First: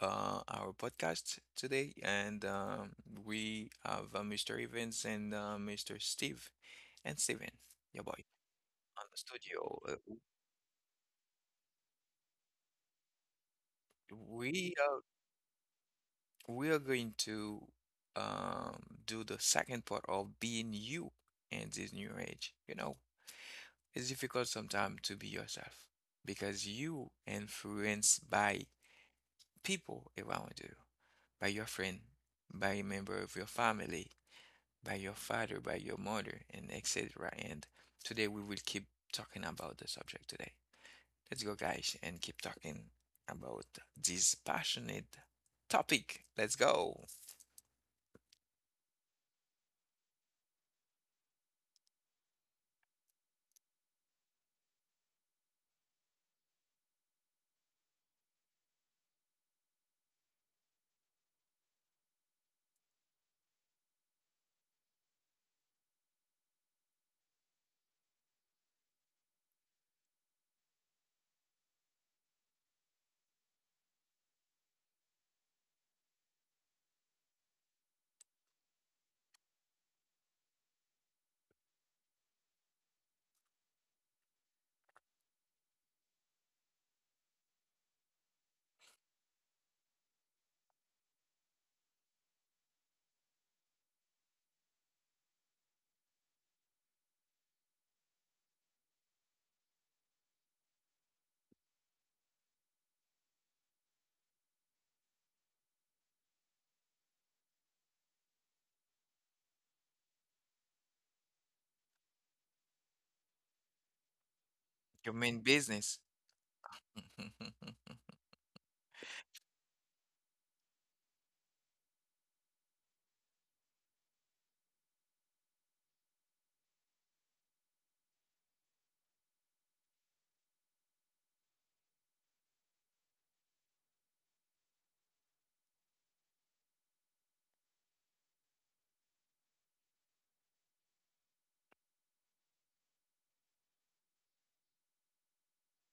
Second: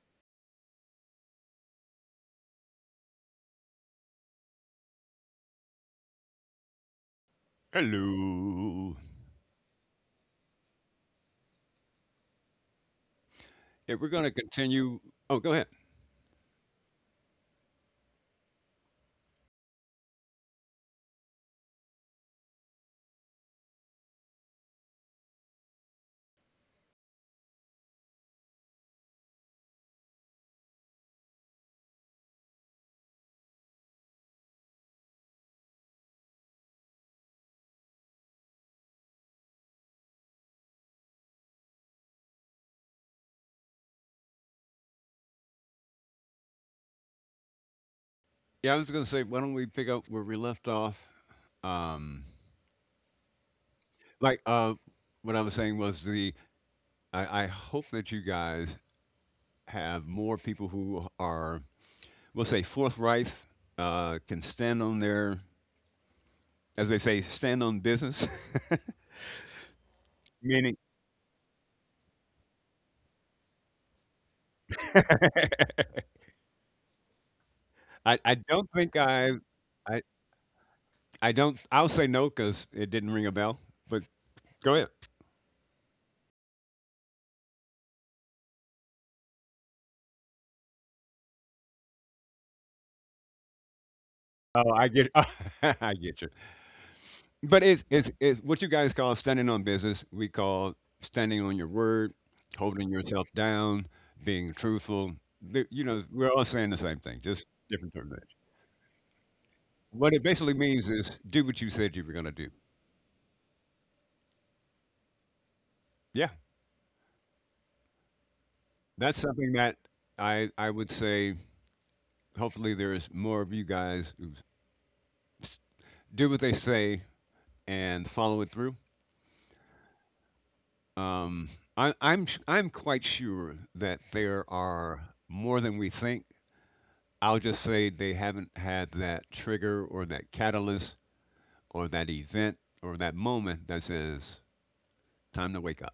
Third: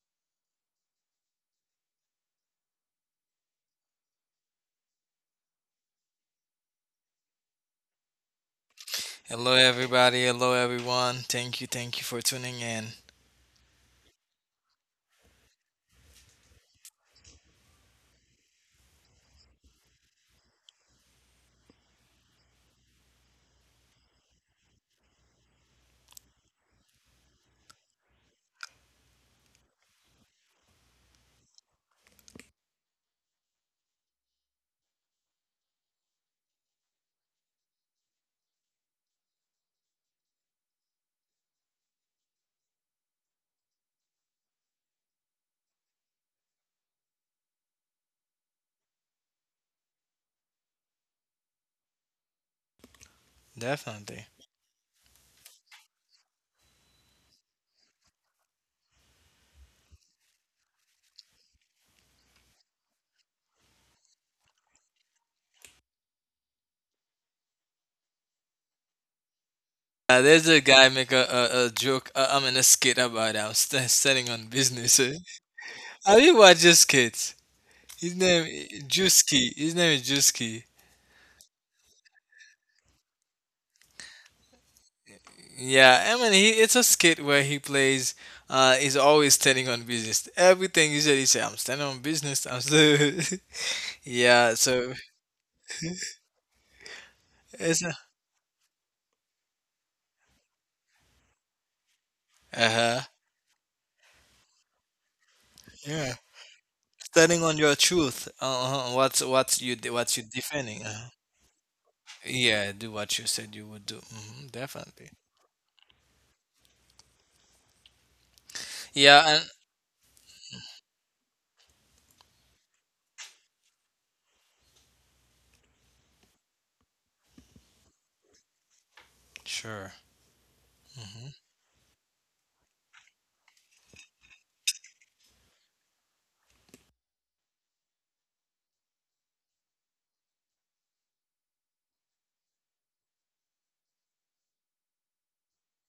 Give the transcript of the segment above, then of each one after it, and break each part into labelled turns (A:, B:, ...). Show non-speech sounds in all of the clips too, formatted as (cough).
A: uh, our podcast today, and we have Mr. Evans and Mr. Steve and Steven, your boy,
B: Hello.
A: on the
C: Hello,
A: studio.
C: everybody. Hello, everyone. Thank you. Thank you for tuning in.
B: Yeah, we're going to
A: We are
B: continue. Oh, go ahead.
A: we are going to um, do the second part of being you in this new age. You know, it's difficult sometimes to be yourself because you influenced by people around you, by your friend, by a member of your family, by your father, by your mother, and etc. And today we will keep talking about the subject today. Let's go, guys, and keep talking about this passionate topic. Let's go.
B: Yeah, I was going to say, why don't we pick up where we left off? Um,
C: Definitely.
B: like, uh, what I was saying was the. I hope that you guys have more people who are, we'll say, forthright, can stand on their, as they say, stand on business. (laughs)
C: There's a
B: Meaning,
C: guy make a joke. I'm in a skit about studying on business. (laughs) Eh? Have you watched this skit?
B: I,
C: His
B: I
C: name
B: don't think
C: His
B: I,
C: name is Juski.
B: I don't. I'll say no because it didn't ring a bell. But go ahead.
C: Yeah, I mean, it's a skit where he plays. He's always standing on business. He said, "I'm standing on business." I'm still. (laughs) Yeah.
B: Oh, I
C: So
B: get. (laughs) I get you. But it's,
C: it's.
B: it's it's what you guys call standing on business. We call standing on your word,
C: Uh
B: holding
C: huh.
B: yourself down, being truthful. You know,
C: Yeah.
B: we're all saying the same thing, just
C: Standing on your
B: different terminology.
C: truth. Uh-huh.
B: What
C: What
B: it
C: you
B: basically
C: defending?
B: means is do what you said you were going to do.
C: Yeah, do what you said you would do.
A: Your
C: Definitely.
A: main business.
B: Yeah,
A: (laughs)
B: that's
C: Yeah,
B: something
C: and
B: that I would say. Hopefully, there's more of you guys who do what they say and follow it through.
C: sure. hmm
B: Um, I'm quite sure that there are more than we think. I'll just say they haven't had that trigger or that catalyst or that event or that moment that says, time to wake up.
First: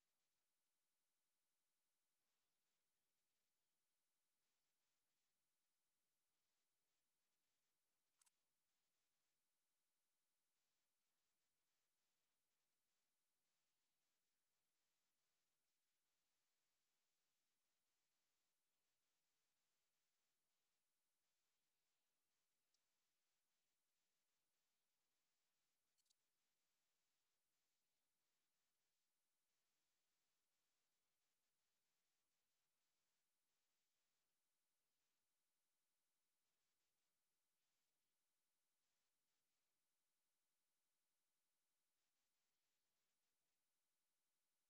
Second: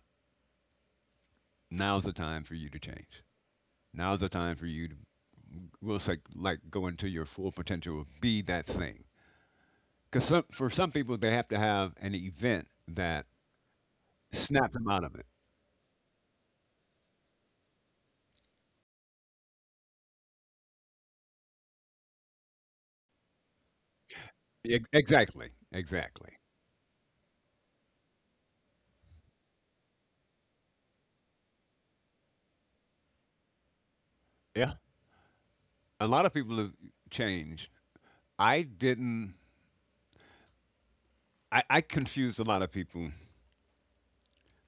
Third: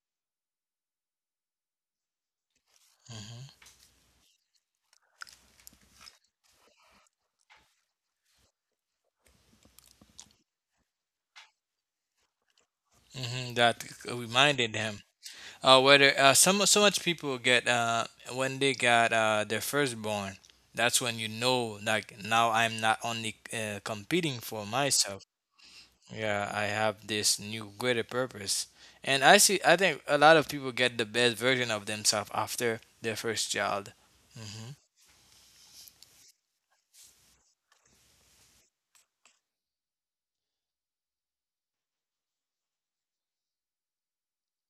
B: Now's the time for you to change.
C: hmm
B: Now's the time for you to, we'll say, like go into your full potential, be that thing. Because for some people, they have to have an event that
C: That
B: snapped
C: reminded
B: them
C: him.
B: out of it.
C: Whether some so much people get when they got their firstborn. That's when you know, like now I'm not only competing for myself.
B: Exactly. Exactly.
C: Yeah, I have this new greater purpose. And I think a lot of people get the best version of themselves after their first child. Hmm.
B: Yeah. A lot of people have changed. I didn't, I confused a lot of people.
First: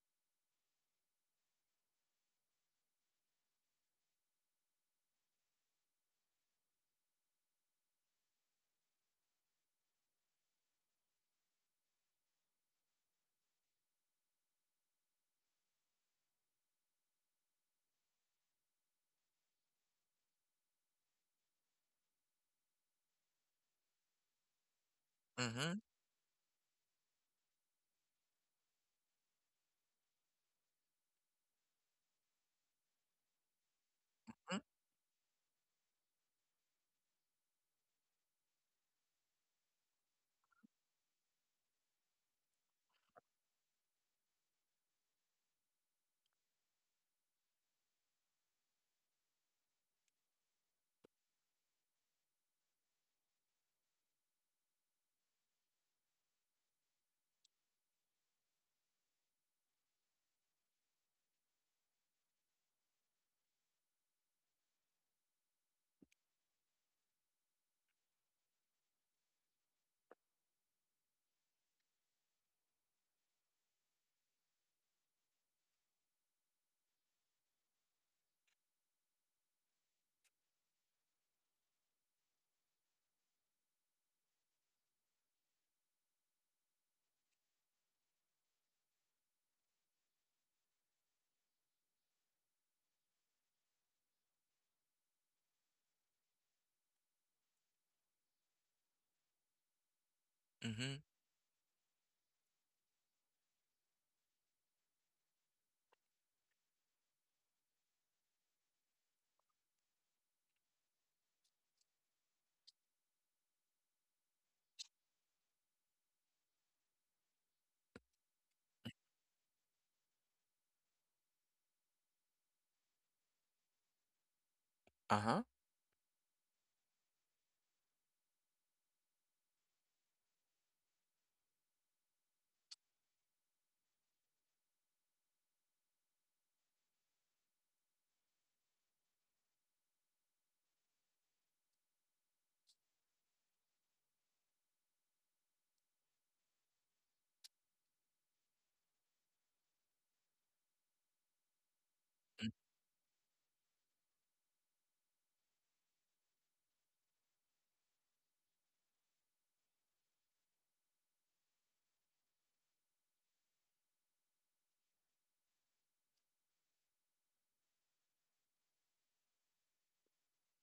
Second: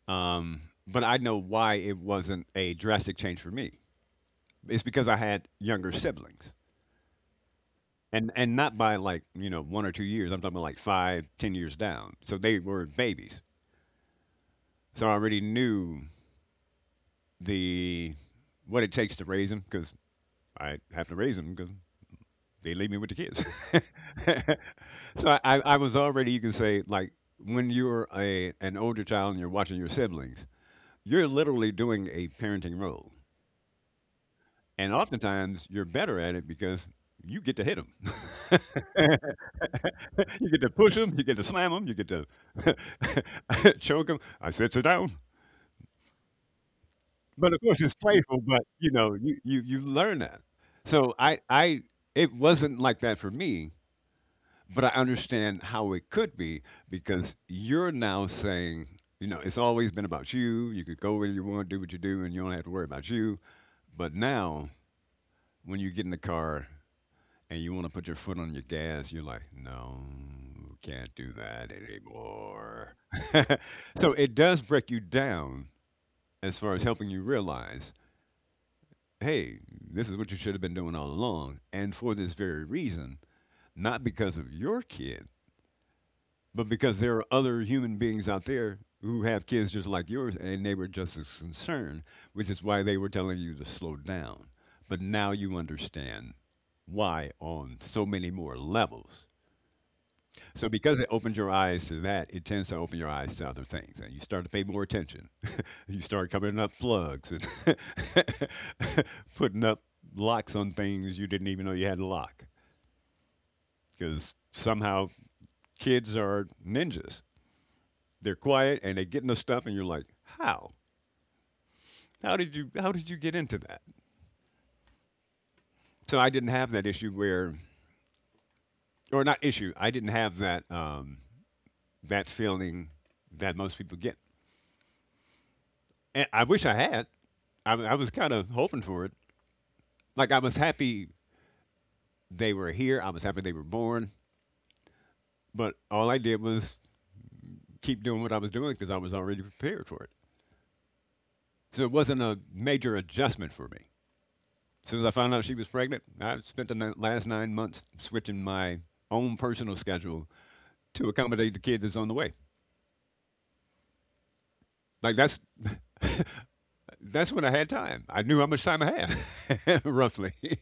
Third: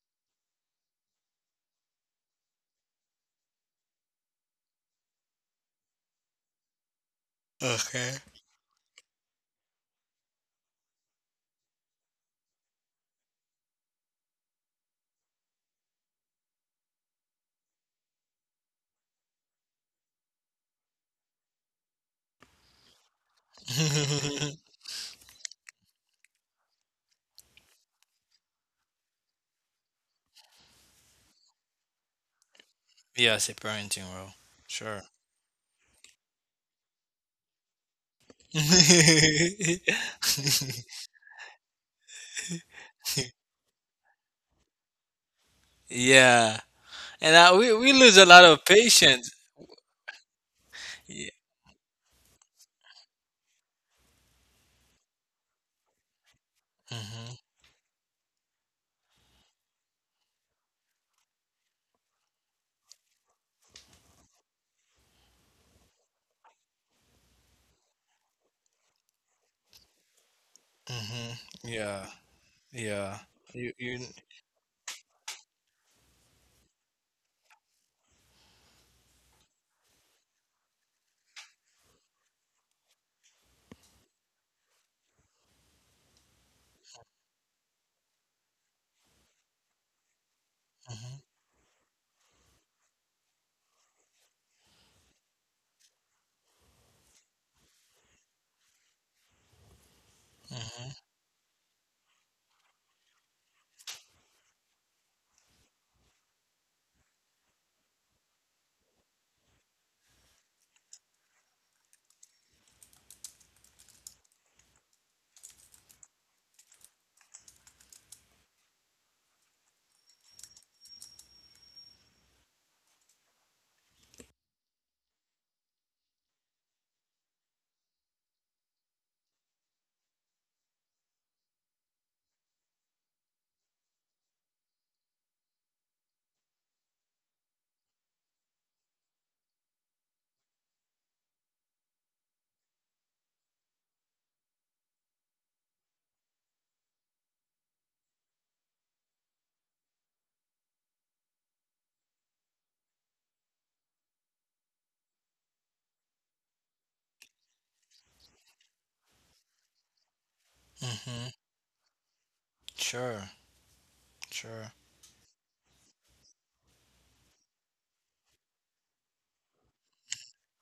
B: Um, but I know why it wasn't a drastic change for me. It's because I had younger siblings,
C: Okay.
B: and not by, like, you know, 1 or 2 years. I'm talking about like five, 10 years down. So they were babies. So I already knew the what it takes to raise them, because I have to raise them because they leave me with the kids.
C: (laughs)
B: (laughs) So I was already, you can say, like, when you're a an older child and you're watching your siblings, you're literally doing a parenting role.
C: Yeah, it's a parenting role.
A: Mm-hmm.
B: And
C: Sure.
B: oftentimes you're better at it because you get to hit them. (laughs) You get to push them, you get to slam them, you get to (laughs) choke them. I said sit you down.
C: (laughs) Yeah. And
B: But
C: I,
B: of course,
C: we
B: it's
C: lose a
B: playful.
C: lot
B: But
C: of
B: you know,
C: patience.
B: you learn that. So
C: Yeah.
B: I it wasn't like that for me, but I understand how it could be because
C: Mhm.
B: you're now saying. You know, it's always been about you. You could go where you want, do what you do, and you don't have to worry about you. But now, when you get in the car and you want to put your foot on your gas, you're like, no, can't do
C: Mhm.
B: that
C: Yeah.
B: anymore.
C: Yeah. You
B: (laughs)
C: you
B: So it does break you down as far as helping you realize, hey, this is what you should have been doing all along. And for this very reason, not because of your kid, but because there are other human beings out there who have kids just like yours and they were just
C: Mhm.
B: as concerned, which is why they were telling you to slow down. But now you understand why on so many more levels. So
A: Mm-hmm.
C: Mhm.
B: because it opens your eyes to that, it tends to open your eyes to other things, and you start to pay more attention. (laughs) You start covering up plugs and (laughs) putting up locks on things you didn't even know you had a lock, because somehow kids are ninjas. They're quiet and they get into stuff, and you're like, how? How did you? How did you get into that?
A: Uh-huh.
B: So I didn't have that issue. Or not issue, I didn't have that that feeling that most people get. And I wish I had. I was kind of hoping for it, like I was happy they were here. I was happy they were born. But all I did was keep doing what I was doing because I was already prepared for it. So it wasn't a major adjustment for me. As soon as I found out she was pregnant, I spent the last 9 months switching my own personal schedule to
C: Mhm.
B: accommodate the kid that's on the way.
C: Sure. Sure.
B: Like that's (laughs) that's when I had time. I knew how much time I had, (laughs) roughly. (laughs)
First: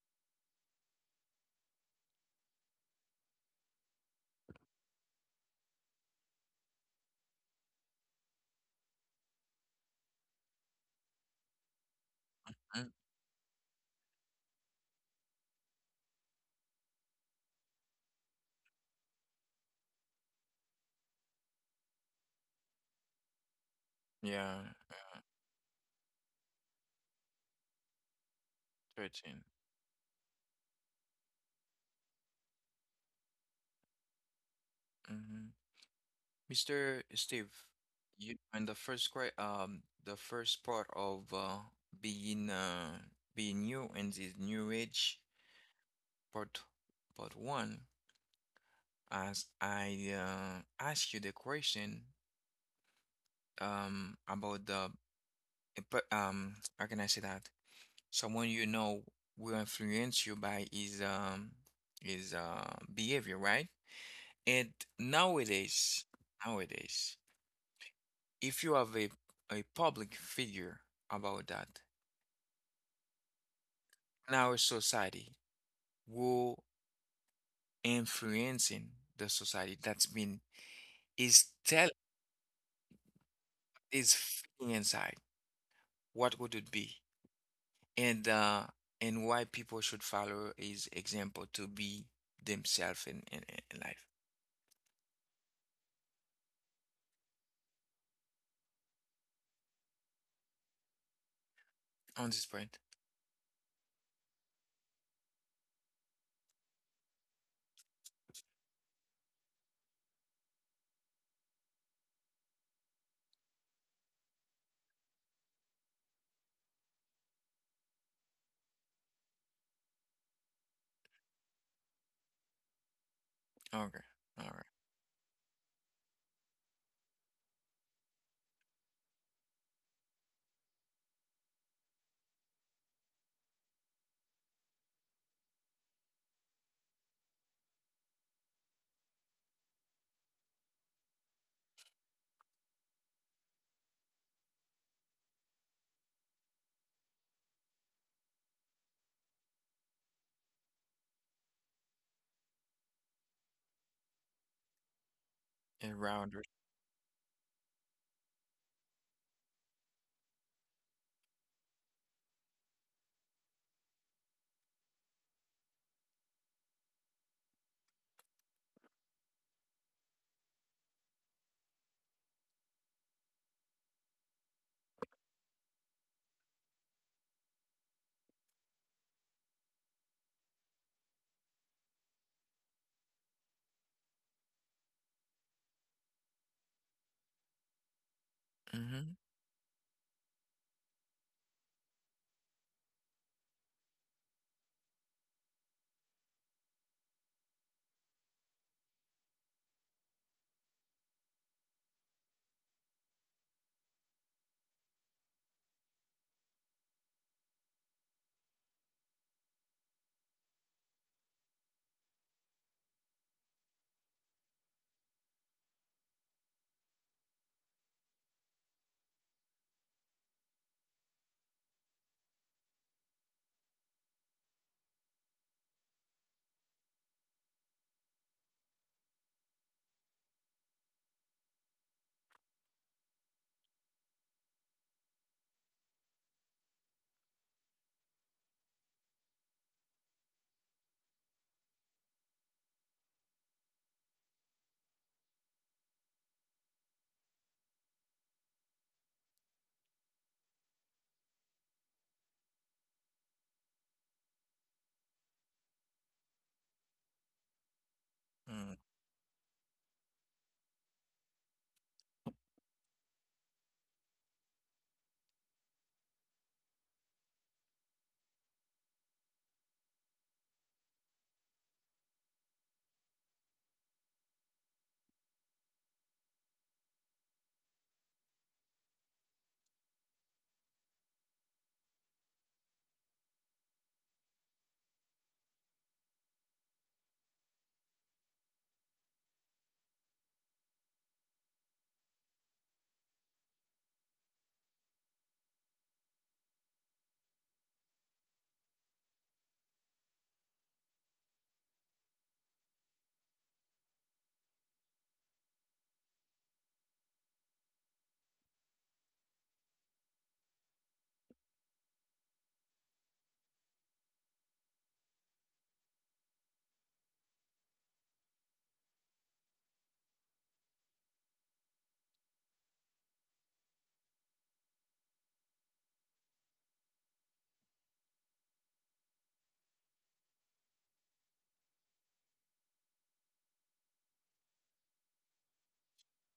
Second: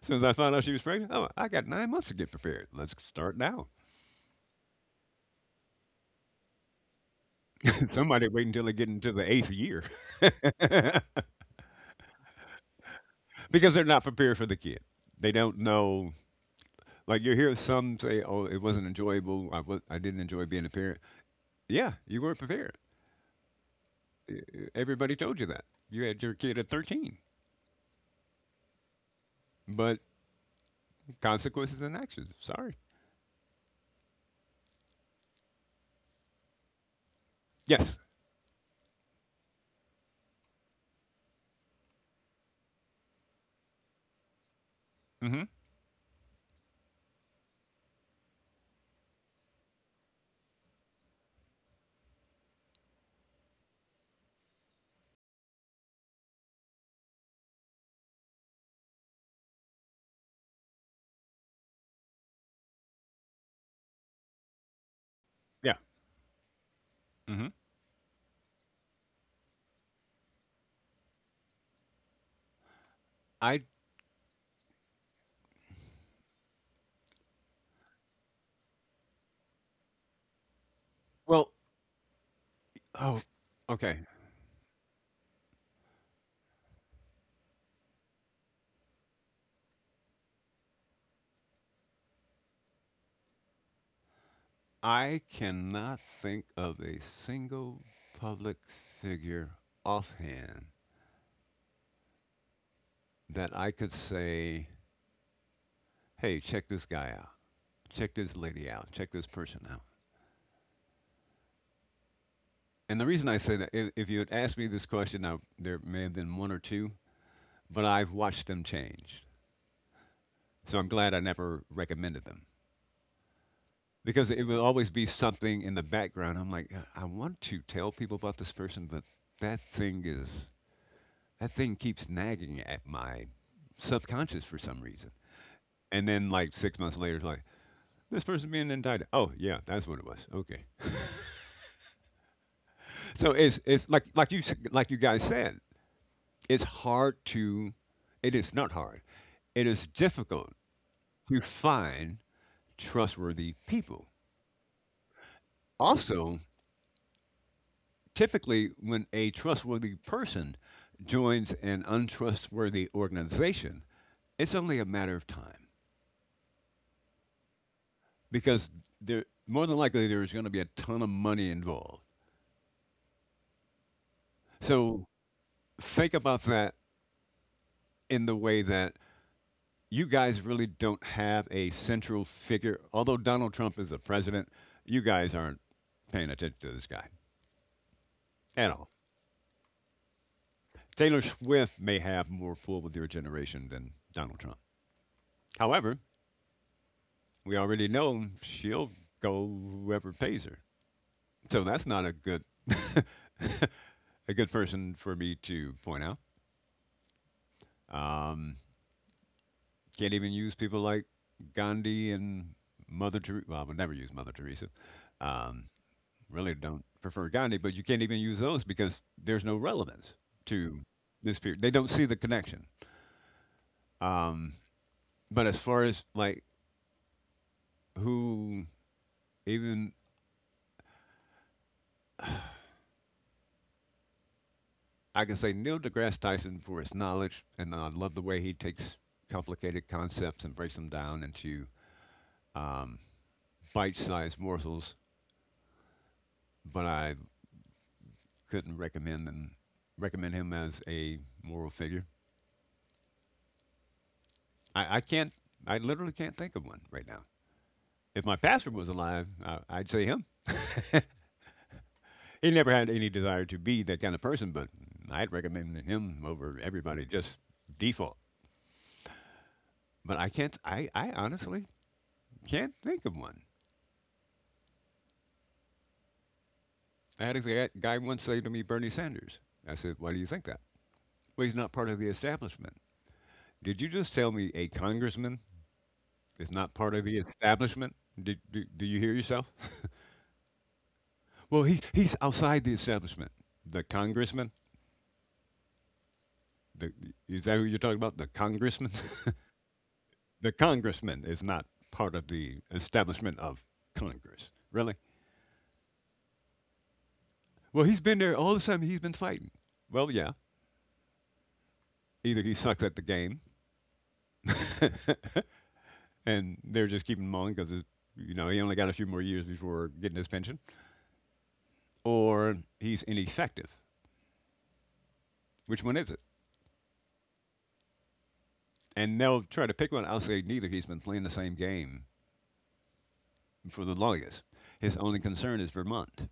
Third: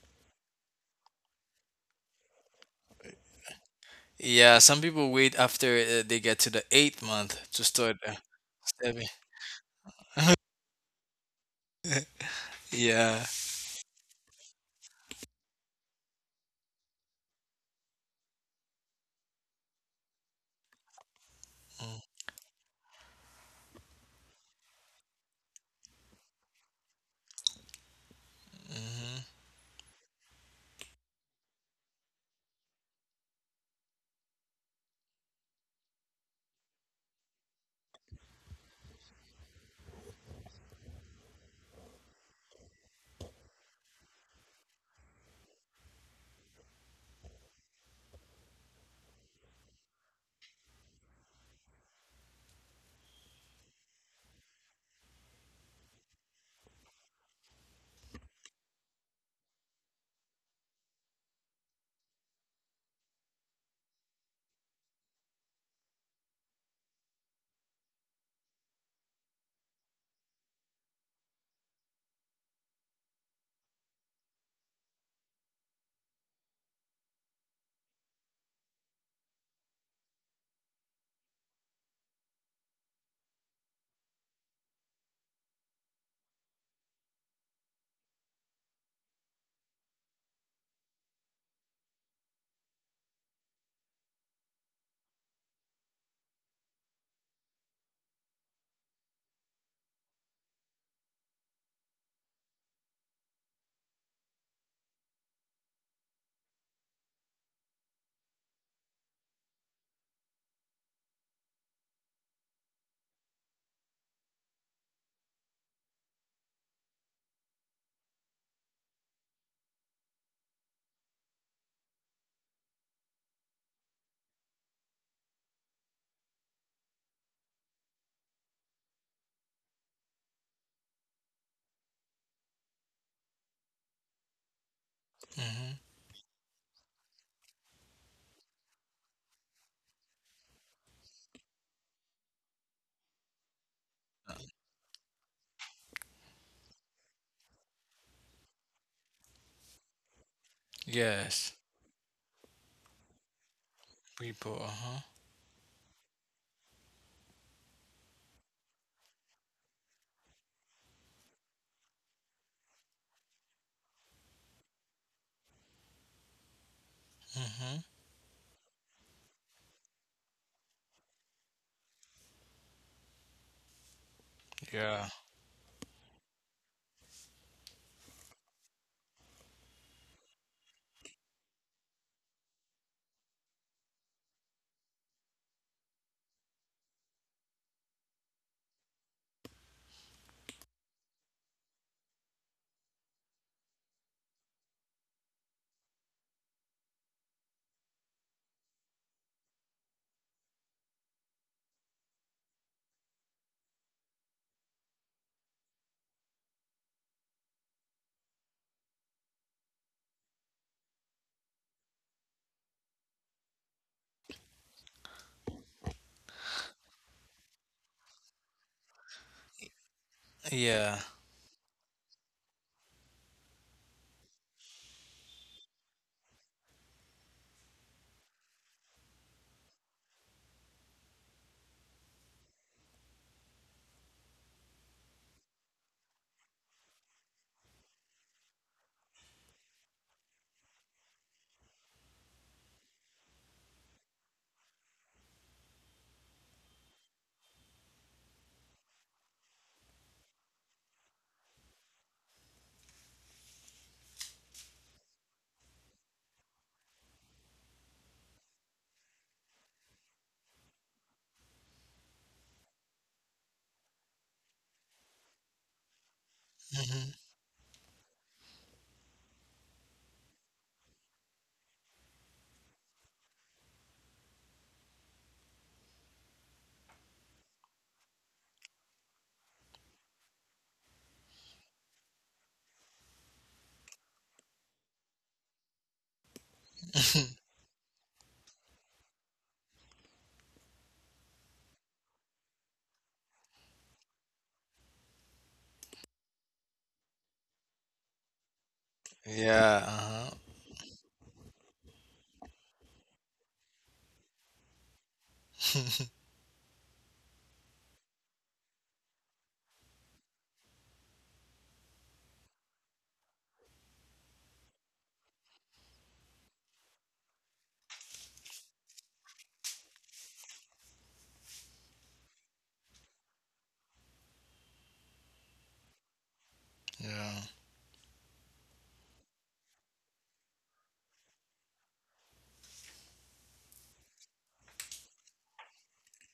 B: As soon as I found out she was pregnant, oh, I got 9 months to get prepared. Let's start now.
C: Yeah, some people wait after they get to the eighth month to
B: (laughs)
C: start
B: Somebody wait until they get
C: saving.
B: into the eighth year. (laughs)
A: Mm.
C: Yeah.
B: Because they're not prepared for the kid. They don't know. Like you hear some say, "Oh, it wasn't enjoyable. I didn't enjoy being a parent." Yeah, you weren't prepared.
A: Yeah,
B: Everybody told you that. You had your kid at 13,
C: Mm-hmm.
A: 13.
B: but consequences and actions. Sorry.
A: Mm-hmm. Mr. Steve,
B: Yes.
A: you and the first grade, the first part of being uh, being new in this new age,
B: Mm-hmm.
A: part part one, as I asked you the question about the how can I say that? Someone you know will influence you by his behavior, right? And
B: Yeah.
A: nowadays, nowadays,
B: Mm-hmm.
A: if you have a public figure about that
B: I.
A: in our society, who influencing the society that's been is
B: Well.
A: tell
B: Oh. Okay.
A: is feeling inside. What would it be? And uh, and why people should follow his example to be themselves in life.
B: I cannot think of a single public figure offhand
A: On this point.
B: that I could say, "Hey, check this guy out. Check this lady out. Check this person out." And the reason I say that, if you had asked me this question, now there may have been one or two, but I've watched them change. So I'm glad I never recommended them
A: Okay.
B: because it
A: All right.
B: will always be something in the background. I'm like, I want to tell people about this person, but that thing is that thing keeps nagging at my subconscious for some reason.
C: Mm-hmm.
B: And then like 6 months later, it's like this person being indicted. Oh yeah, that's what it was. Okay, so it's like like you guys said, It's hard to, it is not hard, it is difficult to
C: Yes.
B: find trustworthy people.
C: People. Uh huh.
A: And
B: Also,
A: rounder.
B: typically, when a trustworthy person joins an untrustworthy organization, it's only a matter of time
C: Mm-hmm.
B: because more than likely there's going to be a ton of money involved. So
C: Yeah.
B: think about that in the way that you guys really don't have a central figure. Although Donald Trump is the president, you guys aren't paying attention to this guy at all.
A: Mm-hmm.
B: Taylor Swift may have more pull with your generation than Donald Trump. However, we already know she'll go whoever pays her. So that's not a good (laughs) a good person for me to point out. Um, can't even use people like Gandhi and Mother Teresa. Well, I would never use Mother Teresa. Um, Really don't prefer Gandhi, but you can't even use those because there's no relevance to
C: Yeah.
B: this period. They don't see the connection. Um, but as far as like who, even I can say Neil deGrasse Tyson for his knowledge, and I love the way he takes complicated concepts and breaks them down into um, bite-sized morsels. But I couldn't recommend him as a moral figure. I can't. I literally can't think of one right now. If my pastor
A: Mm.
B: was alive, I'd say him. He never had any desire to be that kind of person, but I'd recommend him over everybody
C: Mm-hmm.
B: just default. But I honestly can't think of one. I had a guy once say to me, Bernie Sanders. I said, why do you think that? Well, he's not part of the establishment. Did you just tell me a congressman is not part of the
C: (laughs)
B: establishment? Do you hear yourself? (laughs) Well, he's outside the establishment. The congressman? The, is that who you're talking about? The congressman? (laughs)
C: Yeah. Uh huh.
B: The congressman is not part of the establishment of Congress. Really? Well, he's been there all the time he's been fighting. Well, yeah. Either he sucks at the game (laughs) and they're just keeping him on because, you know, he only got a few more years before getting his pension, or he's ineffective. Which one is it?
C: Yeah.
B: And they'll try to pick one. I'll say neither. He's been playing the same game for the longest. His only concern is Vermont,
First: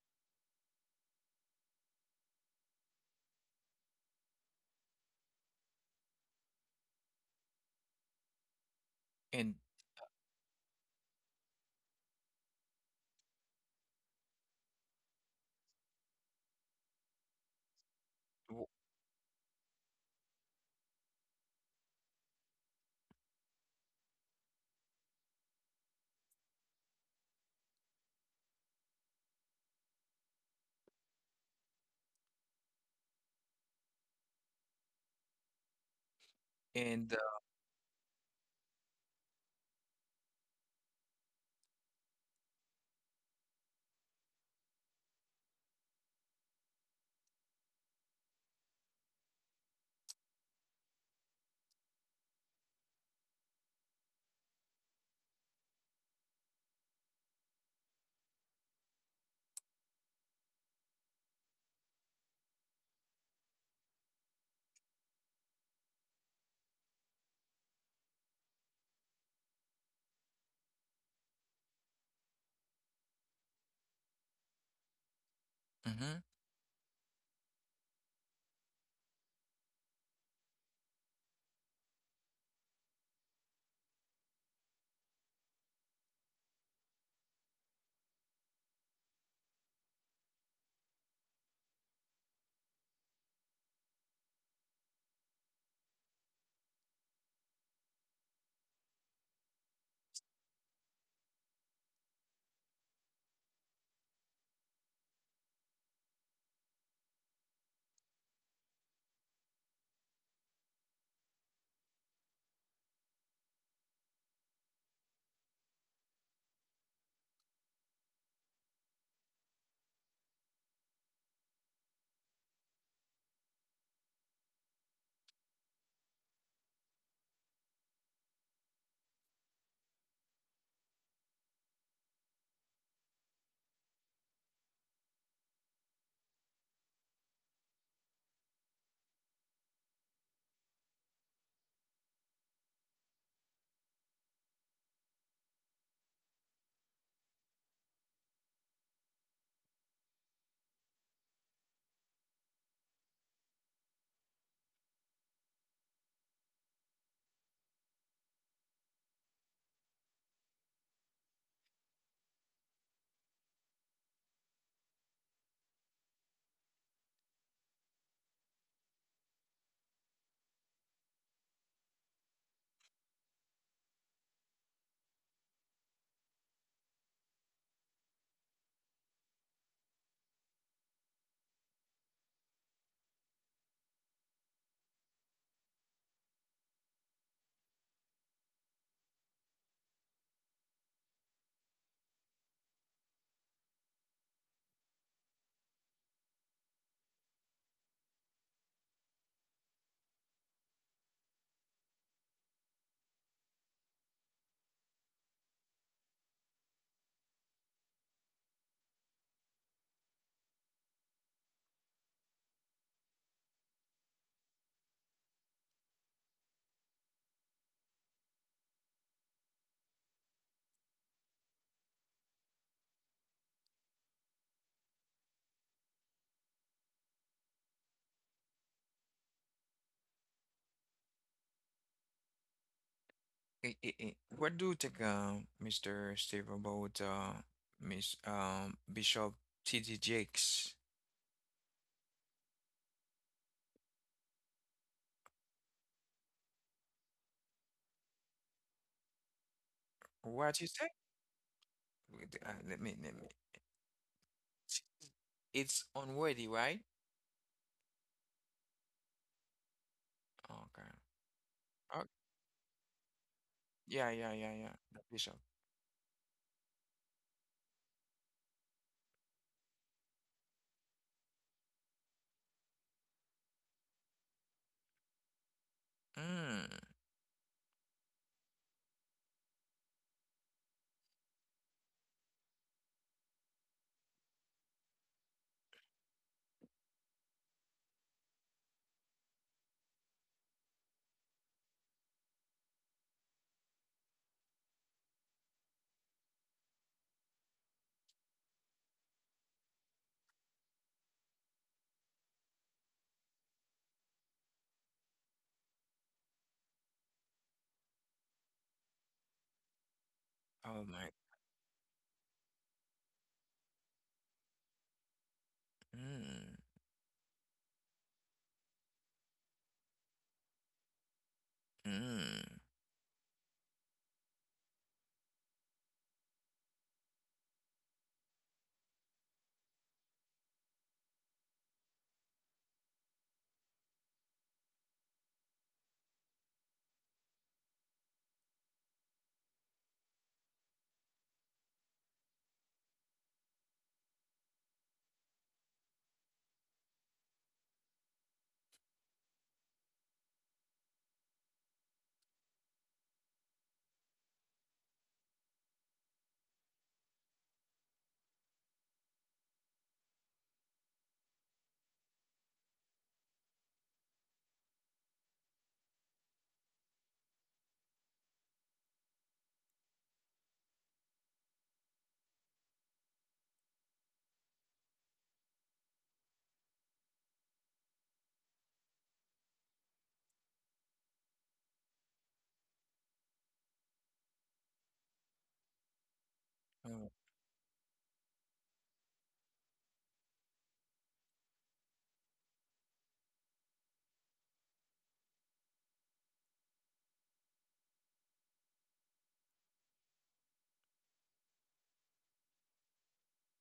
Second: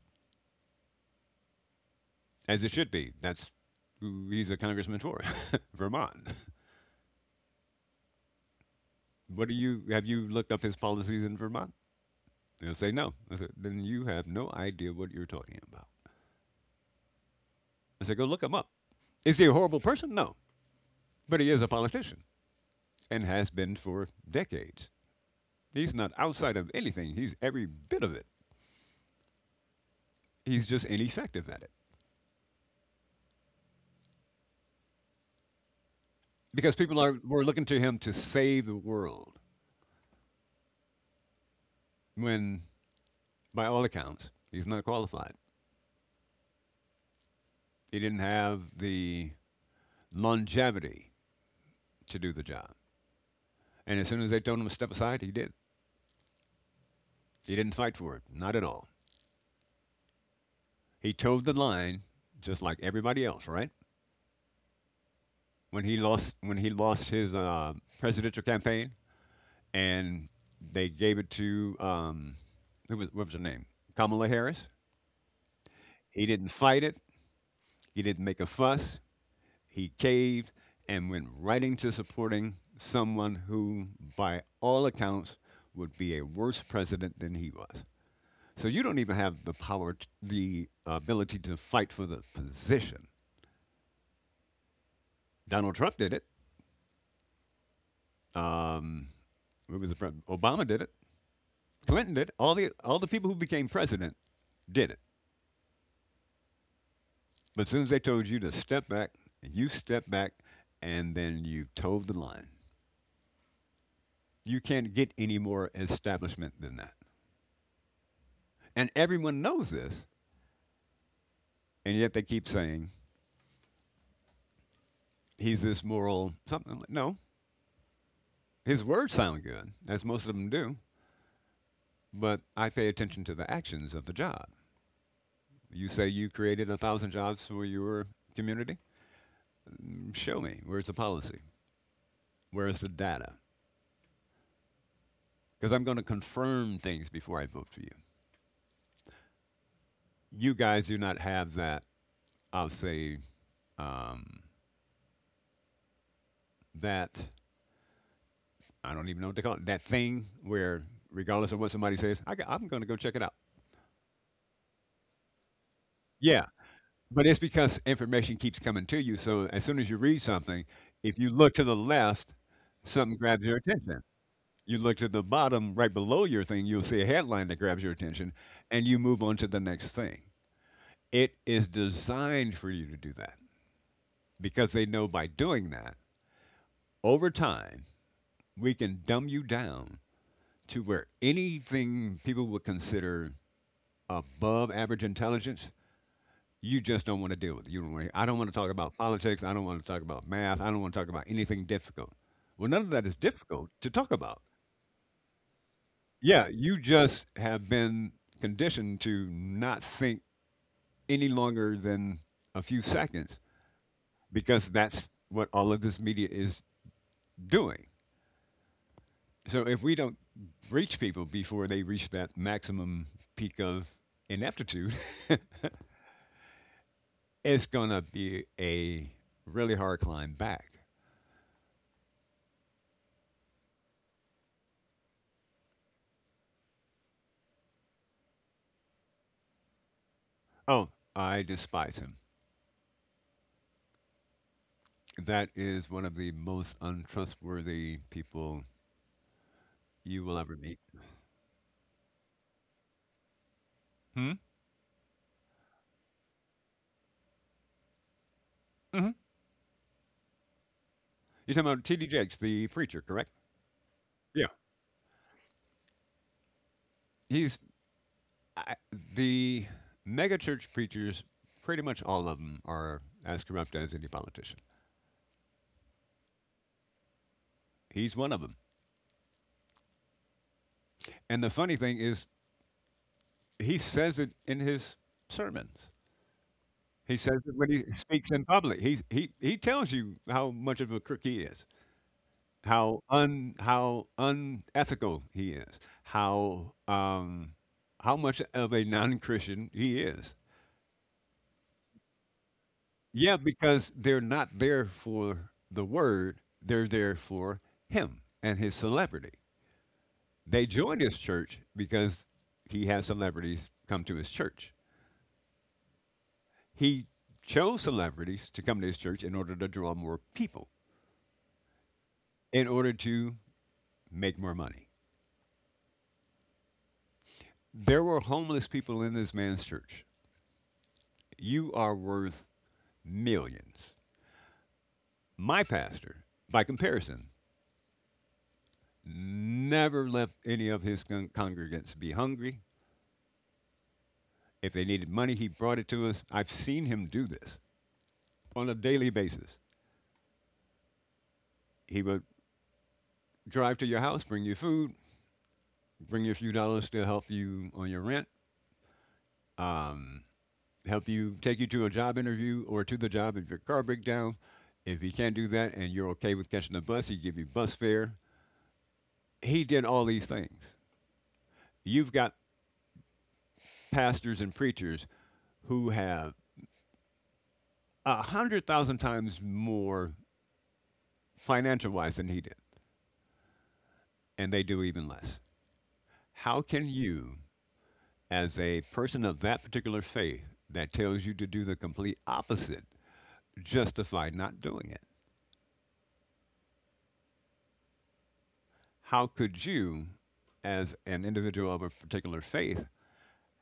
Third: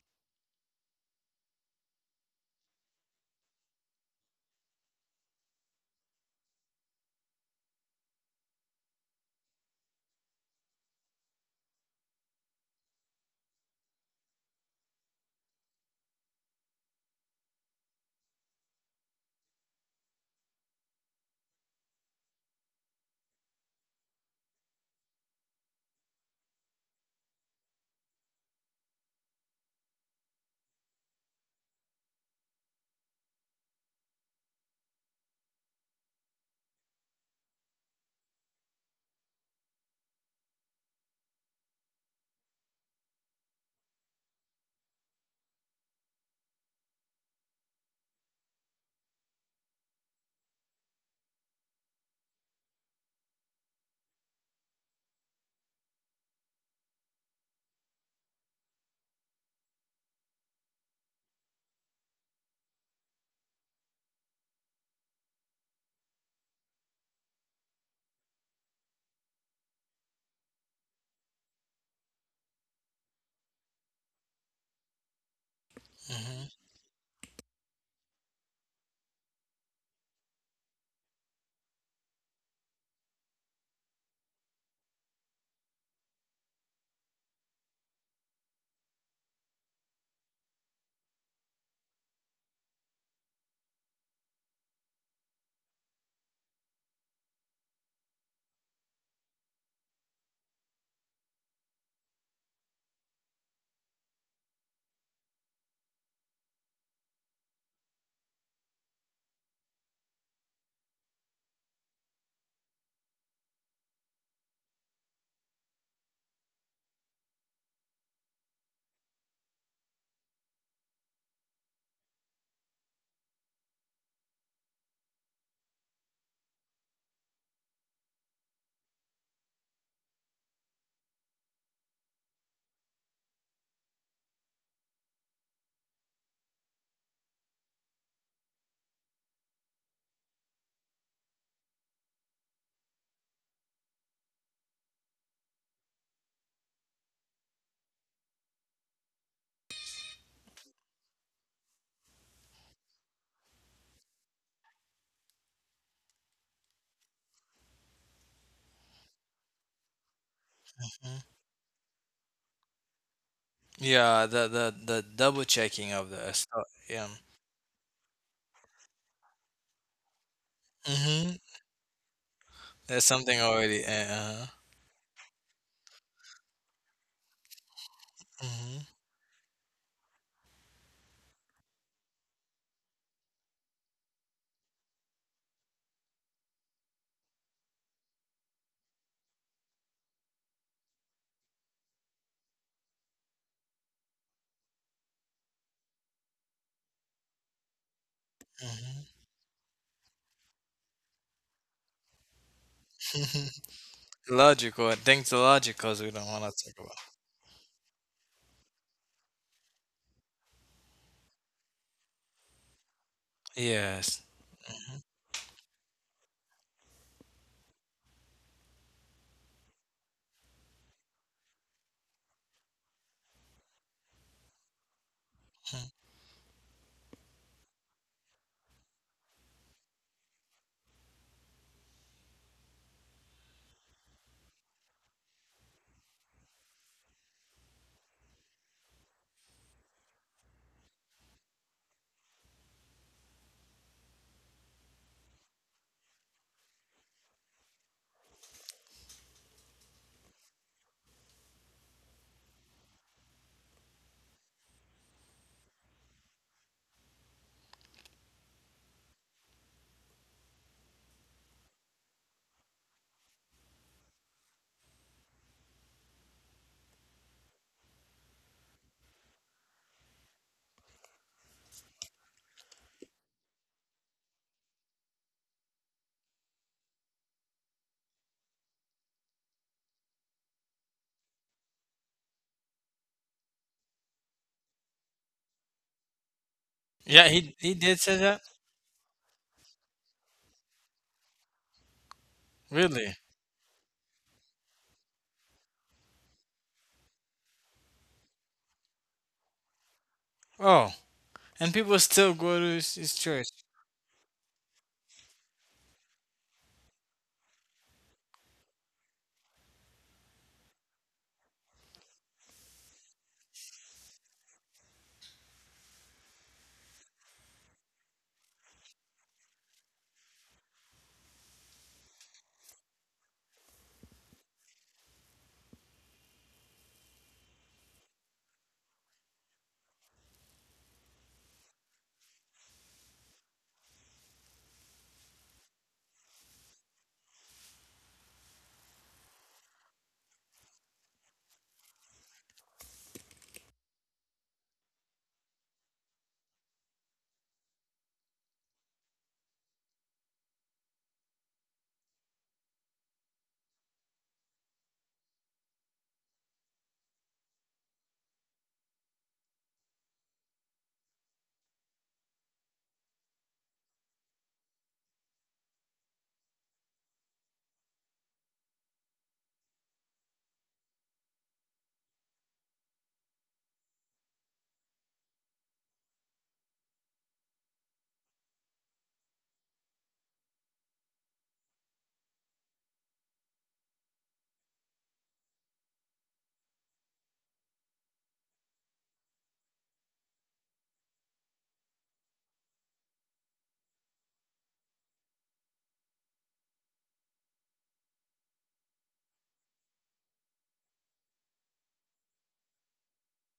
B: as it should be. That's who he's a congressman for, (laughs) Vermont. What do
A: And
B: you have you looked up his policies in Vermont? They'll say no. I said, then you have no idea what you're talking about. I said, go look him
A: w-
B: up. Is he a horrible person? No. But he is a politician and has been for decades. He's not outside of anything. He's every bit of it. He's just ineffective at it. Because people
A: and
B: are were looking to him to save the world when by all accounts he's not qualified. He didn't have the longevity to do the job. And as soon as they told him to step aside, he did. He didn't fight for it, not at all. He towed the line, just like everybody else, right? When he lost his presidential campaign, and they gave it to who was what was her name? Kamala Harris. He
A: mhm.
C: Mm-hmm.
B: didn't fight it. He didn't make a fuss. He caved and went right into supporting someone who, by all accounts, would be a worse president than he was. So you don't even have the power, the ability to fight for the position. Donald Trump did it. Um, who was the president? Obama did it. Clinton did it. All the people who became president did it. But as soon as they told you to step back, you step back, and then you towed the line. You can't get any more establishment than that. And everyone knows this, and yet they keep saying he's this moral something. No, his words sound good, as most of them do, but I pay attention to the actions of the job. You say you created 1,000 jobs for your community. Show me. Where's the policy? Where's the data? Because I'm going to confirm things before I vote for you. You guys do not have that, I'll say, um, that, I don't even know what to call it, that thing where,
C: Hmm.
B: regardless of what somebody says, I am going to go check it out.
C: Yeah. The double checking of the
B: Yeah.
C: stock. Yeah.
B: But it's because information keeps coming to you. So as soon as you read something, if you
C: Mm-hmm.
B: look to the left,
C: There's
B: something
C: something
B: grabs your
C: already.
B: attention.
C: Uh huh.
B: You look to the bottom right below your thing, you'll see a headline that grabs your attention, and
C: Mm-hmm.
B: you move on to the next thing. It is designed for you to do that because they know by doing that, over time, we can dumb you down to where anything people would consider above average intelligence, you just don't want to deal with it. You don't want to, I don't want to talk about
C: Mm-hmm.
B: politics. I don't want to talk about math. I don't want to talk about anything difficult. Well, none of that is difficult to talk about.
C: Logical. Things logical, so we don't
B: Yeah,
C: want to
B: you
C: talk about.
B: just have been conditioned to not think any longer than a few seconds
C: Yes.
B: because that's what all of this media is doing. So if we don't reach people before they reach that maximum peak of ineptitude, (laughs)
C: Mm.
B: it's going to be a really hard climb back.
A: What do you think, Mr. Steve, about Miss Bishop T.D. Jakes?
B: Oh, I despise him. That is one of the most untrustworthy people you will ever
A: What you
B: meet.
A: say? Wait, let me.
B: Hmm?
A: It's unworthy, right?
B: Hmm.
A: Okay.
B: You're talking about
A: Oh,
B: T.D. Jakes, the preacher, correct?
A: yeah, yeah,
B: Yeah.
A: yeah, yeah. The bishop.
B: He's I, the megachurch preachers, pretty much all of them are as corrupt as any politician.
A: Mm.
B: He's one of them. And the funny thing is, he says it in his sermons. He
C: Yeah.
B: says it
C: He
B: when
C: he
B: he
C: did say
B: speaks
C: that.
B: in public. He tells you how much of a crook he is, how
C: Really?
B: un how unethical he is, how much of a non-Christian he is.
C: Oh, and people still go to his
B: Yeah,
C: church.
B: because they're not there for the word; they're there for him and his celebrity. They
A: Oh
B: join
A: my.
B: his church because he has celebrities come to his church.
A: Mm,
B: He chose celebrities to come to his church in order to draw more people,
A: mm.
B: in order to make more money. There were homeless people in this man's church. You are worth millions. My pastor, by comparison, never left any of his congregants be hungry. If they needed money, he brought it to us. I've seen him do this on a daily basis. He would drive to your house, bring you food, bring you a few dollars to help you on your rent. Um, Help you, take you to a job interview or to the job if your car breaks down. If he can't do that and you're okay with catching the bus, he give you bus fare. He did all these things. You've got pastors and preachers who have 100,000 times more financial wise than he did, and they do even less. How can
A: Oh,
B: you, as a person of that particular faith that tells you to do the complete opposite, justify not doing it? How could you, as an individual of a particular faith,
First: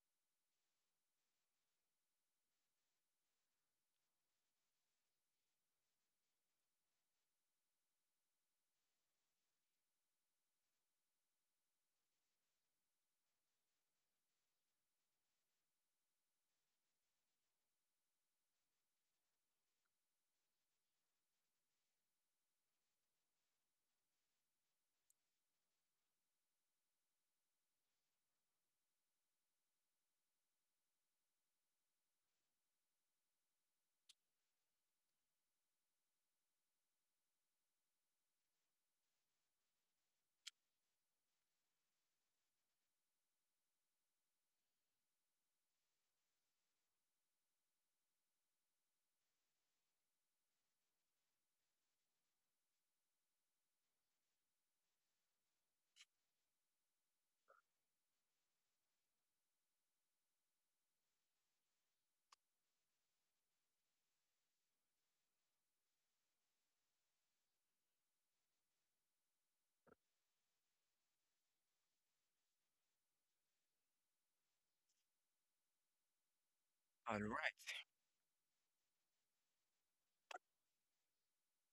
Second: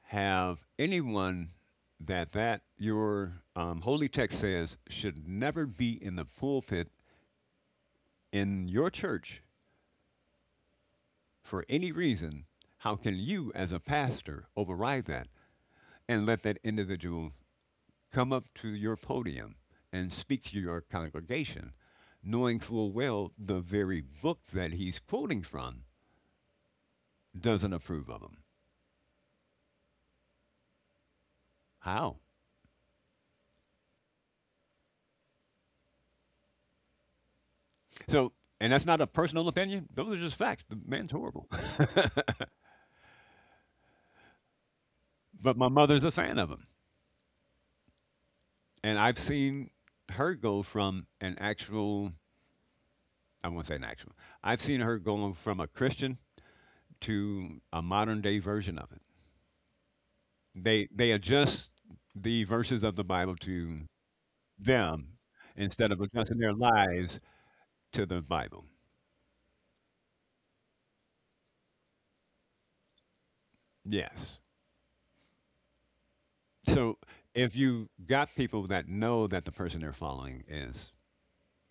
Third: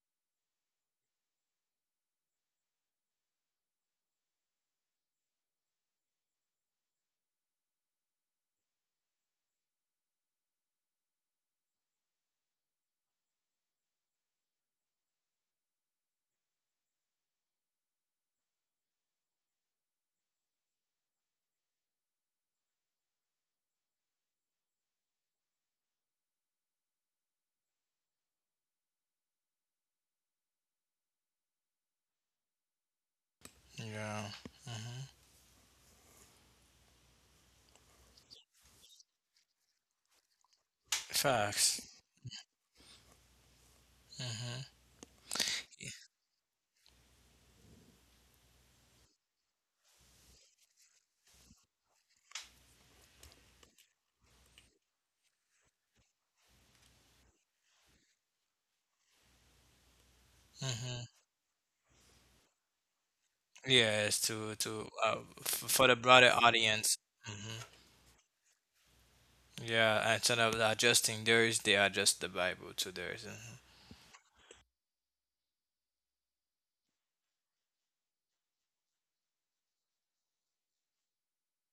B: have anyone that your holy text says should never be in the pulpit in your church for any reason, how can you as a pastor override that and let that individual come up to your podium and speak to your congregation, knowing full well the very book that he's quoting from doesn't approve of him? How?
C: Yeah. Hmm.
B: So, and that's not a personal opinion. Those are just facts. The man's horrible. (laughs)
C: Facts. Hmm.
B: But my mother's a fan of him, and I've seen her go from an actual, I won't say an actual. I've seen her going from a Christian to a modern day version of it. They
C: Hmm.
B: they adjust the verses of the Bible to
C: Yes,
B: them
C: for
B: instead
C: the
B: of
C: broader
B: adjusting their
C: audience.
B: lives
C: Hmm.
B: to the Bible.
C: Yeah, instead of adjusting theirs, they adjust the Bible to theirs. Hmm.
B: Yes. So
A: all
B: if
A: right.
B: you got people that know that the person they're following is,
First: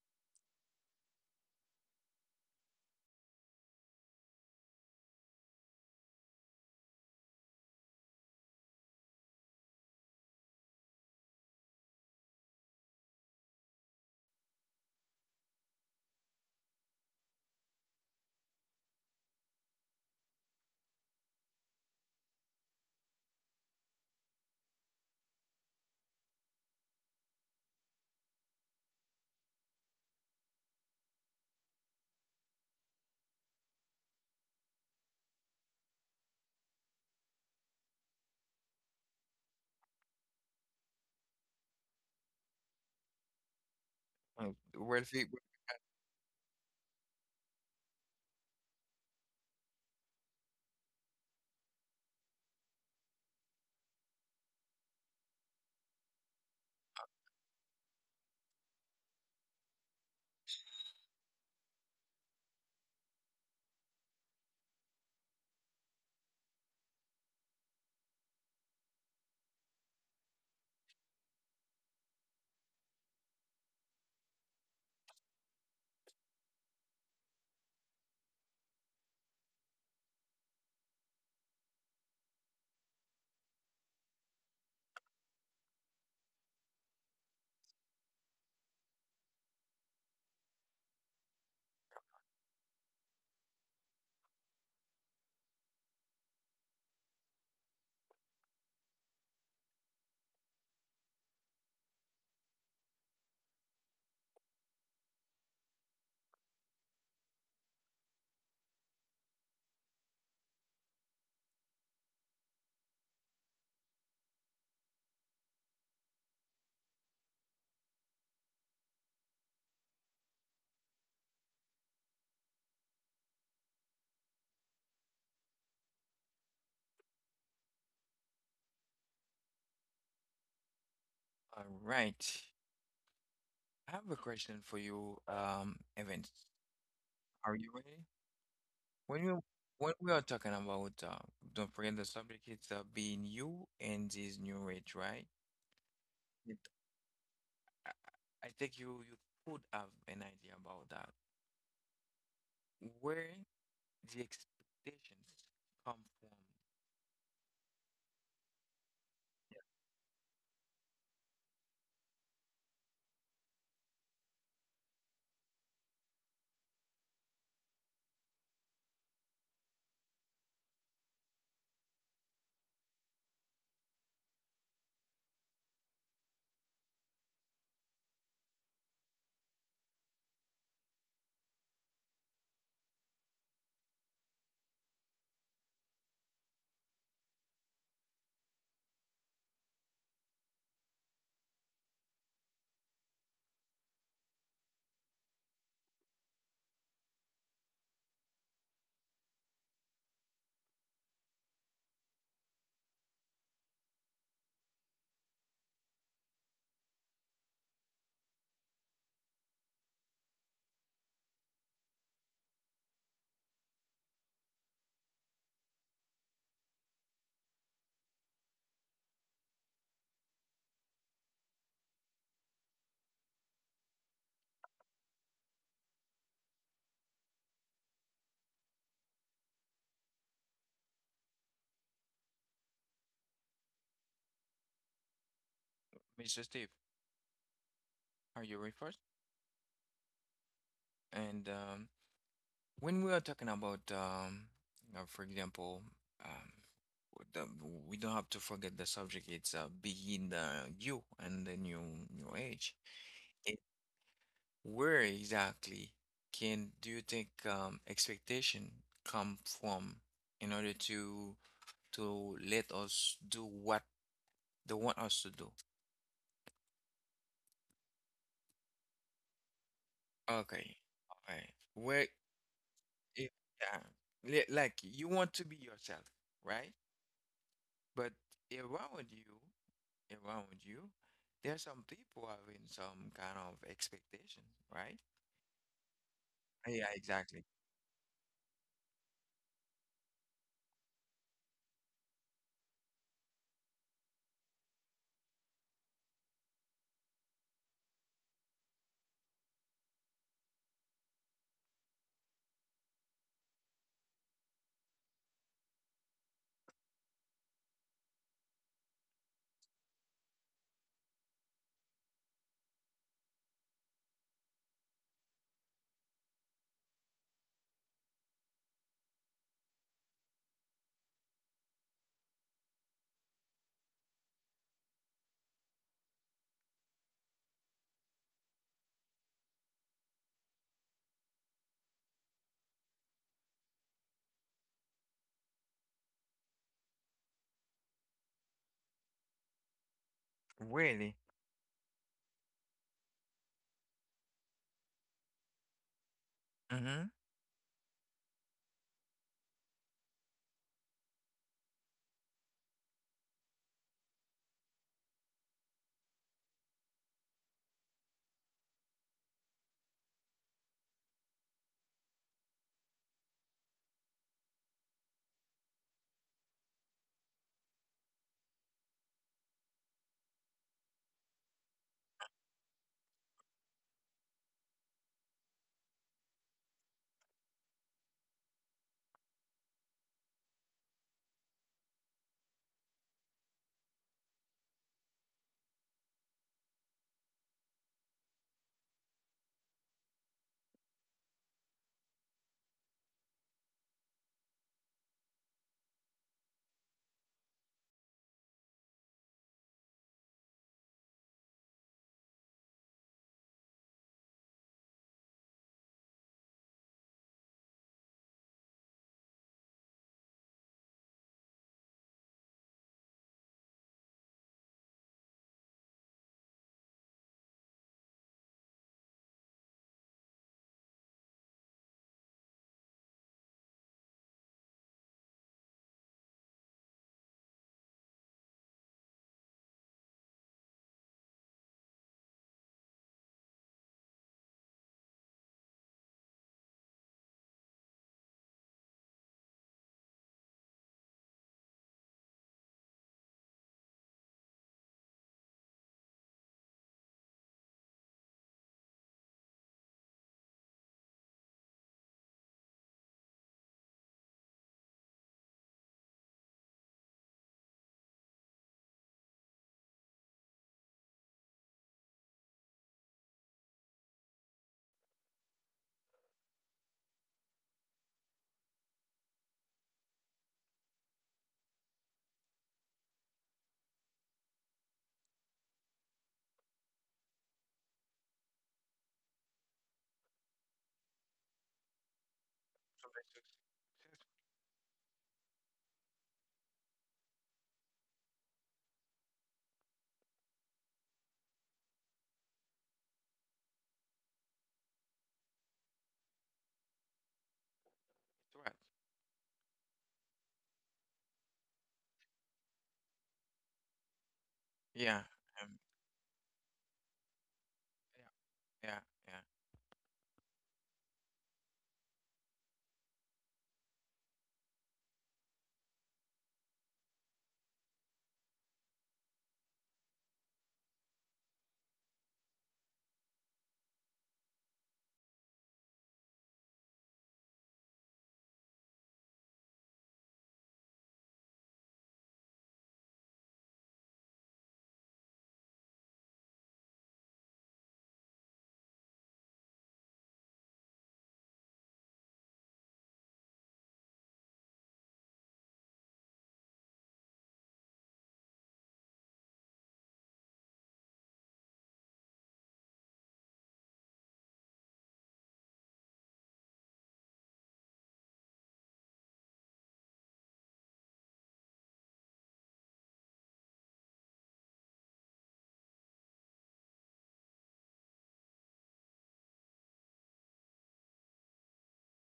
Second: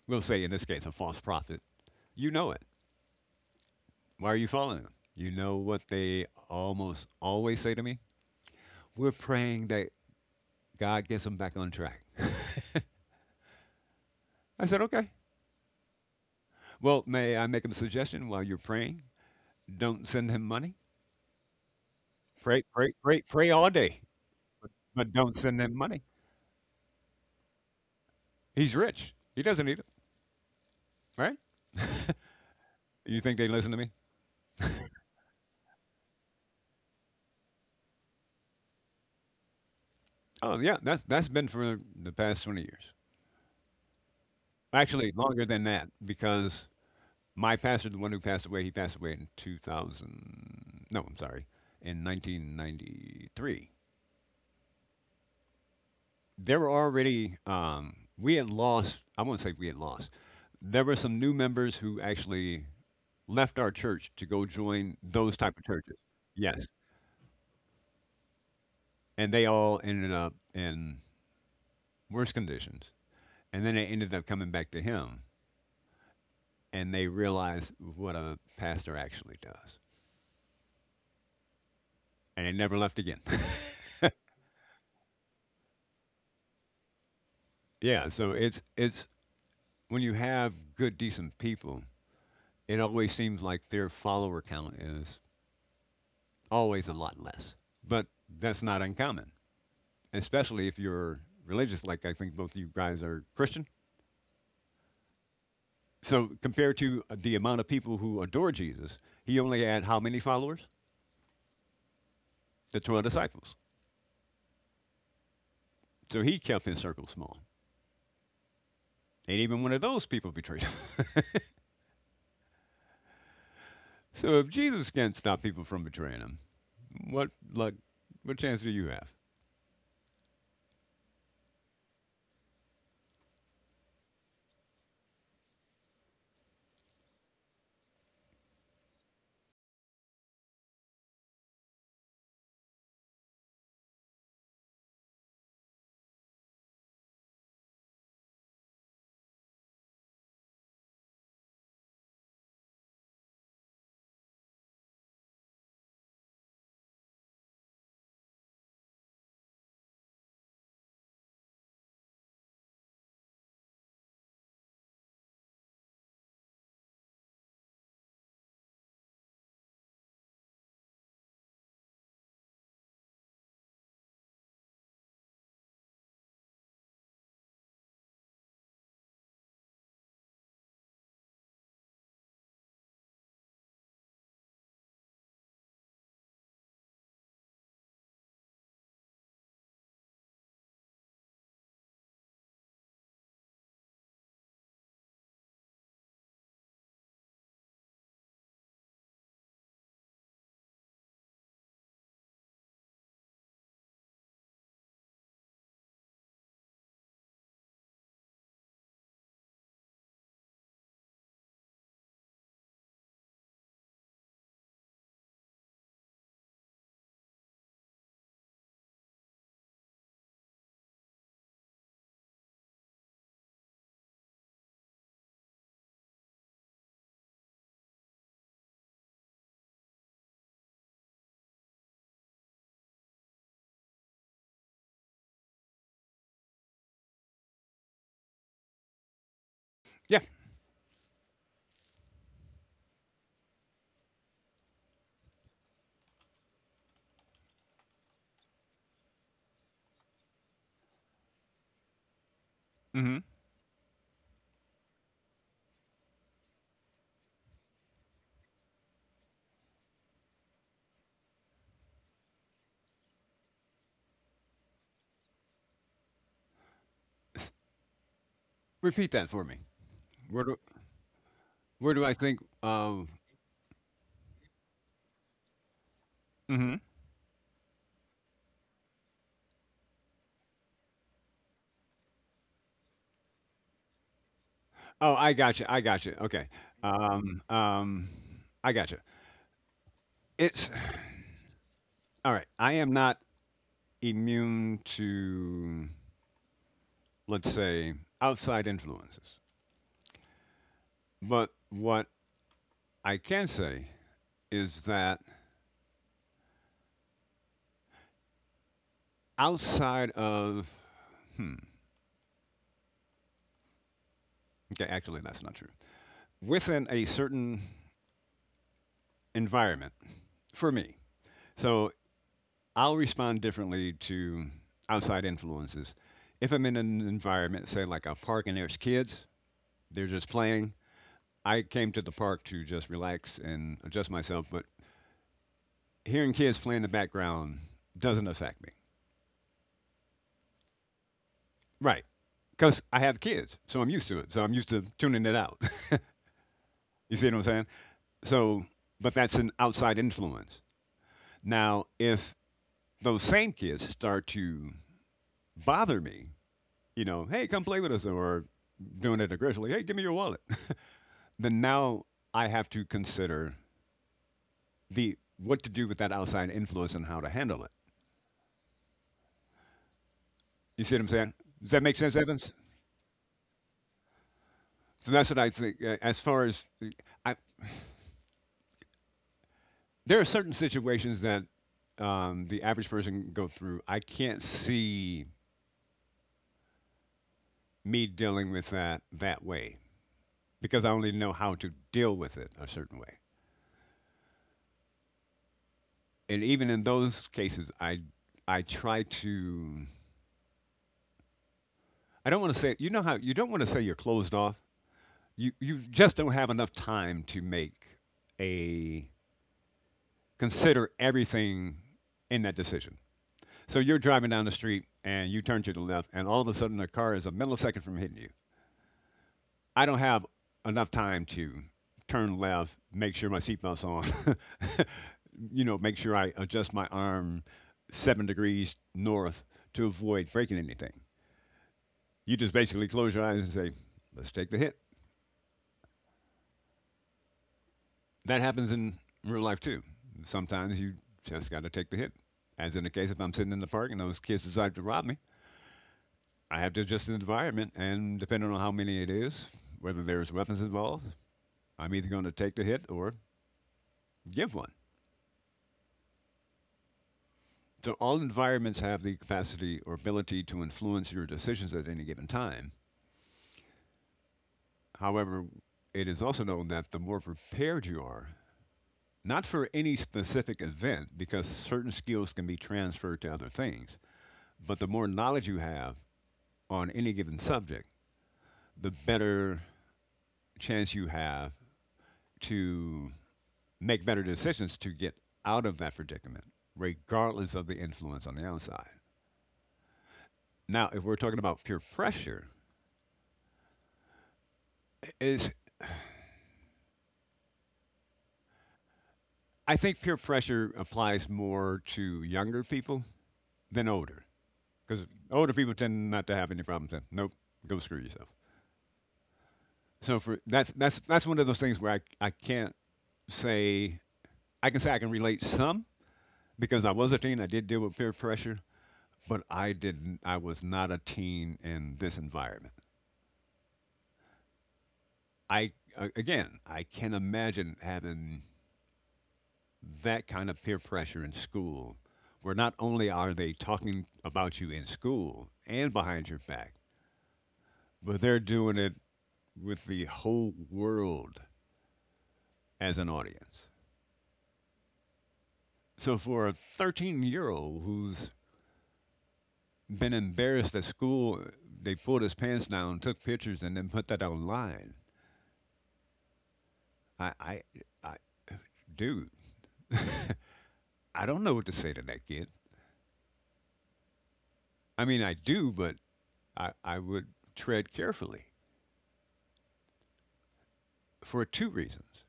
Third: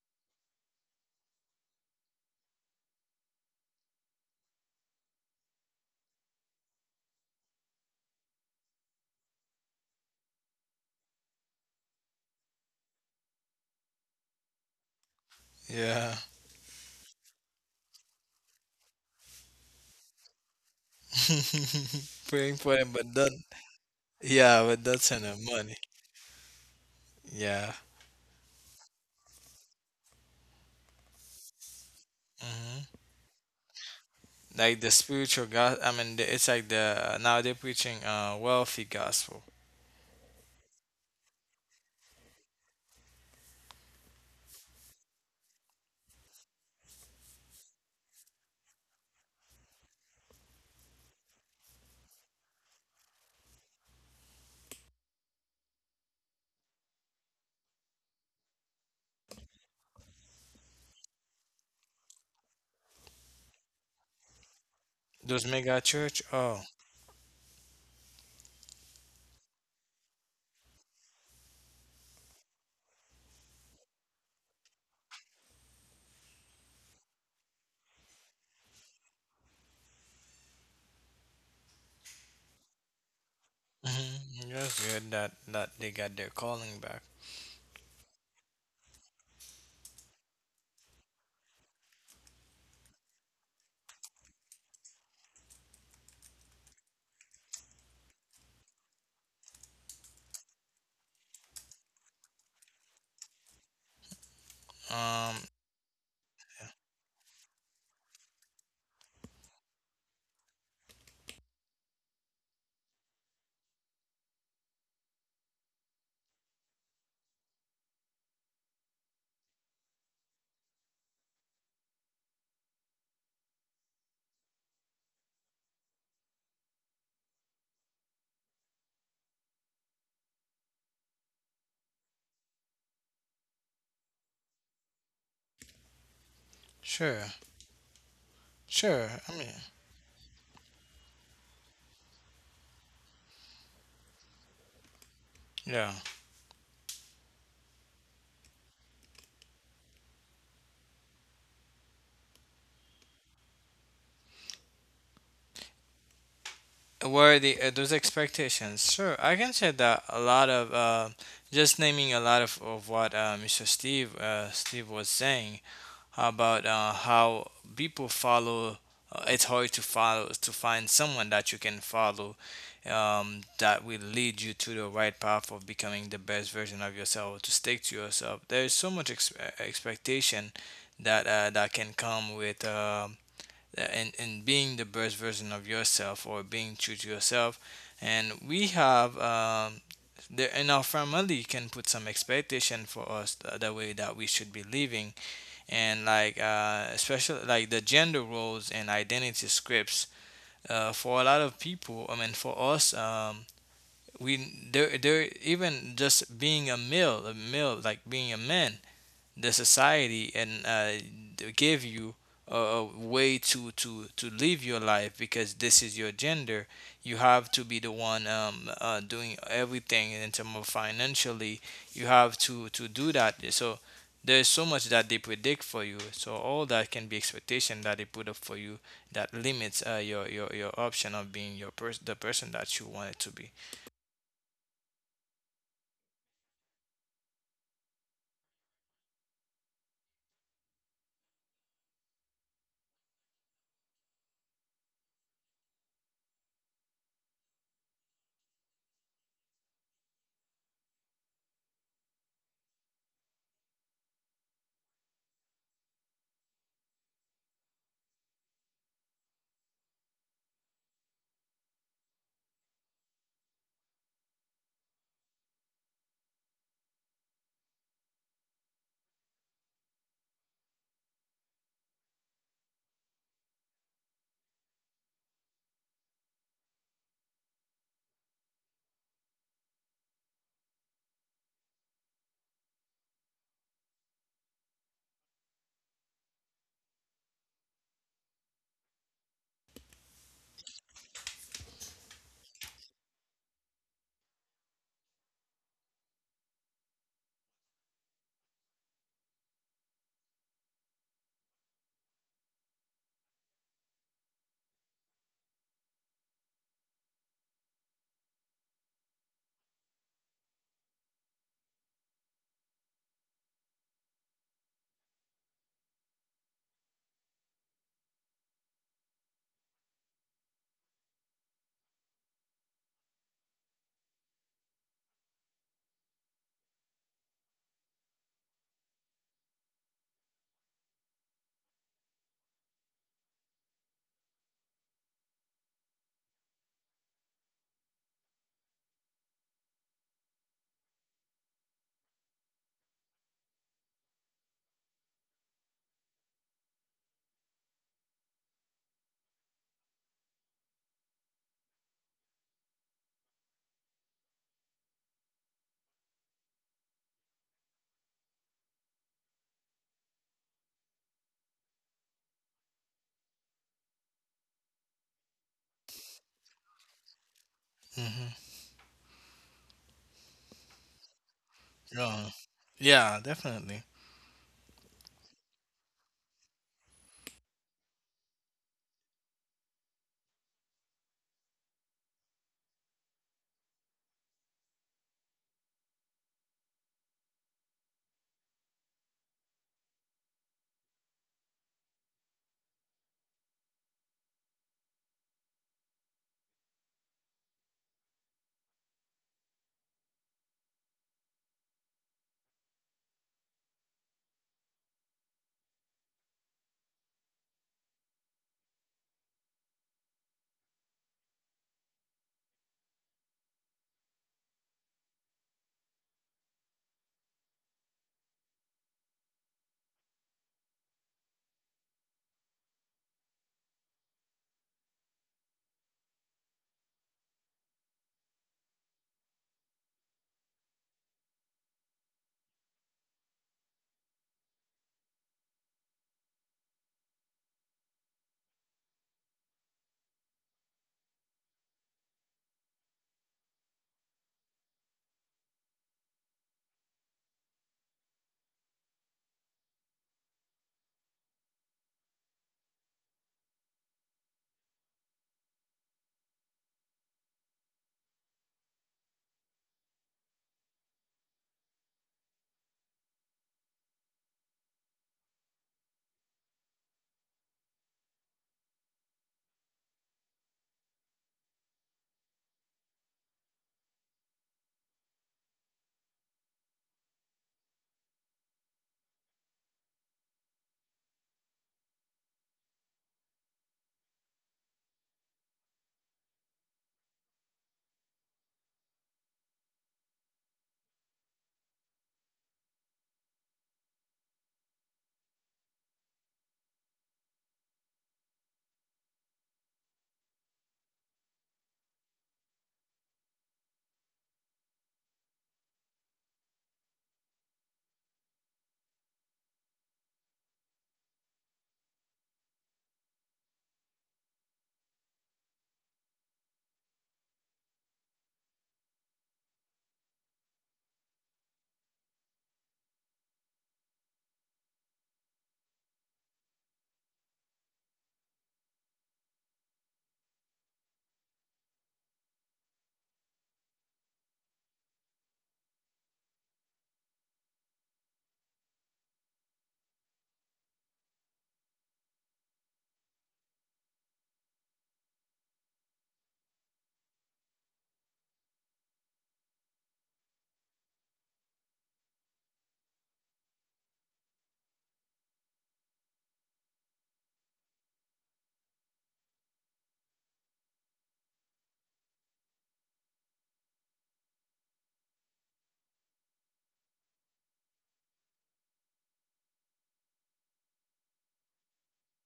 B: we'll say in this case, a false prophet, you know it. Why are you following them? You know what they almost always say to me? We're praying that God gets them back on track. (laughs) I said, okay.
C: Yeah.
B: Well, may I make him a suggestion while you're praying? Don't send him money.
C: (laughs) Praying
B: Pray,
C: for them,
B: pray,
C: but
B: pray,
C: that
B: pray all day,
C: yeah, but that's
B: but don't
C: enough
B: send him
C: money.
B: money.
C: Yeah.
B: He's rich. He doesn't need it, right?
C: hmm
B: You think they listen to me?
C: Like the spiritual God, I mean, it's like the now they're preaching wealthy gospel.
B: Oh yeah, that's been for the past 20 years.
A: Oh, well,
B: Actually,
A: see,
B: longer than that, because my pastor, the one who passed away, he passed away in 2000. No, I'm sorry, in 1993. There were already we had lost. I won't say we had lost. There were some new members who actually left our church to go join those
C: Those
B: type of
C: mega
B: churches.
C: church. Oh.
B: Yes, and they all ended up in worse conditions, and then they ended up coming back to him, and they realized what a pastor actually does, and they never left again.
C: Mm-hmm. That's good that they got their calling back.
B: (laughs) Yeah, so it's when you have good decent people, it always seems like their follower count is always a lot less, but that's not uncommon, especially if you're religious, like I think both you guys are Christian.
C: Um,
B: So compared to the amount of people who adore Jesus, he only had how many followers? The 12 disciples. So he kept his circle small. And even one of those people betrayed him. (laughs) So if Jesus can't stop people from betraying him, what like what chance do you have?
A: all right. I have a question for you, Evans.
C: sure,
A: Are you ready?
C: sure.
A: When
C: I
A: you
C: mean,
A: when we are talking about, don't forget the subject. It's being you in this new age, right?
C: yeah.
A: It, I, I think you could have an idea about that. Where the expectations come from,
C: Were the those expectations? Sure, I can say that a lot of just naming a lot of what Mr. Steve uh, Steve was saying. About how people follow. It's hard to find someone that you can follow, that will lead you to the right path of becoming the best version of yourself. To stick to yourself, there is so much expectation that can come with, and being the best version of yourself or being true to yourself. And we have and our family can put some expectation for us, the way that we should be living, and like especially like the gender roles and identity scripts, for a lot of people, I mean for us, we there there even just being a male, like being a man, the society, and they give you a way to live your life because this is your gender. You have to be the one, doing everything in terms of financially. You have to do that. So there's so much that they predict for you. So all that can be expectation that they put up for you that limits your option of being the person that you wanted to be.
A: Mr. Steve? Are you ready first?
B: Yeah.
A: And. When we are talking about, for example, um, we don't have to forget the subject. It's begin the you and the new age.
B: Mm-hmm.
A: It, where exactly can do you think expectation come from in order to let us do what they want us to do?
B: S- Repeat that for me. Where do
A: Okay, okay.
B: where do
A: Where
B: I think
A: if yeah, like you want to be yourself, right?
B: Mm-hmm.
A: But around you. Around you, there are some people having some kind of expectation, right?
B: Oh, I gotcha. I gotcha. Okay.
A: Yeah, exactly.
B: Um, um, I gotcha. It's all right. I am not immune to, let's say, outside influences. But what I can say is that outside of, hmm, okay, actually, that's not true. Within a certain environment, for me, so I'll respond differently to outside influences. If I'm in an environment, say like a park and there's kids, they're just playing. I came to the park to just relax and adjust myself, but hearing kids play in the background doesn't affect me.
A: Really?
B: Right. Because I have kids, so I'm used to it. So I'm used to tuning it out. (laughs)
A: Mm-hmm.
B: You see what I'm saying? So, but that's an outside influence. Now, if those same kids start to bother me, you know, hey, come play with us, or doing it aggressively, hey, give me your wallet, (laughs) then now I have to consider the what to do with that outside influence and how to handle it.
C: Hmm.
B: You see what I'm saying? Does that make sense,
C: Yeah.
B: Evans?
C: Yeah, definitely.
B: So that's what I think. As far as I, there are certain situations that the average person go through. I can't see me dealing with that that way because I only know how to deal with it a certain way. And even in those cases, I try to. I don't want to say you know how you don't want to say you're closed off. You just don't have enough time to make a consider everything in that decision. So you're driving down the street and you turn to the left, and all of a sudden a car is a millisecond from hitting you. I don't have enough time to turn left, make sure my seatbelt's on, (laughs) you know, make sure I adjust my arm 7 degrees north to avoid breaking anything. You just basically close your eyes and say, let's take the hit. That happens in real life too. Sometimes you just got to take the hit. As in the case, if I'm sitting in the park and those kids decide to rob me, I have to adjust to the environment. And depending on how many it is, whether there's weapons involved, I'm either going to take the hit or give one. So all environments have the capacity or ability to influence your decisions at any given time. However, it is also known that the more prepared you are, not for any specific event, because certain skills can be transferred to other things, but the more knowledge you have on any given subject, the better chance you have to make better decisions to get out of that predicament, regardless of the influence on the outside. Now, if we're talking about peer pressure, it's I think peer pressure applies more to younger people than older, because
A: Yeah.
B: older people
A: Um,
B: tend not to have any problems. Then, nope, go screw yourself.
A: yeah. Yeah. Yeah.
B: So for that's one of those things where I can't say say I can relate some because I was a teen. I did deal with peer pressure, but I didn't. I was not a teen in this environment. I again, I can imagine having that kind of peer pressure in school, where not only are they talking about you in school and behind your back, but they're doing it with the whole world as an audience. So for a 13-year-old year old who's been embarrassed at school, they pulled his pants down, took pictures, and then put that online. I, I, I dude, (laughs) I don't know what to say to that kid. I mean, I do, but I would tread carefully for two reasons.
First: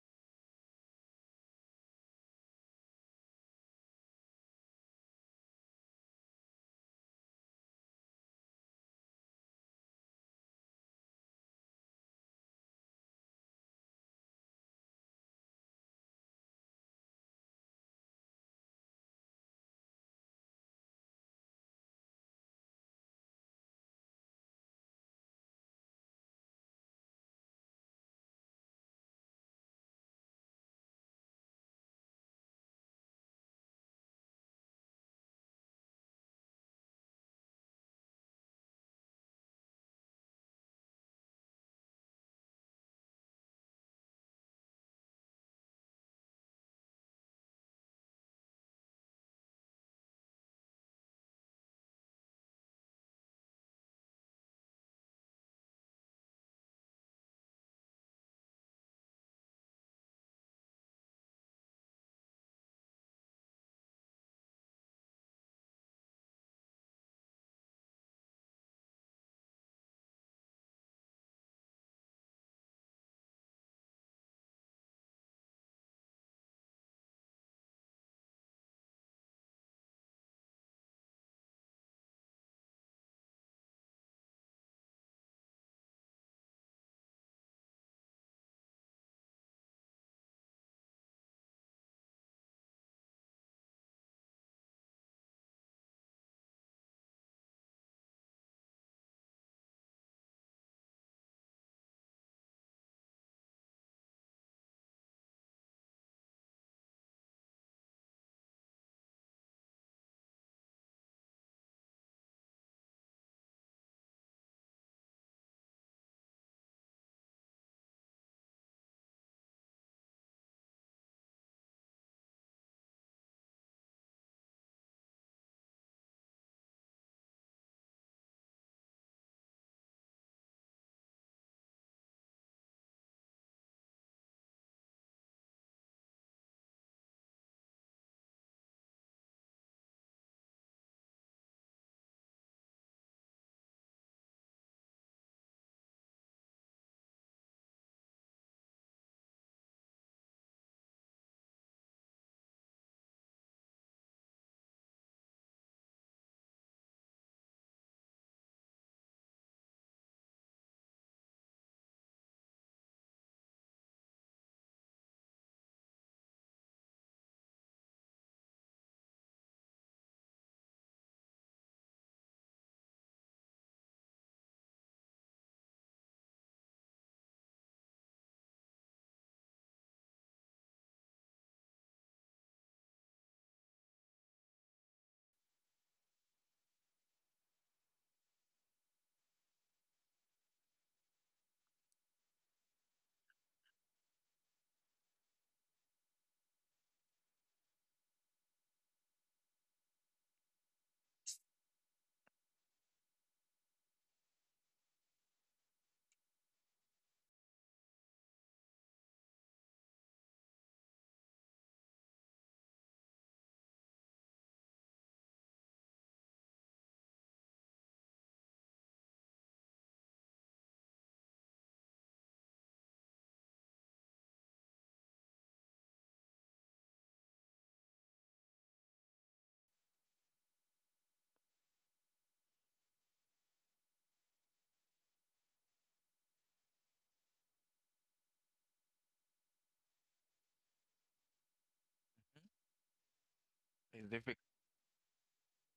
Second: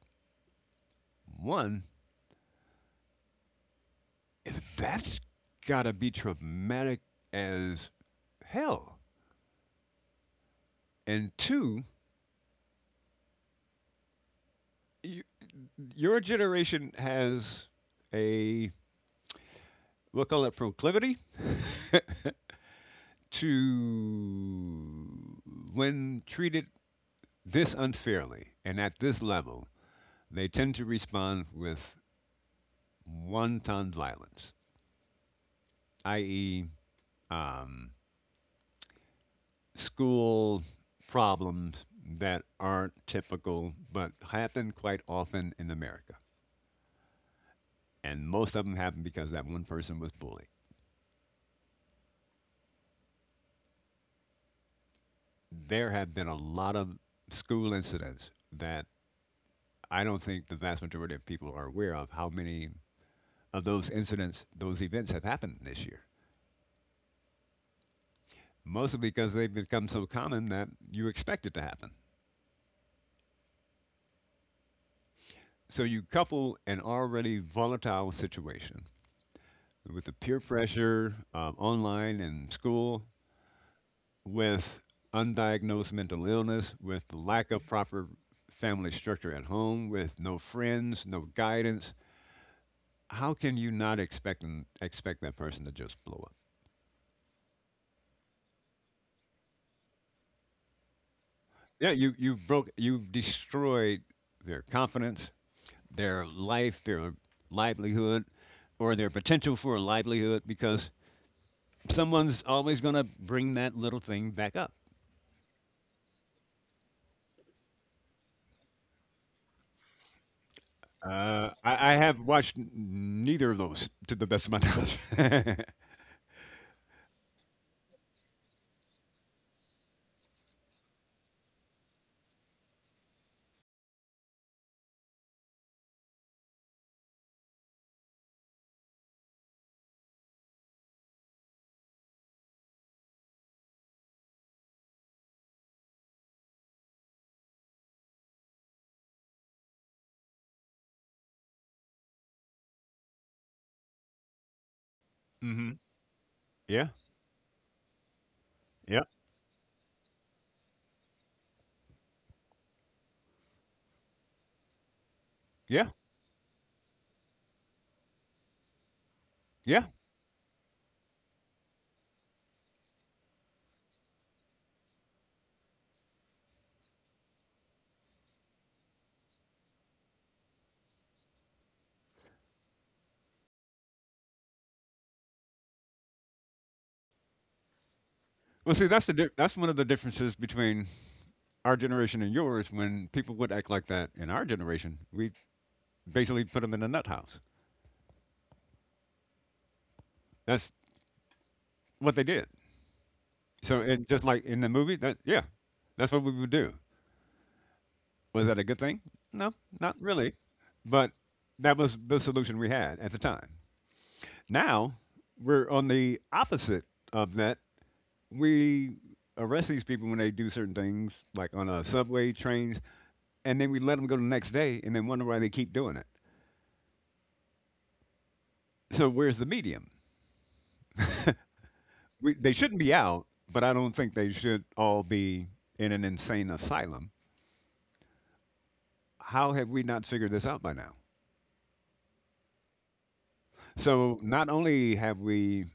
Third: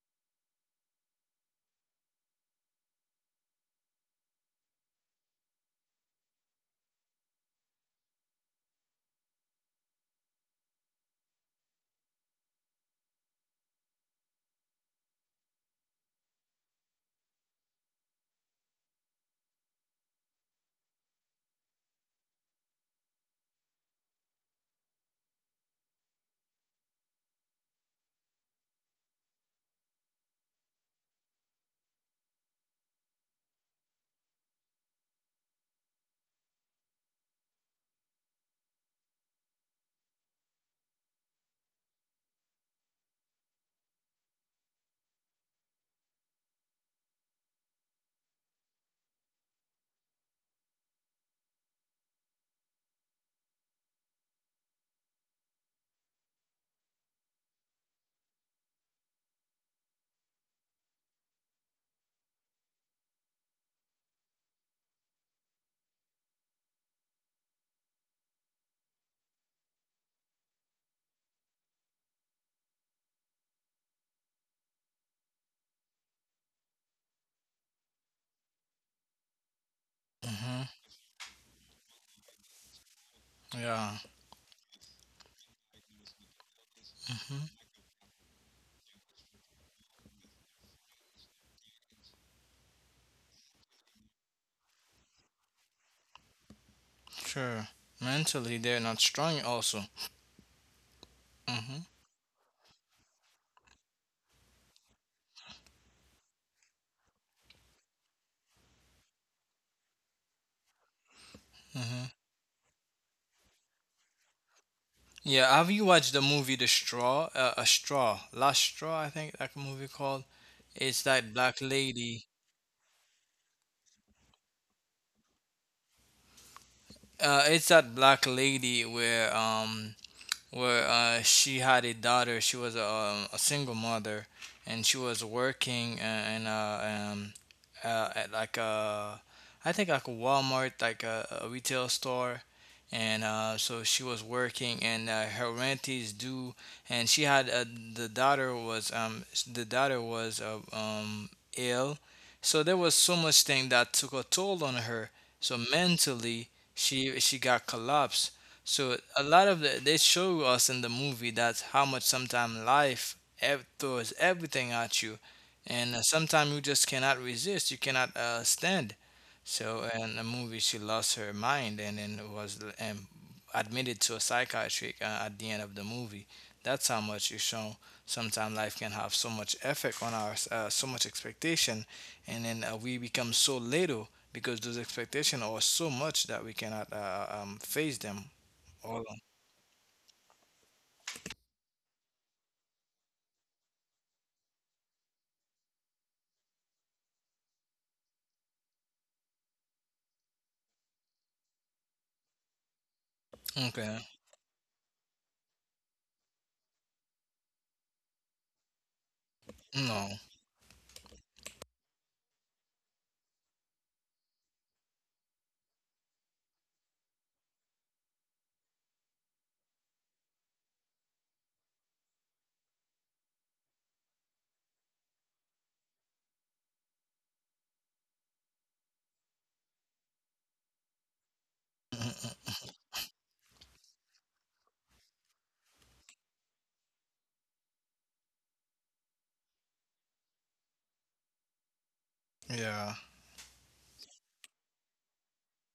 B: One, that's gotta be traumatic as hell. And two, you, your generation has a, we'll call it proclivity, (laughs) to, when treated this unfairly and at this level, they tend to respond with wanton violence, i.e., um, school problems that aren't typical but happen quite often in America. And most of them happen because that one person was bullied. There have been a lot of school incidents that I don't think the vast majority of people are aware of how many of those incidents, those events have happened this year. Mostly because they've become so common that you expect it to happen. So you couple an already volatile situation with the peer
C: Hmm.
B: pressure of online and school
C: Yeah.
B: with undiagnosed mental illness, with the lack of proper family structure at home, with no friends, no guidance, how can you not expect that person to just blow up?
C: Sure. Mentally, they're not strong also. Hmm.
B: Yeah, you broke you destroyed their confidence, their life, their livelihood, or their potential for a livelihood because
C: Hmm.
B: someone's always going to bring that little thing back up.
C: Yeah, have you watched the movie The Straw? A Straw. Last Straw, I think that movie called. It's that black
B: I have
C: lady.
B: watched neither of those to the best of my knowledge.
C: It's that black lady where she had a daughter. She was a single mother, and she was working at like a, I think like a Walmart, like a retail store, and so she was working, and her rent is due, and she had the daughter was um the daughter was ill, so there was so much thing that took a toll on her.
B: (laughs)
C: So
B: Hmm.
C: mentally,
B: Yeah.
C: she got collapsed, so
B: Yeah.
C: a lot of they show us in the movie, that's how much sometimes life throws everything at you,
B: Yeah.
C: and sometimes you just cannot resist. You cannot stand.
B: Yeah.
C: So in the movie, she lost her mind and then was admitted to a psychiatric at the end of the movie. That's how much you show. Sometimes life can have so much effect on our so much expectation, and then we become so little because those expectations are so much that we cannot face them.
B: Well, see,
C: Hold
B: that's the that's one of the differences between our generation and yours. When people would act like that in our generation, we basically put them in a nut house. That's what they did.
C: on.
B: So,
C: Okay.
B: and just like in the movie, that, yeah, that's what we would do. Was that a good thing? No, not
C: No.
B: really. But that was the solution we had at the time. Now we're on the opposite of that, we arrest these people when they do certain things, like on subway trains, and then we let them go the next day, and then wonder why they keep doing it. So where's the medium? We, they
C: Mm-mm.
B: shouldn't be out, but I don't think they should all be in an insane asylum. How have we not figured this out by now?
A: Mhm.
C: Yeah.
A: It's
B: So
A: difficult.
B: not only have we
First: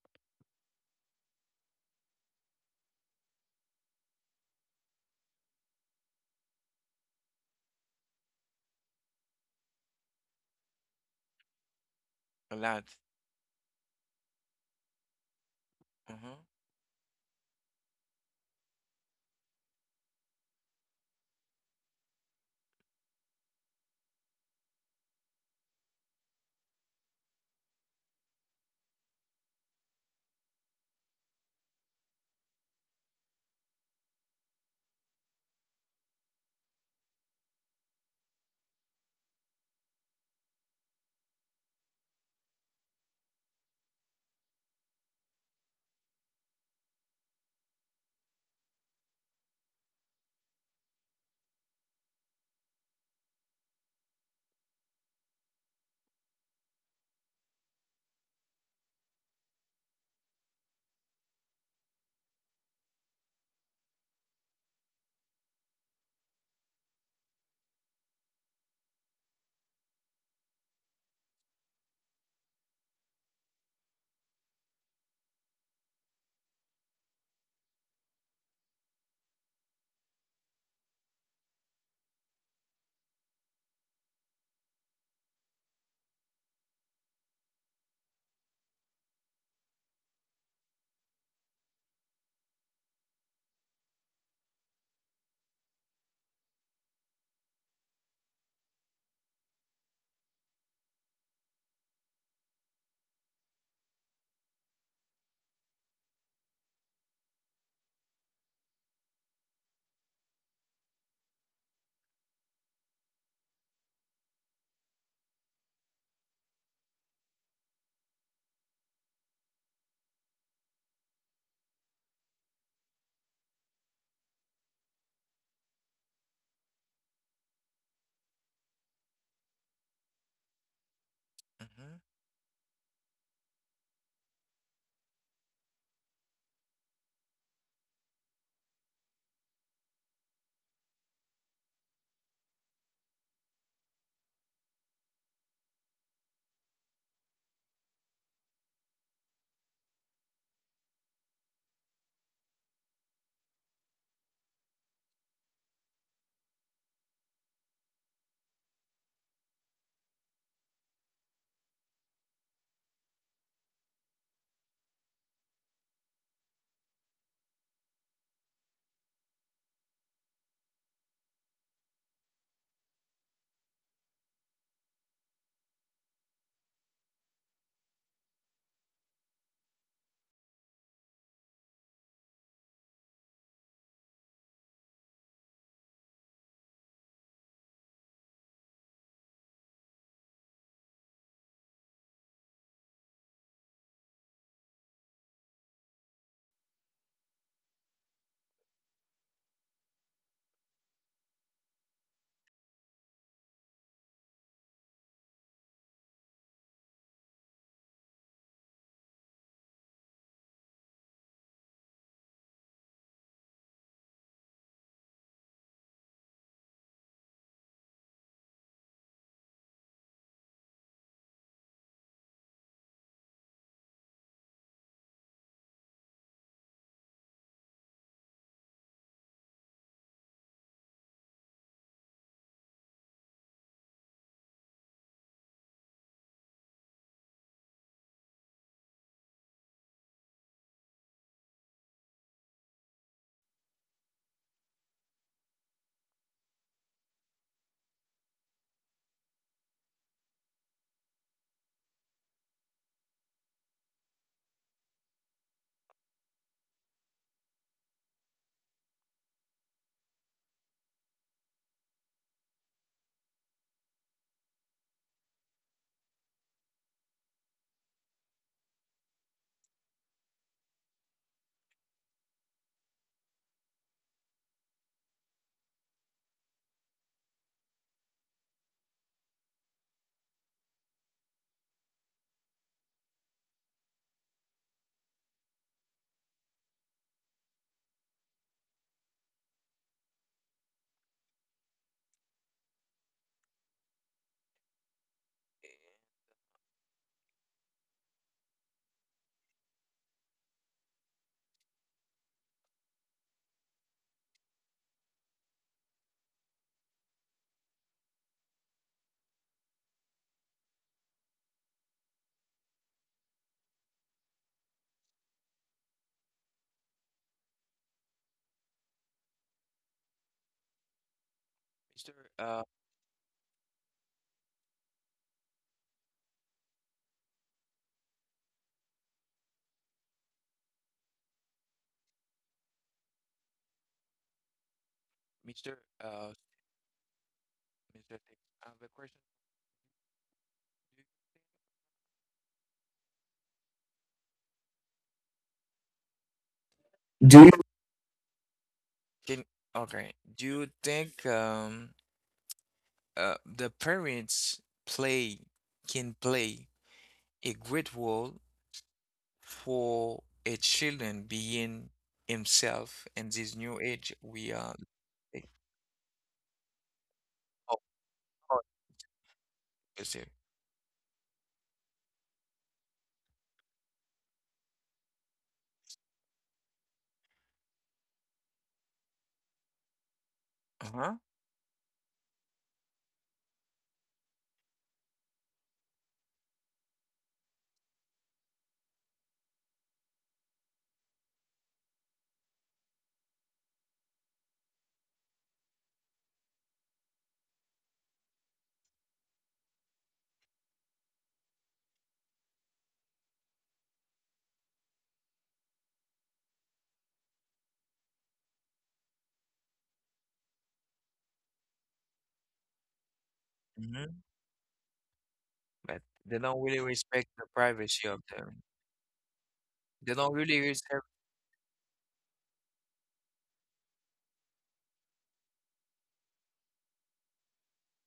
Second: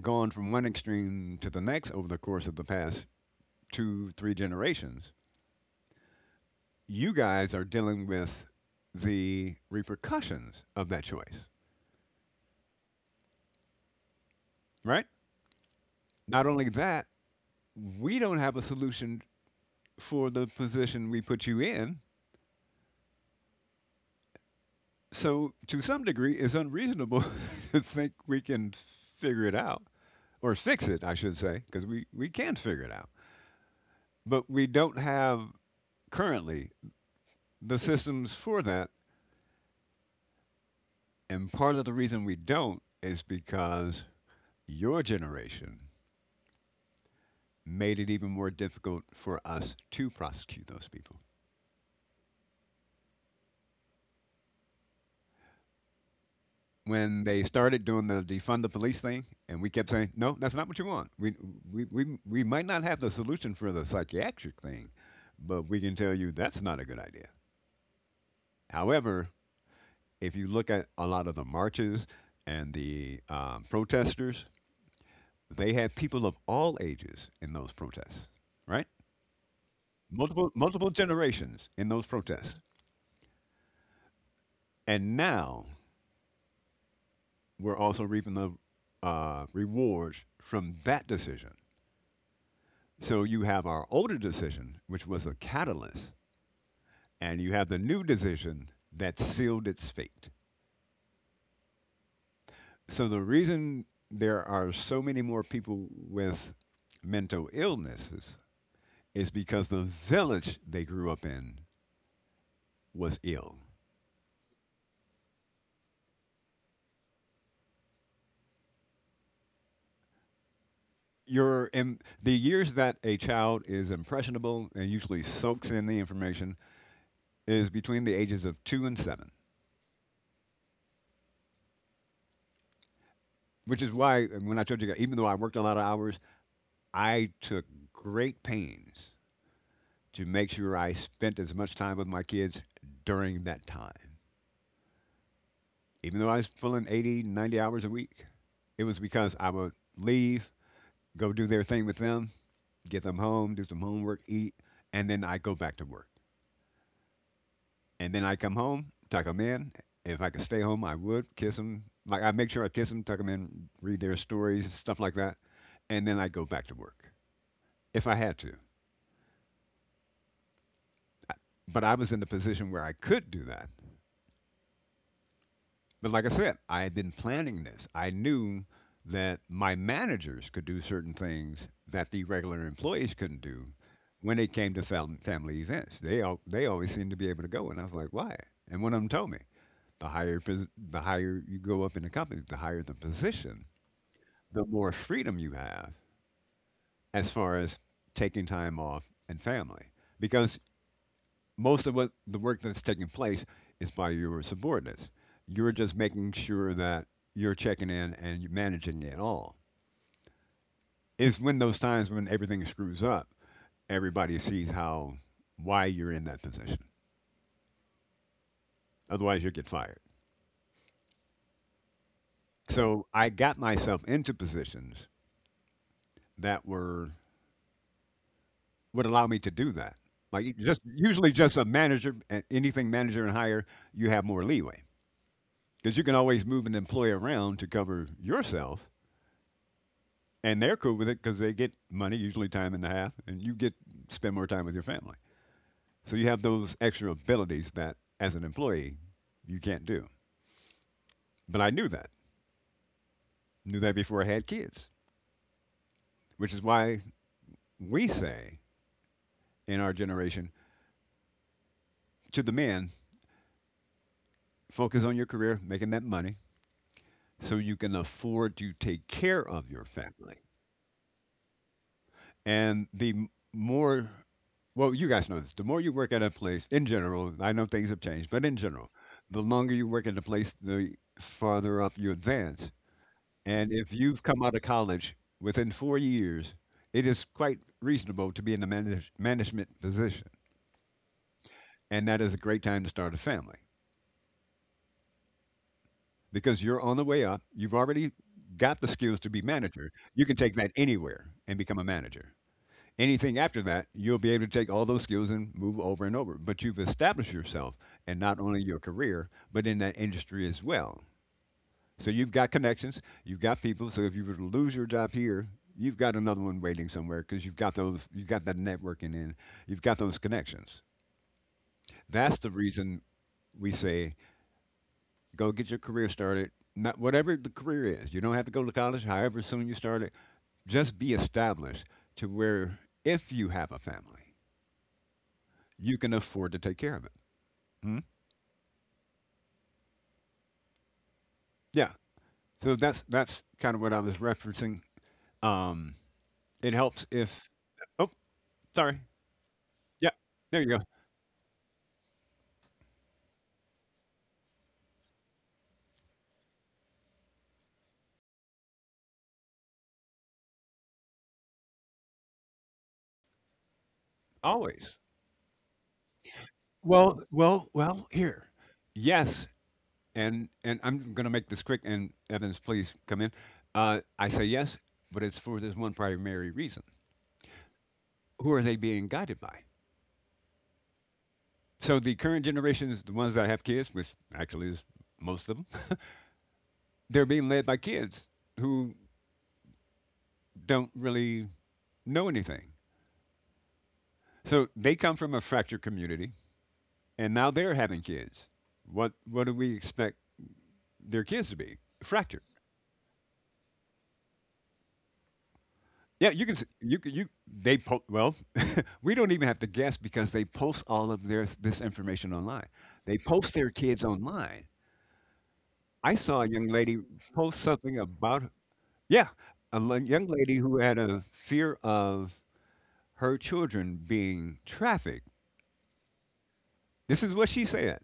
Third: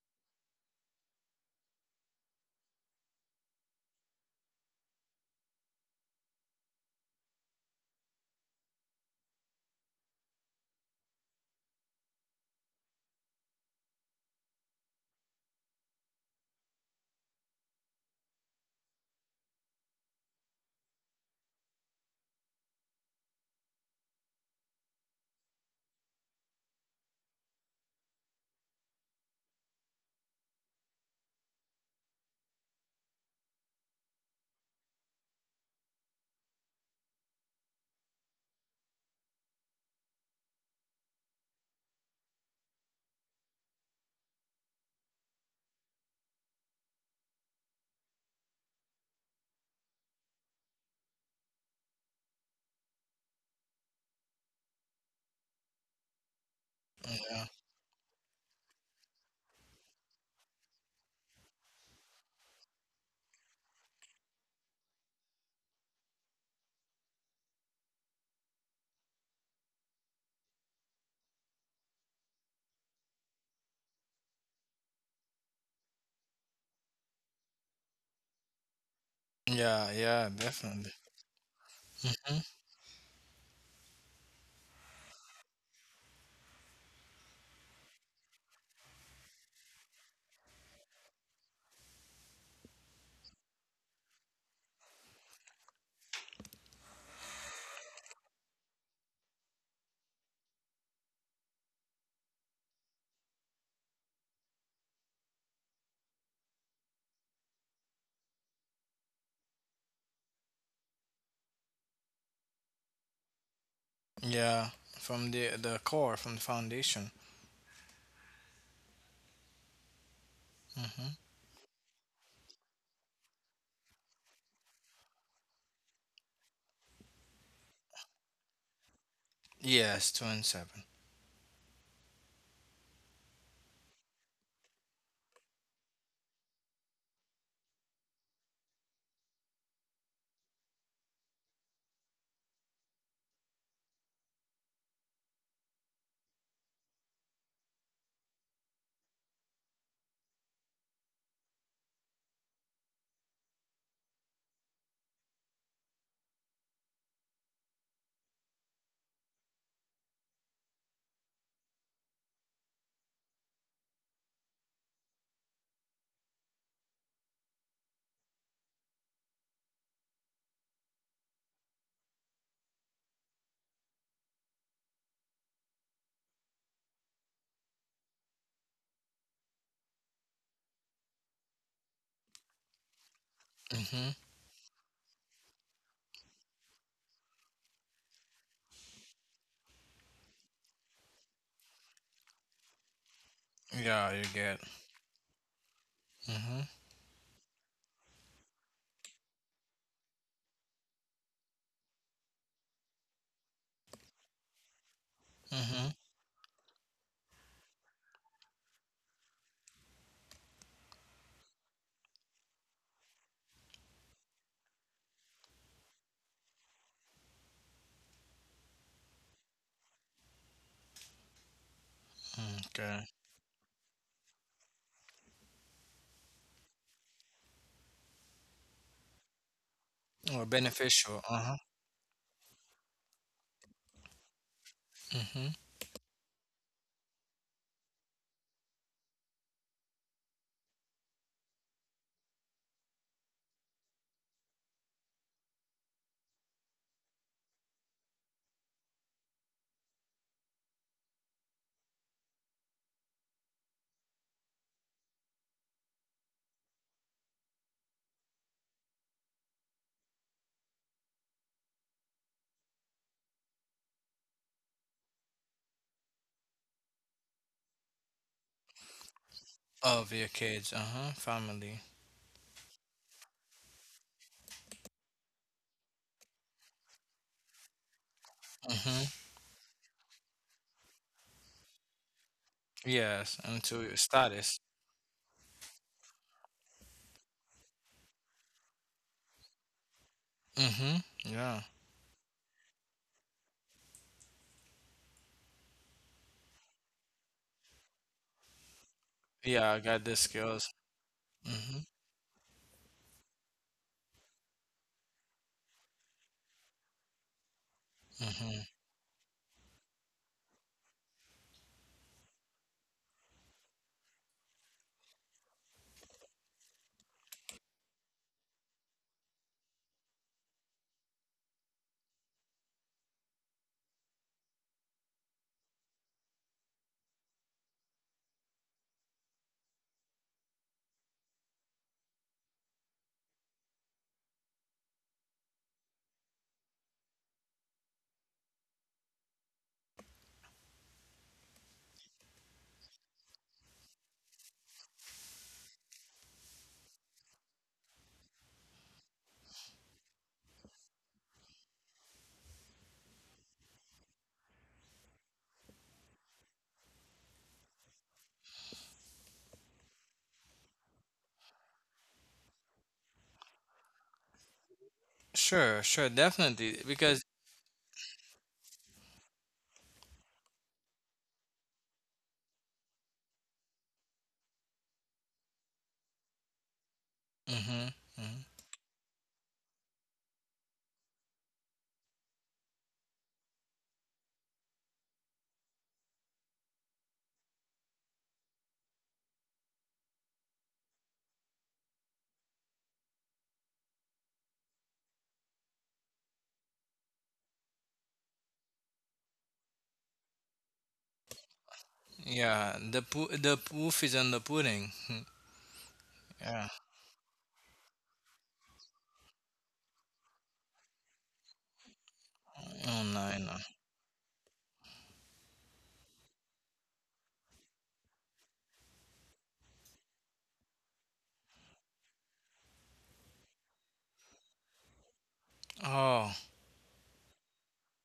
B: gone from one extreme to the next over the course of the past two, three generations, you guys are dealing with the repercussions of that choice,
A: A lot.
B: right?
A: Mm-hmm.
B: Not only that, we don't have a solution for the position we put you in. So, to some degree, it's unreasonable (laughs) to think we can figure it out, or fix it, I should say, because we can figure it out. But we don't have currently the systems for that. And part of the reason we don't is because your generation made it even more difficult for us to prosecute those people when they started doing the defund the police thing, and we kept saying, "No, that's not what you want. We might not have the solution for the psychiatric thing, but we can tell you that's not a good idea." However, if you look at a lot of the marches and the protesters, they had people of all ages in those protests, right?
C: Yeah. Yeah.
B: Multiple
C: Definitely.
B: generations in those
C: Hmm.
B: protests, and now we're also reaping the rewards from that decision. So you have our older decision, which was a catalyst, and you have the new decision that sealed its fate. So the reason there are so many more people with mental illnesses is because the village they grew up in was ill.
C: Yeah. From the core, from the foundation. Hmm.
B: Your im The years that a child is impressionable and usually soaks in the information is between the ages of two and seven,
C: Yes. Two and seven.
A: Mm-hmm.
B: which is why when I told you, even though I worked a lot of hours, I took great pains to make sure I spent as much time with my kids during that time. Even though I was pulling 80, 90 hours a week, it was because I would leave, go do their thing with them, get them home, do some homework, eat, and then I go back to work. And then I come home, tuck them in. If I could stay home, I would kiss them. Like, I make sure I kiss them, tuck them in, read their stories, stuff like that, and then I go back to work if I had to. But I was in the position where I could do that. But like I said, I had been planning this. I knew that my managers could do certain things that the regular employees couldn't do
C: Hmm.
B: when it came to family events. They always seemed to be able to go, and I was like, why? And one of them told me, the the higher you go up in the company, the higher the position,
C: Yeah. You get.
B: the more freedom you have
C: Hmm.
B: as far as taking time off and family, because most of what the work that's taking place is by your subordinates. You're
C: Hmm.
B: just making sure that you're checking in and you're managing it all. It's when those times when everything screws up, everybody sees how, why you're in that position. Otherwise, you'll get fired.
C: Okay.
B: So I got myself into positions that were would allow me to do that.
C: Or
B: Like, it just
C: beneficial.
B: usually
C: Uh huh.
B: just a manager, anything manager and higher, you have more leeway
C: Hmm.
B: because you can always move an employee around to cover yourself and they're cool with it because they get money, usually time and a half, and you get spend more time with your family. So you have those extra abilities that, as an employee, you can't do. But I knew that before I had kids, which is why we say in our generation to the men, focus on your career, making that money, so you can afford to take care of your
C: Of your
B: family.
C: kids. Uh huh. Family.
B: And the more, well, you guys know this, the more you work at a place in general, I know things have changed, but in general,
C: Hmm.
B: the longer you work at a place, the farther up you advance.
C: Yes. And
B: And
C: to
B: if
C: your
B: you've come out
C: status.
B: of college within 4 years, it is quite reasonable to be in a management position.
C: Hmm. Yeah.
B: And that is a great time to start a family because you're on the way up. You've already got the skills to be
C: Yeah. I
B: manager.
C: got the
B: You can take
C: skills.
B: that anywhere and become
C: Hmm.
B: a manager. Anything after that, you'll be able to take all those skills and move over and over. But you've established yourself and not only
C: Hmm.
B: your career, but in that industry as well. So you've got connections, you've got people. So if you were to lose your job here, you've got another one waiting somewhere because you've got that networking in, you've got those connections.
A: Mr.
B: That's the
A: Uh,
B: reason we say go get your career started. Not whatever the career is, you don't have to go to college. However soon you start it, just be established to where if you have a family
A: Mr.
B: you can
A: Uh,
B: afford to take care of it. Hmm?
A: Mr. Dick, I have a question for
B: Yeah. So that's kind of what I was referencing. Um, it helps
A: you. Do you?
B: if. Oh, sorry.
A: Can okay.
B: Yeah.
A: Do
B: There
A: you
B: you go.
A: think the parents play can play a great role for a children being himself in this new age we are
B: Always.
A: like,
C: Sure. Sure. Definitely. Because.
B: Well, well,
A: oh,
B: well. Here.
A: oh,
B: Yes,
A: is it-
B: and I'm going to make this quick. And Evans, please come in. I say yes, but it's for this one primary reason.
C: Hmm.
B: Who are they being guided by?
A: uh-huh.
B: So the current generations, the ones that have kids, which actually is most of them, (laughs) they're being led by kids who don't really know anything. So they come from a fractured community, and now they're having kids. What do we expect their kids to be? Fractured.
C: Yeah, the proof is on the pudding. (laughs)
B: Yeah, you can s-
C: Yeah.
B: you can- you they po- well, (laughs) we don't even have to guess because they post all of their this information online.
C: Oh
B: They
C: no, I
B: post
C: know.
B: their kids
A: Hmm.
B: online.
A: But
B: I
A: they
B: saw a
A: don't
B: young
A: really
B: lady
A: respect the
B: post something
A: privacy of
B: about,
A: them.
B: yeah, a
A: They
B: young
A: don't
B: lady
A: really
B: who had
A: respect
B: a fear of her children being trafficked.
C: Oh,
B: This is what she said.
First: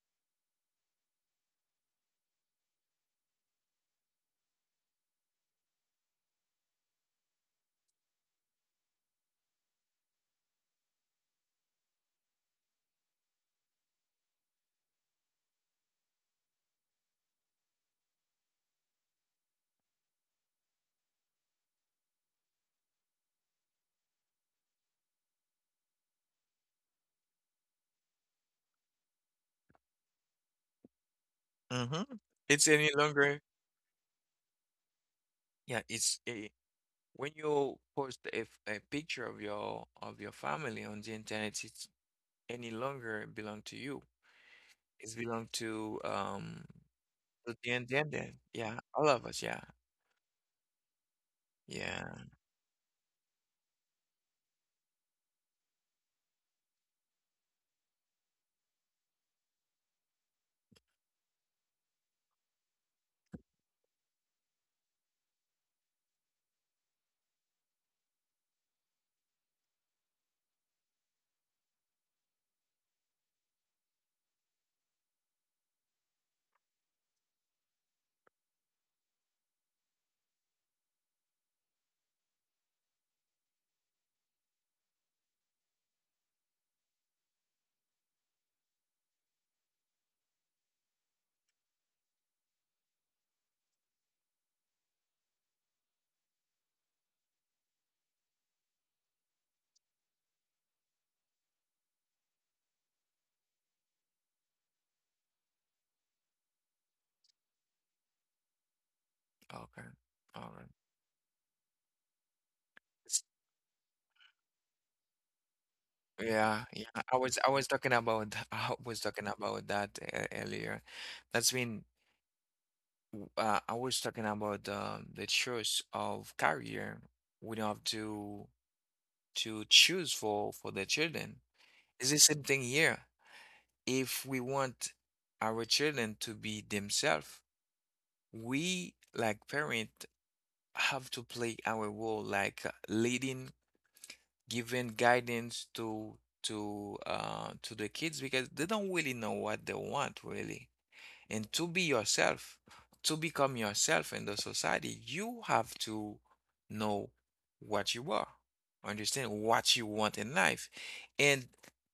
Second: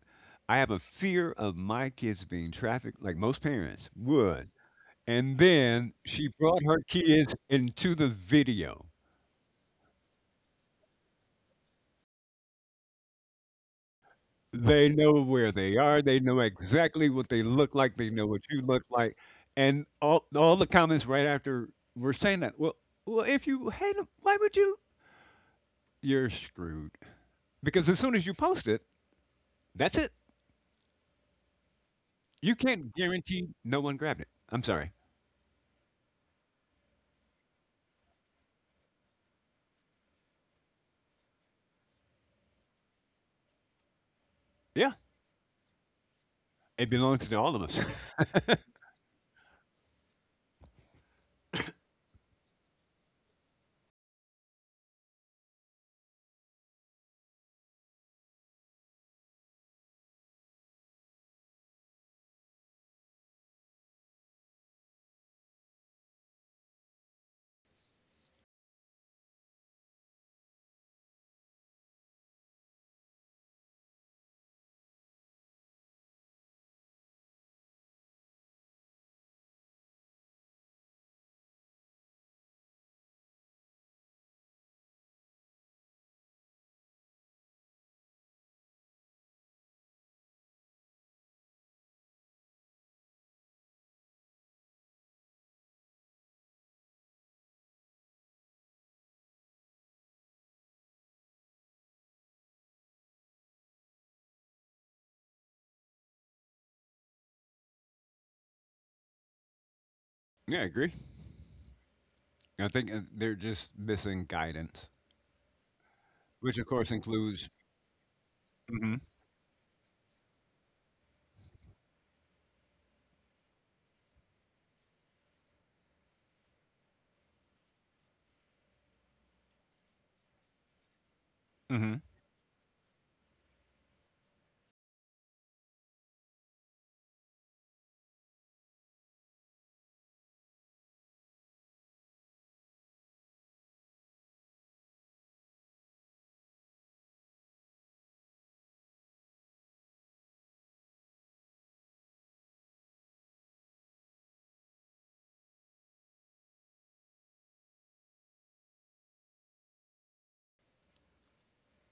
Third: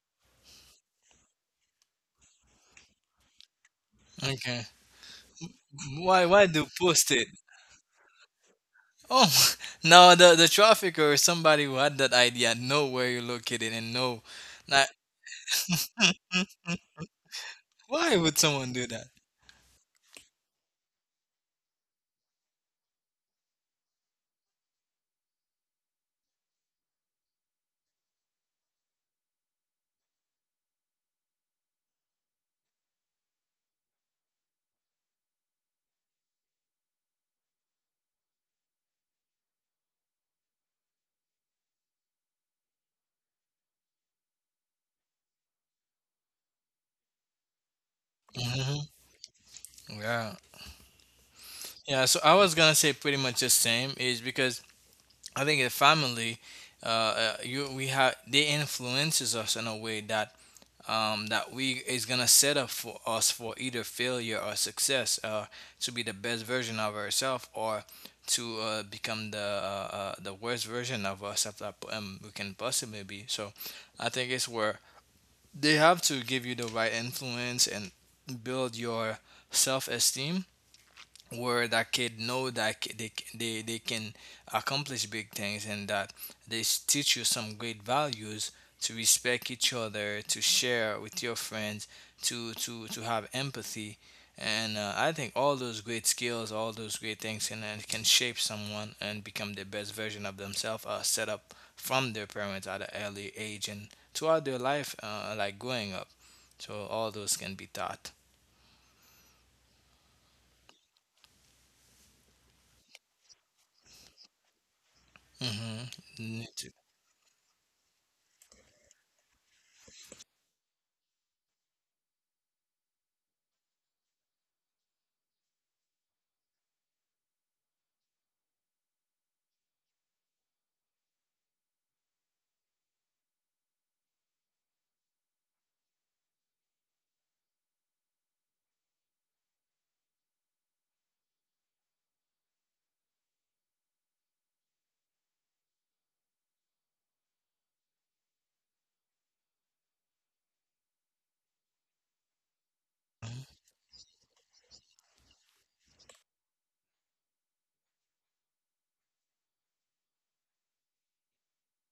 B: I have a fear of my kids being trafficked, like most parents would.
C: okay.
B: And then
C: Why
B: she
C: why
B: brought
C: do
B: her
C: post it?
B: kids into the video.
C: Oh, (laughs) no, the trafficker or somebody who had that idea know where you're located and know.
B: They
C: Like,
B: know where they are. They know exactly what they look like. They
C: why
B: know
C: would
B: what you
C: someone
B: look
C: do that?
B: like. And all the comments right after were saying that. Well, if you hate them, why would you? You're screwed. Because as soon as you post it, that's it.
A: Hmm.
B: You
A: It's any
B: can't
A: longer.
B: guarantee no one grabbed it. I'm sorry.
A: Yeah, it's a when you post a, a picture of your family on the internet it's any longer belong to you
B: Yeah,
A: it's belong
B: it belongs to
A: to
B: all of
A: the
B: us.
A: internet yeah
C: Hmm.
A: all of us yeah
C: Yeah. Yeah. So
A: yeah
C: I was gonna say pretty much the same is because I think a family, you we have they influences us in a way that, we is gonna set up for us for either failure or success, to be the best version of ourselves, or to become the worst version of ourselves that, we can possibly be. So, I think it's where they have to give you the right influence and build your self esteem, where that kid know that they can accomplish big things, and that teach you some great values, to respect each other, to share with your friends, to have empathy, and I think all those great things can shape someone and become the best version of themselves, set up from their parents at an early age and throughout their life, like growing up, so all those can be taught.
A: okay
B: (laughs)
A: all
B: Yeah, I
A: right
B: agree. I think
A: S
B: they're just missing guidance,
C: Mm-hmm.
B: which
A: Yeah,
B: of
A: yeah.
B: course
A: I
B: includes.
A: was talking about (laughs) I
B: hmm
A: was talking about that earlier. That's when I was talking about the choice of career we don't have to choose for the children.
B: hmm
A: It's the same thing here. If we want our children to be themselves, we like parent have to play our role like leading giving guidance to the kids because they don't really know what they want really. And to be yourself, to become yourself in the society, you have to know what you are, understand what you want in life. And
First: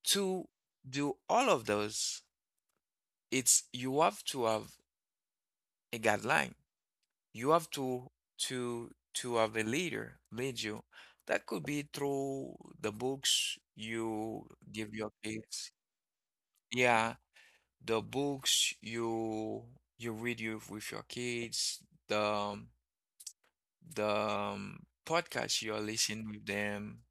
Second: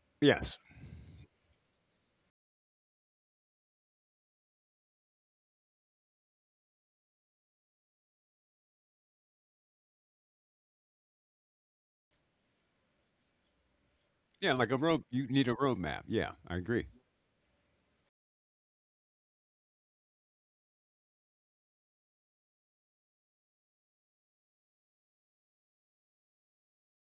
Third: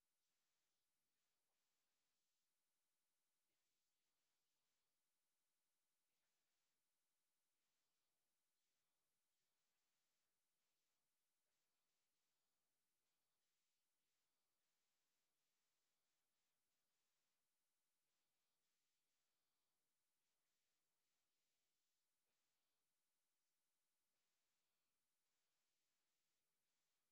A: to
B: Yes.
A: do all of those, it's you have to have a guideline you have to have a leader lead you. That could be through the books you
B: Yeah, like a
A: give
B: road.
A: your
B: You need a
A: kids.
B: roadmap. Yeah, I agree.
A: Yeah, the books you you read you with your kids, the the um, podcast you're listening with them,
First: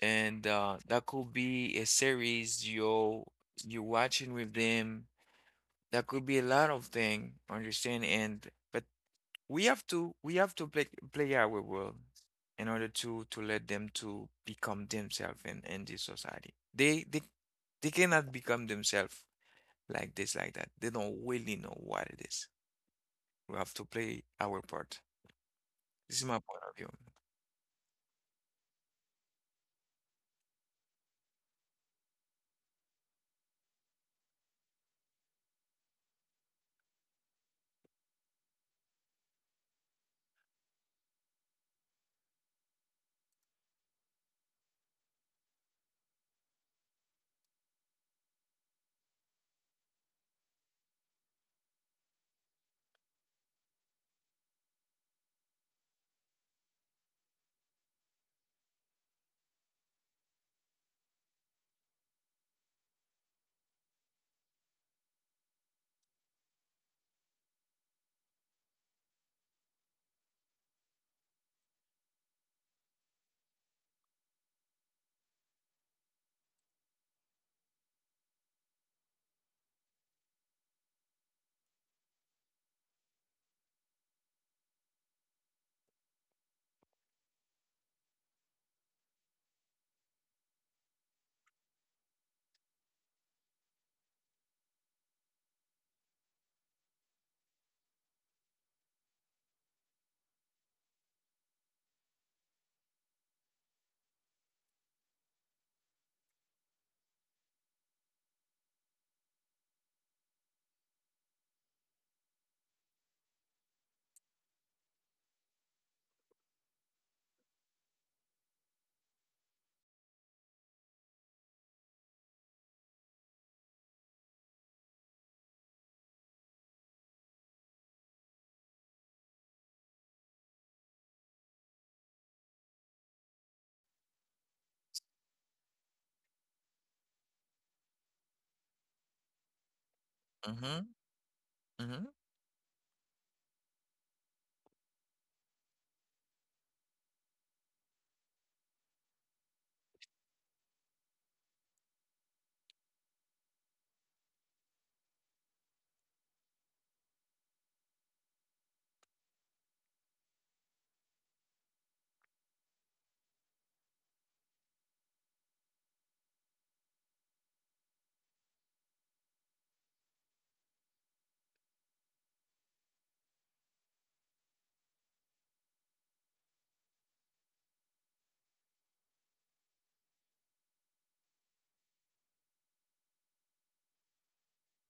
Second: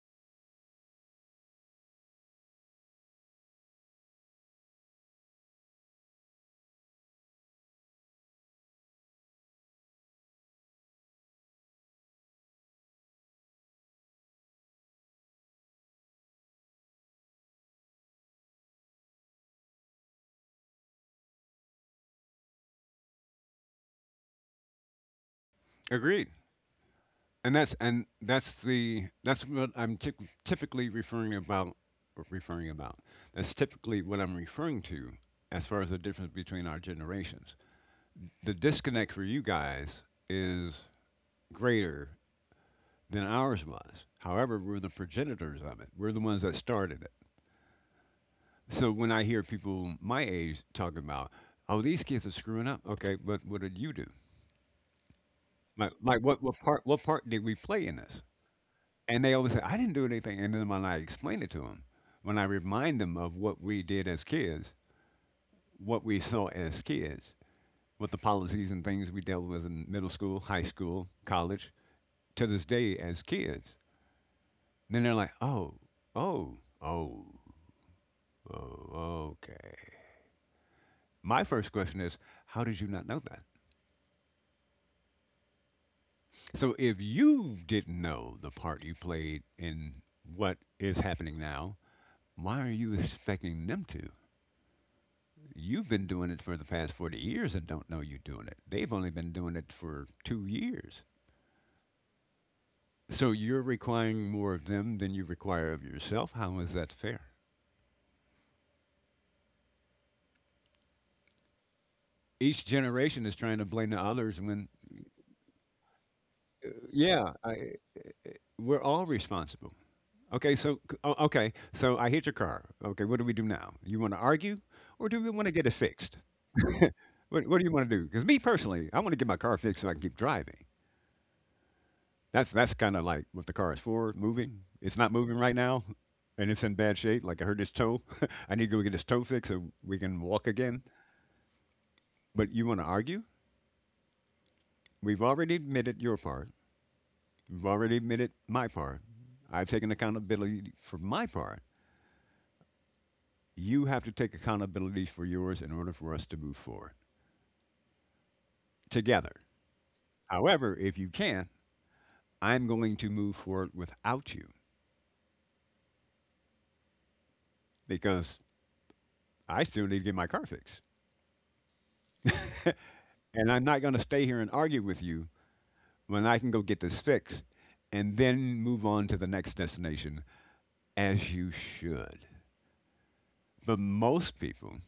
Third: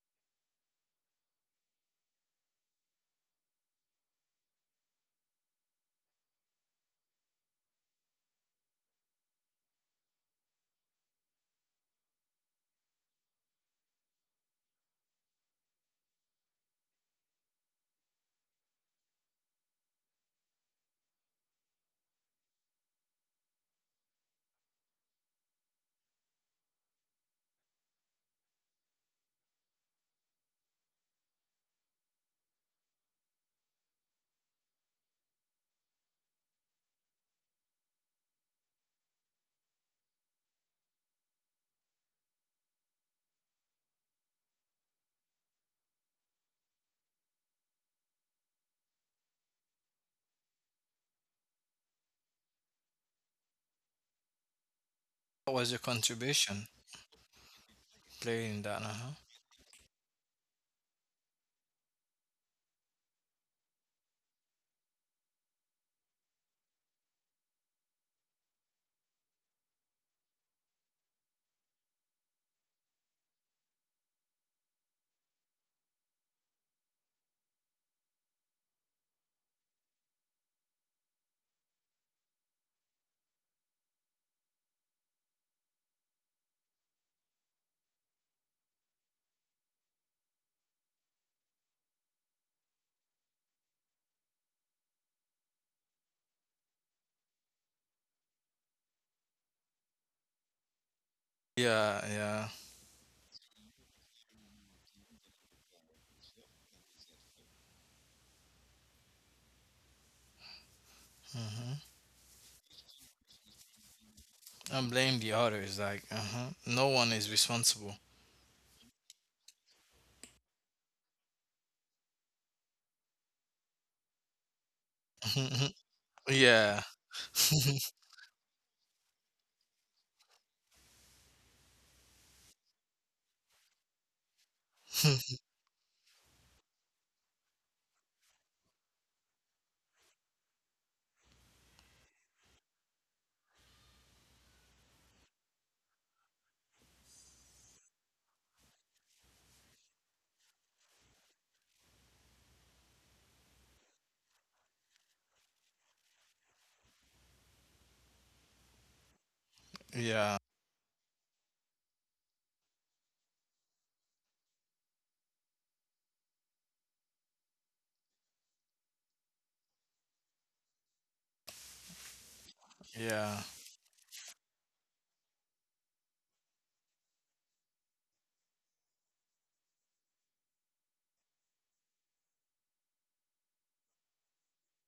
A: and that could be a series you you watching with them. That could be a lot of thing, understand? And but we have to play our role in order to let them to become themselves in this society. They cannot become themselves like this like that. They don't really know what it is. We have to play our part. This is
B: Agreed.
A: my point of view.
B: And that's what I'm typ typically referring about. Referring about. That's typically what I'm referring to as far as the difference between our generations. The disconnect for you guys is greater than ours was. However, we're the progenitors of it. We're the ones that started it. So when I hear people my age talking about, oh, these kids are screwing up. Okay, but what did you do?
C: What was your
B: Like, what, what
C: contribution
B: part what part did we play in this?
C: playing that? Uh-huh.
B: And they always say, I didn't do anything. And then when I explain it to them, when I remind them of what we did as kids, what we saw as kids, what the policies and things we dealt with in middle school, high school, college, to this day as kids, then they're like, oh, oh, oh, okay. My first question is, how did you not know? So if you didn't know the part you played in what is happening now, why are you expecting them to? You've been doing it for the past 40 years and don't know you're doing it. They've only been doing it for 2 years.
C: Yeah, yeah.
B: So you're requiring more of them than you require of yourself. How is that fair?
C: Mhm.
B: Each generation is trying to blame the others when,
C: And blame the others. Like, uh-huh.
B: uh,
C: No one is
B: yeah, I,
C: responsible.
B: we're all responsible. Okay, so okay, so I hit your car. Okay, what do we do now? You want to argue, or do we want to get it
C: (laughs)
B: fixed?
C: Yeah.
B: What do you
C: (laughs)
B: want to do? Because me personally, I want to get my car fixed so I can keep driving. That's kind of like what the car is for, moving. It's not moving right now, and it's in bad shape. Like I heard this toe. (laughs) I need to go get this toe fixed so we can walk again.
A: Mm-hmm. Mm-hmm.
B: But you want to argue? We've already admitted your part. We've already admitted my part. I've taken accountability for my part. You have to take accountability for yours in order for us to move forward together.
C: Yeah.
B: However, if you can, I'm going to move forward without you because I still need to get my car fixed.
C: Yeah.
B: And I'm not going to stay here and argue with you when I can go get this fixed and then move on to the next destination as you should. But most people,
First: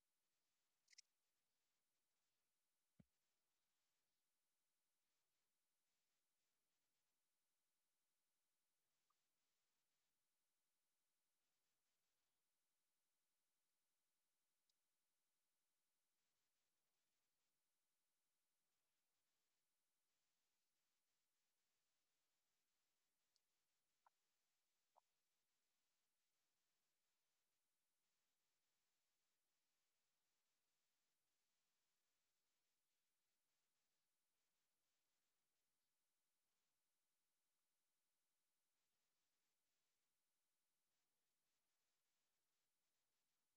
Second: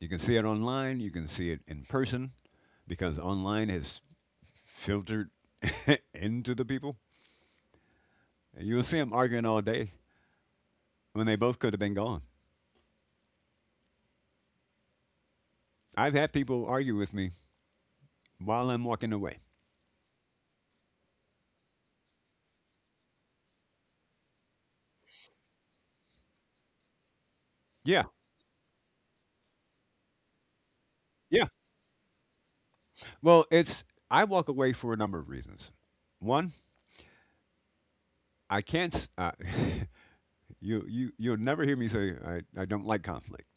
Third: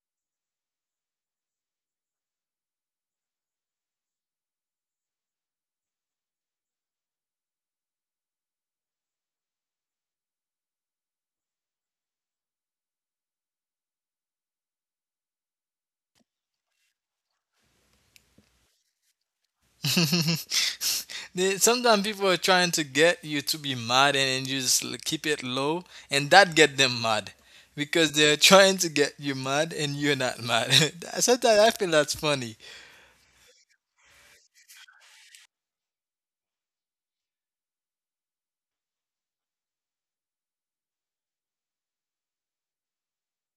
B: you can see it online, you can see it in person because online has filtered (laughs) into the people. You'll see them arguing all day when they both could have been gone. I've had people argue with me while I'm walking away.
C: (laughs) Sometimes people are trying to get you to be mad, and you just keep it low, and that get them mad
B: Yeah,
C: because they're trying to get you mad and you're not mad. (laughs)
B: yeah.
C: Sometimes I feel that's funny.
B: Well, it's, I walk away for a number of reasons. One, I can't. (laughs) You'll never hear me say I don't like conflict.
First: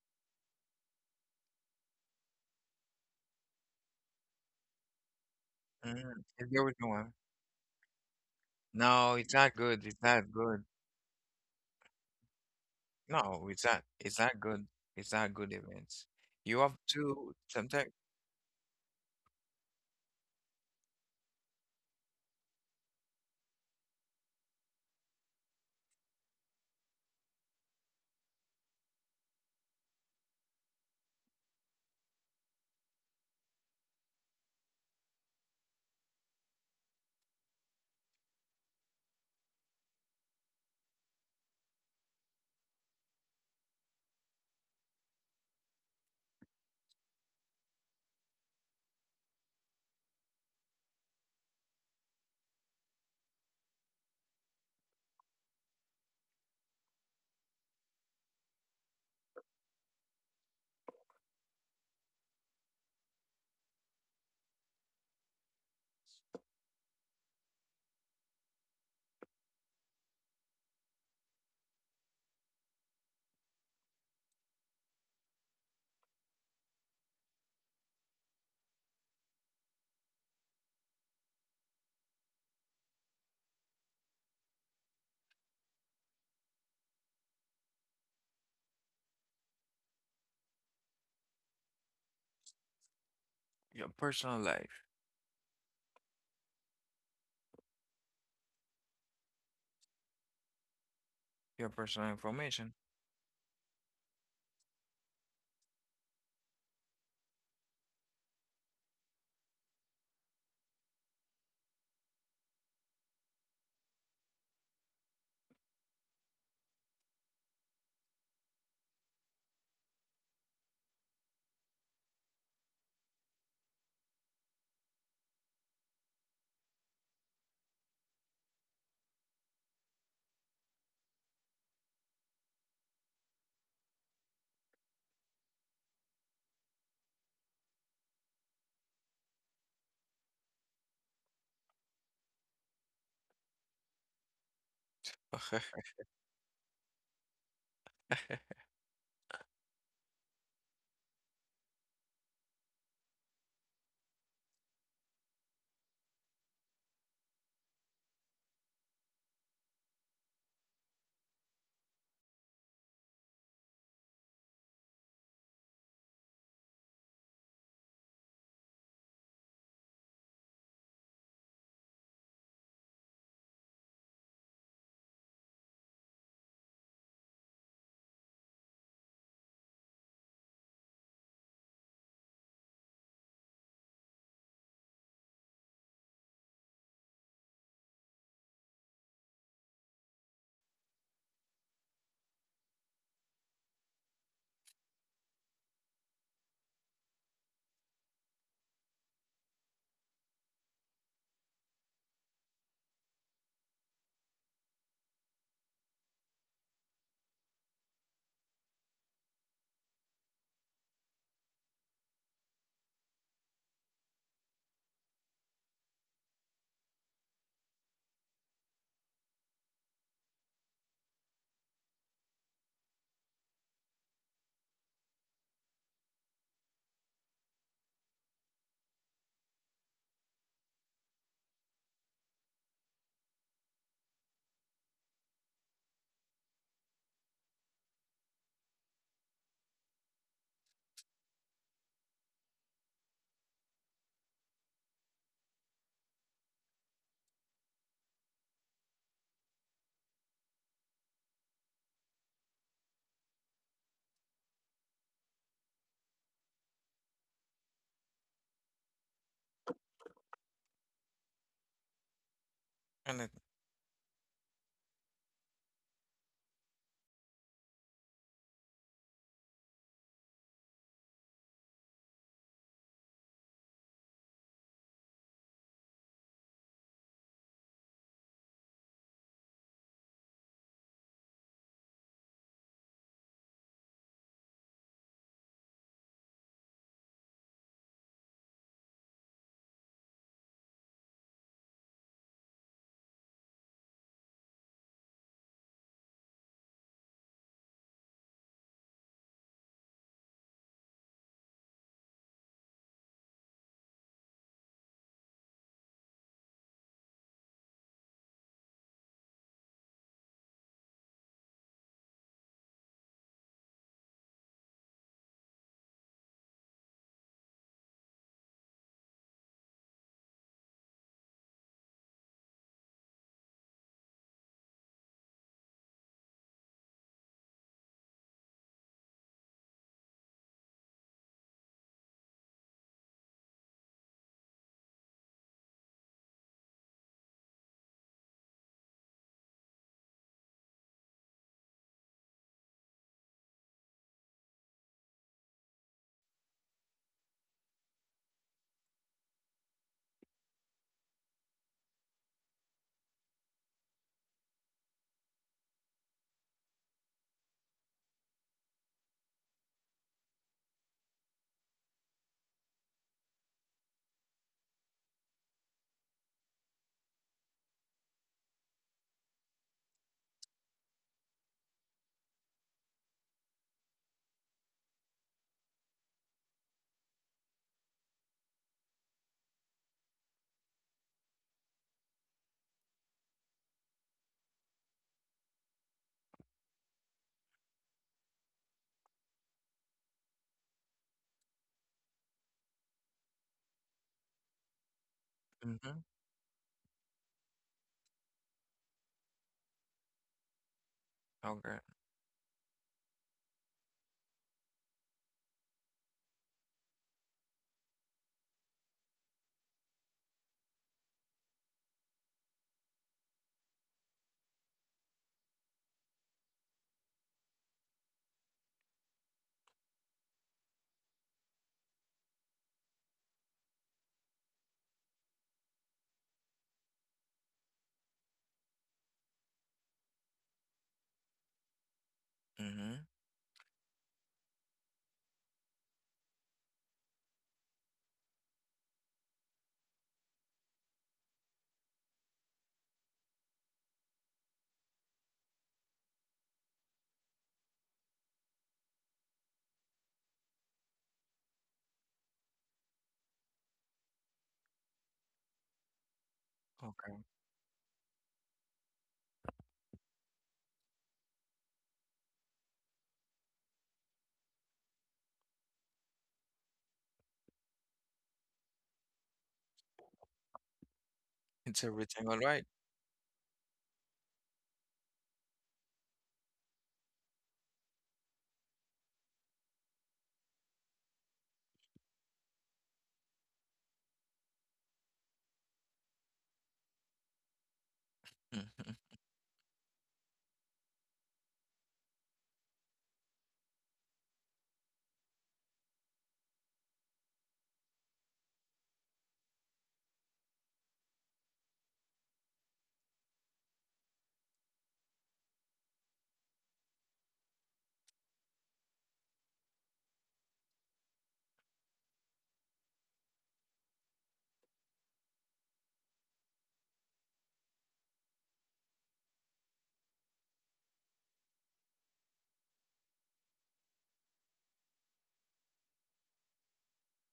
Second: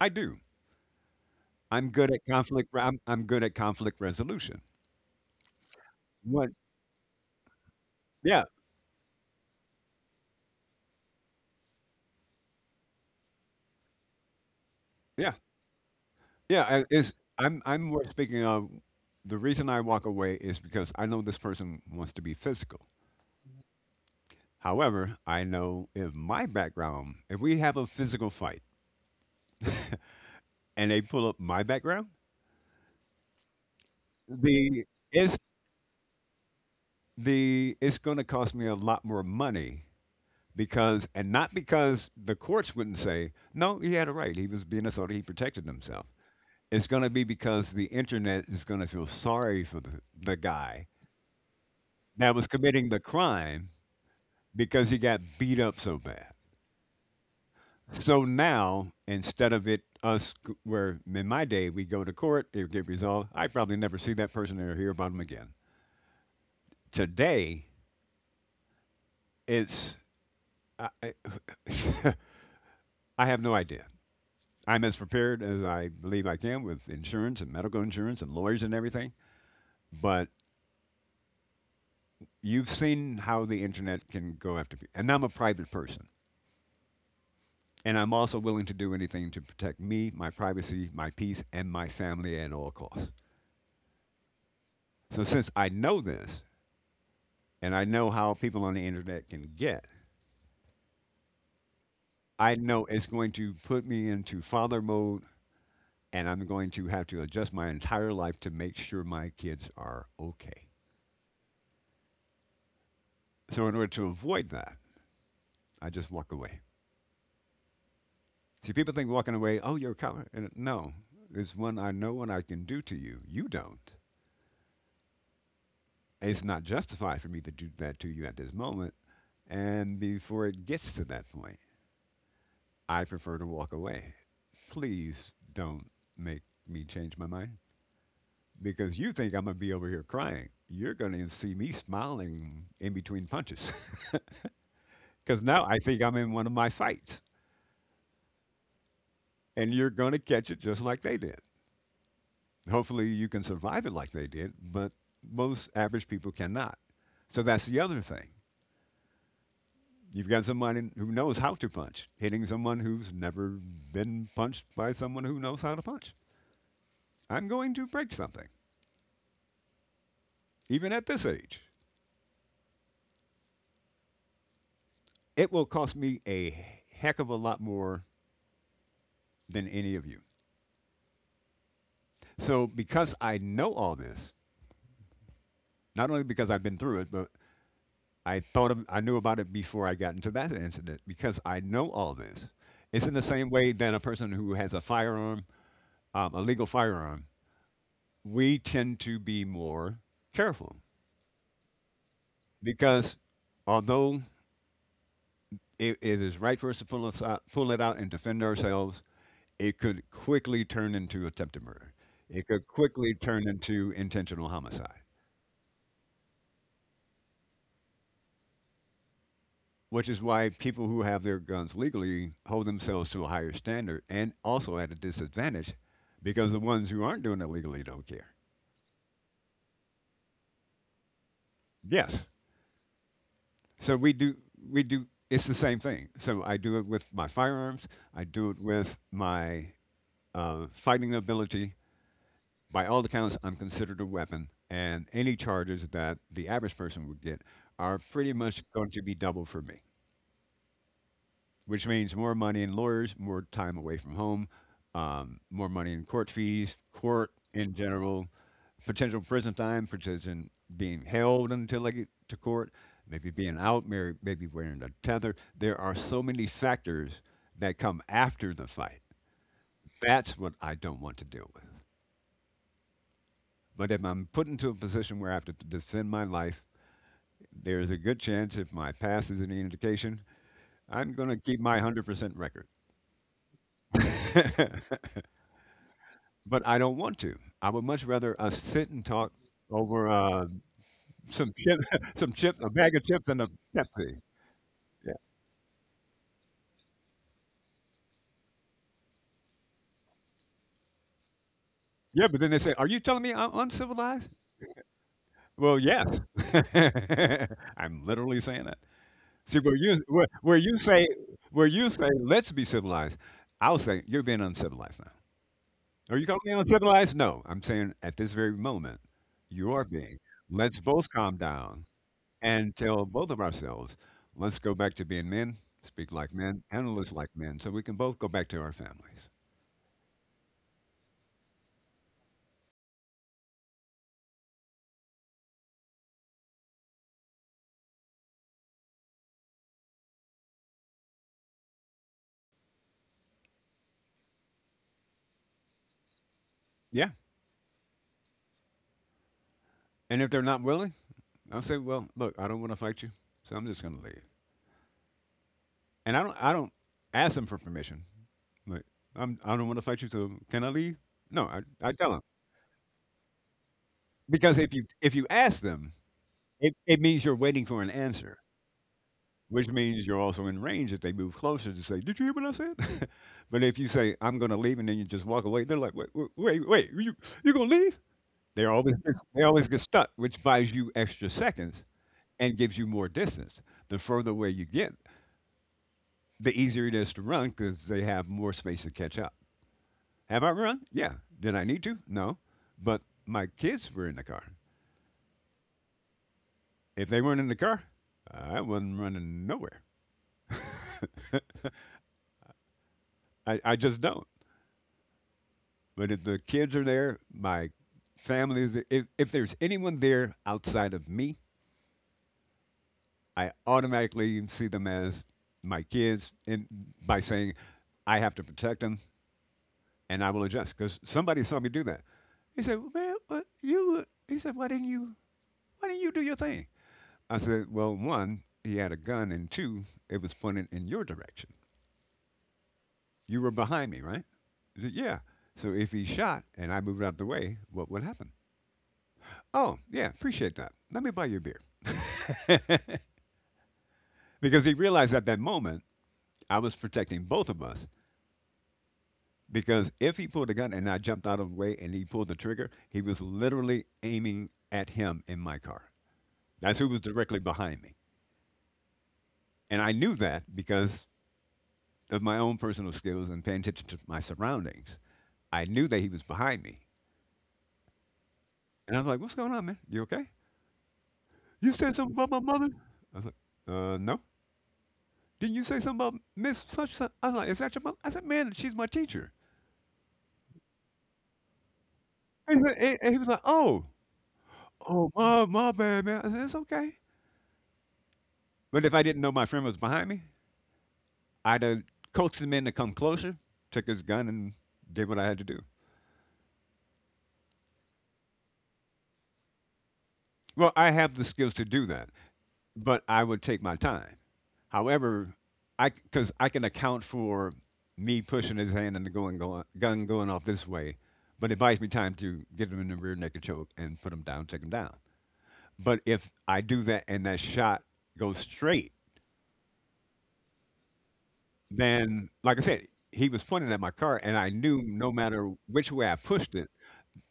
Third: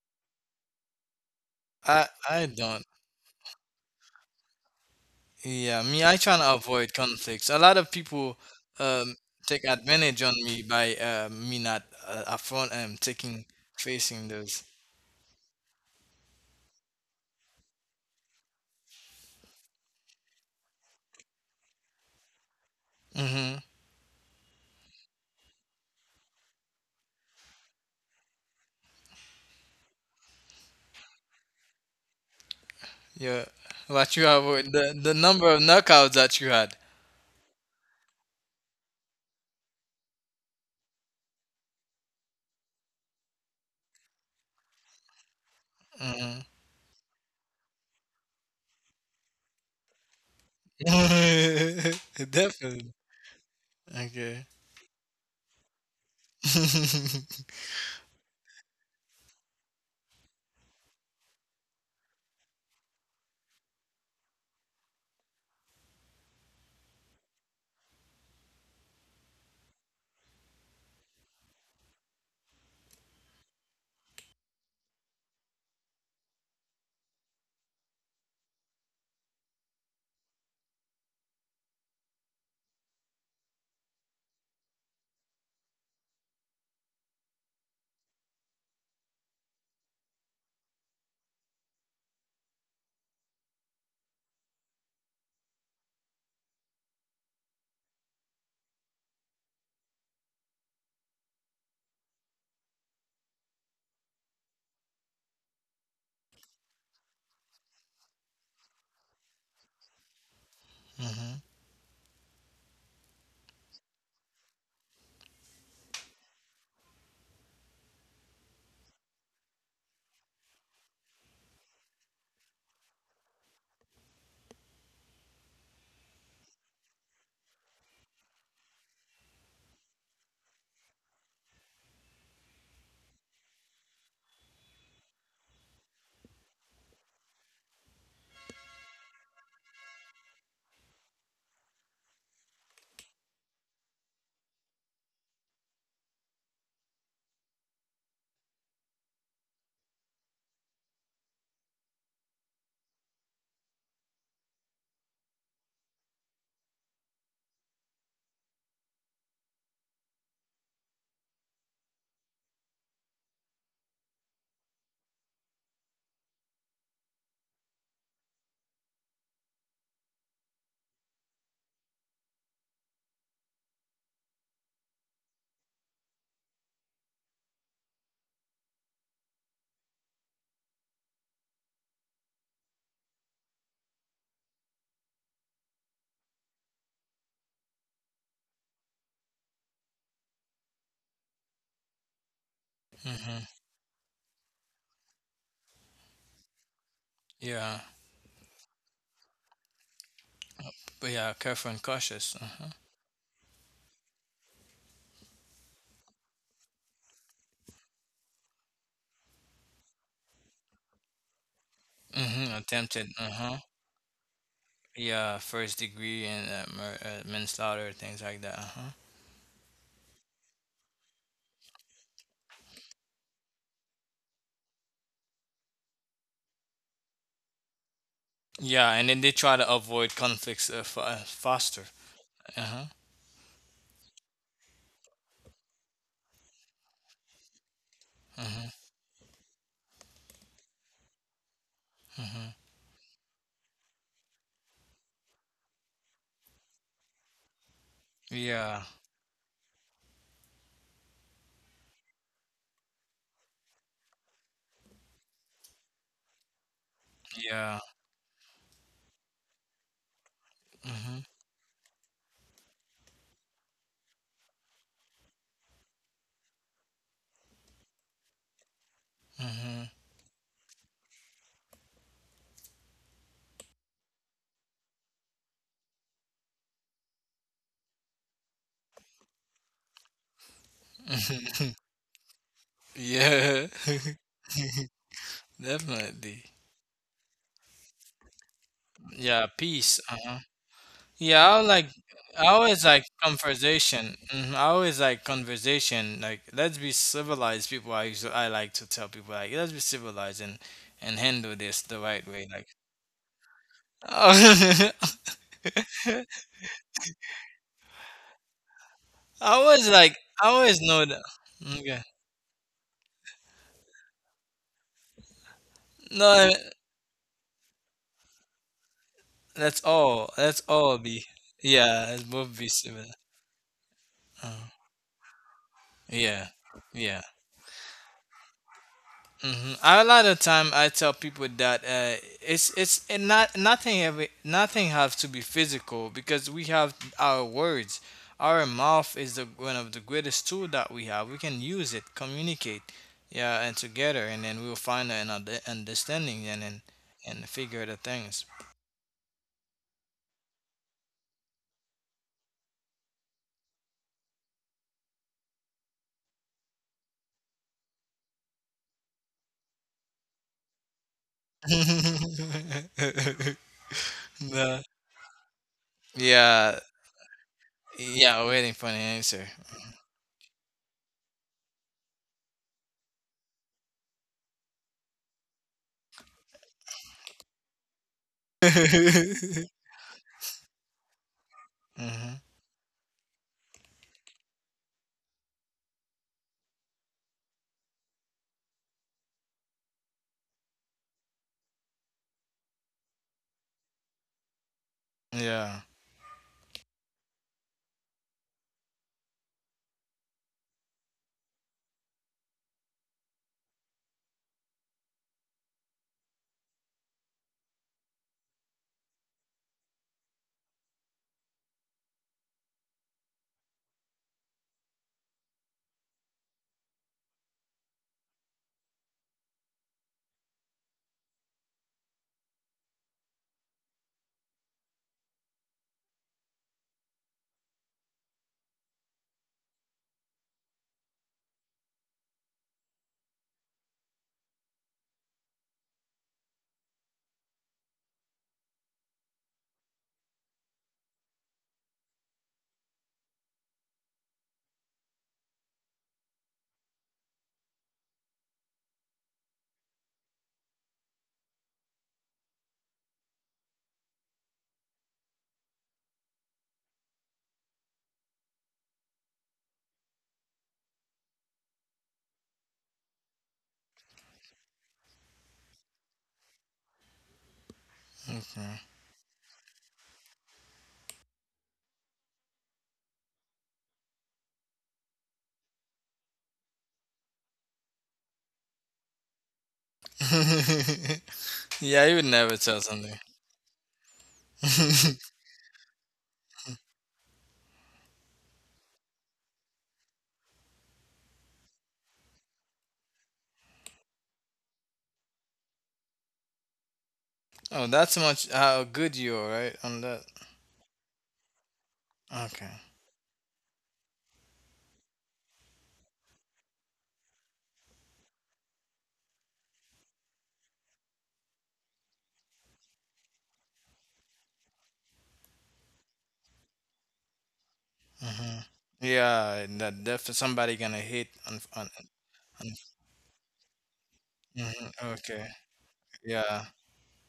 B: I do. I'm
C: I
B: good at
C: I
B: conflict. re-
C: don't.
B: I'm, I'm good at conflict resolution.
C: Yeah, me, I
A: Mm-hmm.
C: try
A: It's
B: What?
C: to
A: the original
C: avoid
A: one.
C: conflicts. A lot of people,
B: Yeah,
A: No,
C: um,
A: it's not
C: take
A: good. It's
C: advantage
A: not
C: on me
A: good.
C: by, me not, upfront and taking
A: No, it's not. It's
C: facing
A: not
C: those.
A: good. It's
B: yeah,
A: not good, events. You
B: yeah.
A: have
B: I- Is
A: to
B: I'm
A: sometimes.
B: more speaking of, the reason I walk away is because I know this person wants to be physical.
C: Mm-hmm.
B: However, I know if my background, if we have a physical fight and they pull up my background,
C: Yeah, what you avoid
B: the
C: the
B: it's
C: number of knockouts that you had.
B: the it's going to cost me a lot more money because, and not because the courts wouldn't say no, he had a right, he was being assaulted, he protected himself.
C: Mm-hmm.
B: It's going to be because the internet is going to feel sorry for the guy
C: (laughs)
B: that was committing
C: Definitely.
B: the crime
C: Okay.
B: because he got beat up so bad.
C: (laughs) Mm-hmm.
B: So now, instead of where in my day we go to court, it would get resolved, I probably never see that person or hear about him again. Today, it's, I (laughs) I have no idea. I'm as prepared as I believe I can, with insurance and medical insurance and lawyers and everything. But you've seen how the internet can go after people. And I'm a private person. And I'm also willing to do anything to protect me, my privacy, my peace, and my family at all costs.
A: Your personal life,
B: So since I know this, and I know how people on the internet can get,
A: your personal
B: I
A: information.
B: know it's going to put me into father mode and I'm going to have to adjust my entire life to make sure my kids are okay. So in order to avoid that, I just walk away. See, people think walking away, oh, you're a coward. And no, there's one I know and I can do to you. You don't. It's not justified for me to do that to you at this moment. And before it gets to that point, I prefer to walk away. Please don't make me change my mind, because you think I'm going to be over here crying. You're going to see me smiling in between punches (laughs) because now I
A: (laughs)
B: think I'm in one of my fights and you're going to catch it just like they did. Hopefully, you can survive it like they did, but most average people cannot. So that's the other thing. You've got someone who knows how to punch, hitting someone who's never been punched by someone who knows how to punch. I'm going to break something, even at this age. It will cost me a heck of a lot more than any of you. So, because I know all this, not only because I've been through it, but I thought of, I knew about it before I got into that incident, because I know all this. It's in the
C: Mm-hmm.
B: same way that a person who has a firearm, a legal firearm,
C: Yeah,
B: we tend to be more careful
C: but yeah, careful and cautious. Uh-huh.
B: because although it is right for us to pull it out and defend ourselves, it could quickly turn into attempted murder. It
C: Mm-hmm.
B: could
C: Attempted.
B: quickly turn
C: Uh-huh.
B: into intentional homicide.
C: Yeah, first degree and, manslaughter, things like that. Uh-huh.
B: Which is why people who have their guns legally hold themselves to a higher standard, and also at a disadvantage because the ones who aren't doing it legally don't care.
C: Yeah, and then they try to avoid conflicts, faster.
B: Yes.
C: Uh-huh.
B: So we do it's the same thing. So I do it with my firearms, I do it
C: Mm-hmm.
B: with my fighting ability.
C: Mm-hmm.
B: By all accounts, I'm considered a weapon, and any charges that the average person would get are pretty much
C: Yeah.
B: going to be double for me. Which means more money in lawyers, more time away from home, more money in court fees, court in
C: Yeah.
B: general, potential prison time, potential being held until I get to court,
A: And it,
B: maybe being out, maybe wearing a tether. There are so many factors that come after the fight.
C: Mm-hmm.
B: That's what I don't want to deal with. But if I'm put into a position where I have to defend my life, there's a good chance, if my past is any indication, I'm going to keep
C: Mm-hmm.
B: my 100%
C: (laughs) Yeah. (laughs)
B: record. (laughs)
C: Definitely.
B: But I don't want to. I would much rather us sit and talk
C: Yeah, peace.
B: over
C: Uh-huh. Yeah,
B: some chip, (laughs) some
C: I
B: chips, a
C: always
B: bag
C: like
B: of chips, and a
C: conversation.
B: Pepsi.
C: Hmm. I always
B: Yeah,
C: like conversation. Like, let's be civilized people. I usually, I like to tell people like let's be civilized and handle this the right
B: yeah. But
C: way.
B: then they
C: Like,
B: say, "Are you telling me I'm
C: (laughs)
B: uncivilized?"
C: I
B: Well, yes. (laughs) I'm literally saying that. See,
C: always like I always know that.
B: where you
C: Okay.
B: say let's be civilized, I'll say you're being uncivilized now. Are you calling
C: No.
B: me uncivilized? No, I'm saying at this very moment you
C: That's
B: are being.
C: all. That's
B: Let's
C: all
B: both
C: be.
B: calm down
C: Yeah, it would be
B: and tell
C: similar.
B: both of ourselves, let's
C: Uh,
B: go back to being men, speak like
C: yeah,
B: men, and listen
C: yeah.
B: like men, so we can both go back to our families.
C: Hmm. A lot of time I tell people that, it's, and not nothing. Every nothing has to be physical because we have our words. Our mouth is one of the greatest tool that we have. We can use it, communicate, yeah, and together, and then we'll find an understanding,
B: Yeah.
C: and figure the things.
B: And if they're not willing, I'll say, well, look, I don't want to fight you, so I'm just going to leave. And I don't ask them for permission. Like, I don't want to fight you, so can I leave? No, I tell them,
C: (laughs)
B: because if
C: No.
B: you if you ask them, it,
C: Yeah.
B: it means you're waiting for an answer.
C: Yeah, waiting for an answer.
B: Which means you're also in range if they move closer to say, "Did you hear what I said?" (laughs) But if you say, "I'm going to leave," and then you just walk away, they're like, "Wait, wait, wait, wait, you going to leave?" They always they always
C: (laughs)
B: get stuck, which buys you extra seconds
C: Hmm.
B: and gives you more distance. The further away you get, the easier it is to run because they have more space to catch up. Have I run? Yeah. Did I need to? No. But my kids were in the car.
C: Yeah.
A: mm-hmm.
B: If they weren't in the car, I wasn't running nowhere.
A: Okay.
B: I just don't. But if the kids are there, my family is there, if there's anyone there outside of me, I automatically see them as my kids and by saying I have to protect them and I will adjust because somebody saw me do that. He said, well, "Man, what you?" He said, "Why didn't you? Why didn't you do your thing?" I said, "Well, one, he had a gun, and two, it was pointed in your direction.
A: Mm-hmm.
B: You were behind me, right?" He said, "Yeah." So if he shot and I moved out the way, what would happen? Oh, yeah, appreciate that. Let me buy you a beer. (laughs) Because he realized at that moment I was protecting both of us. Because if he pulled a gun and I jumped out of the way and he pulled the trigger, he was literally aiming at him in my car. That's who was
A: Okay.
B: directly behind me. And I knew that because of my own personal skills and paying attention to my surroundings. I knew that he was behind me.
C: Okay.
B: And I was like, "What's going on, man? You okay? You
A: It's
B: said something
A: everything
B: about
A: all
B: my
A: right.
B: mother?" I was like, "No. Didn't you say something about Miss Such? Such?" I was like, "Is that your mom?" I said, "Man, she's my teacher."
C: (laughs) Yeah, you would
B: He
C: never
B: said,
C: tell
B: and
C: something.
B: he was like, "Oh, oh,
C: (laughs)
B: my bad, man." I said, "It's okay." But
A: Mm-hmm.
B: if I didn't know my friend was behind me, I'd have coaxed him in to come closer, took his gun, and did what I had to do.
C: Oh, that's much how good you are, right? On that.
B: Well, I have the skills to do that,
C: Okay.
B: but I would take my time. However, I because I can account for me pushing his hand and the going gun going off this way, but it buys me time to get him in the rear naked choke and put him down, take him down. But if I do that and that shot goes
C: Hmm.
B: straight,
C: Yeah, that definitely somebody gonna hit on.
B: then like I
C: On
B: said, he was pointing at my car and I knew
C: mhm.
B: no
C: Okay.
B: matter which way I pushed
C: Yeah.
B: it,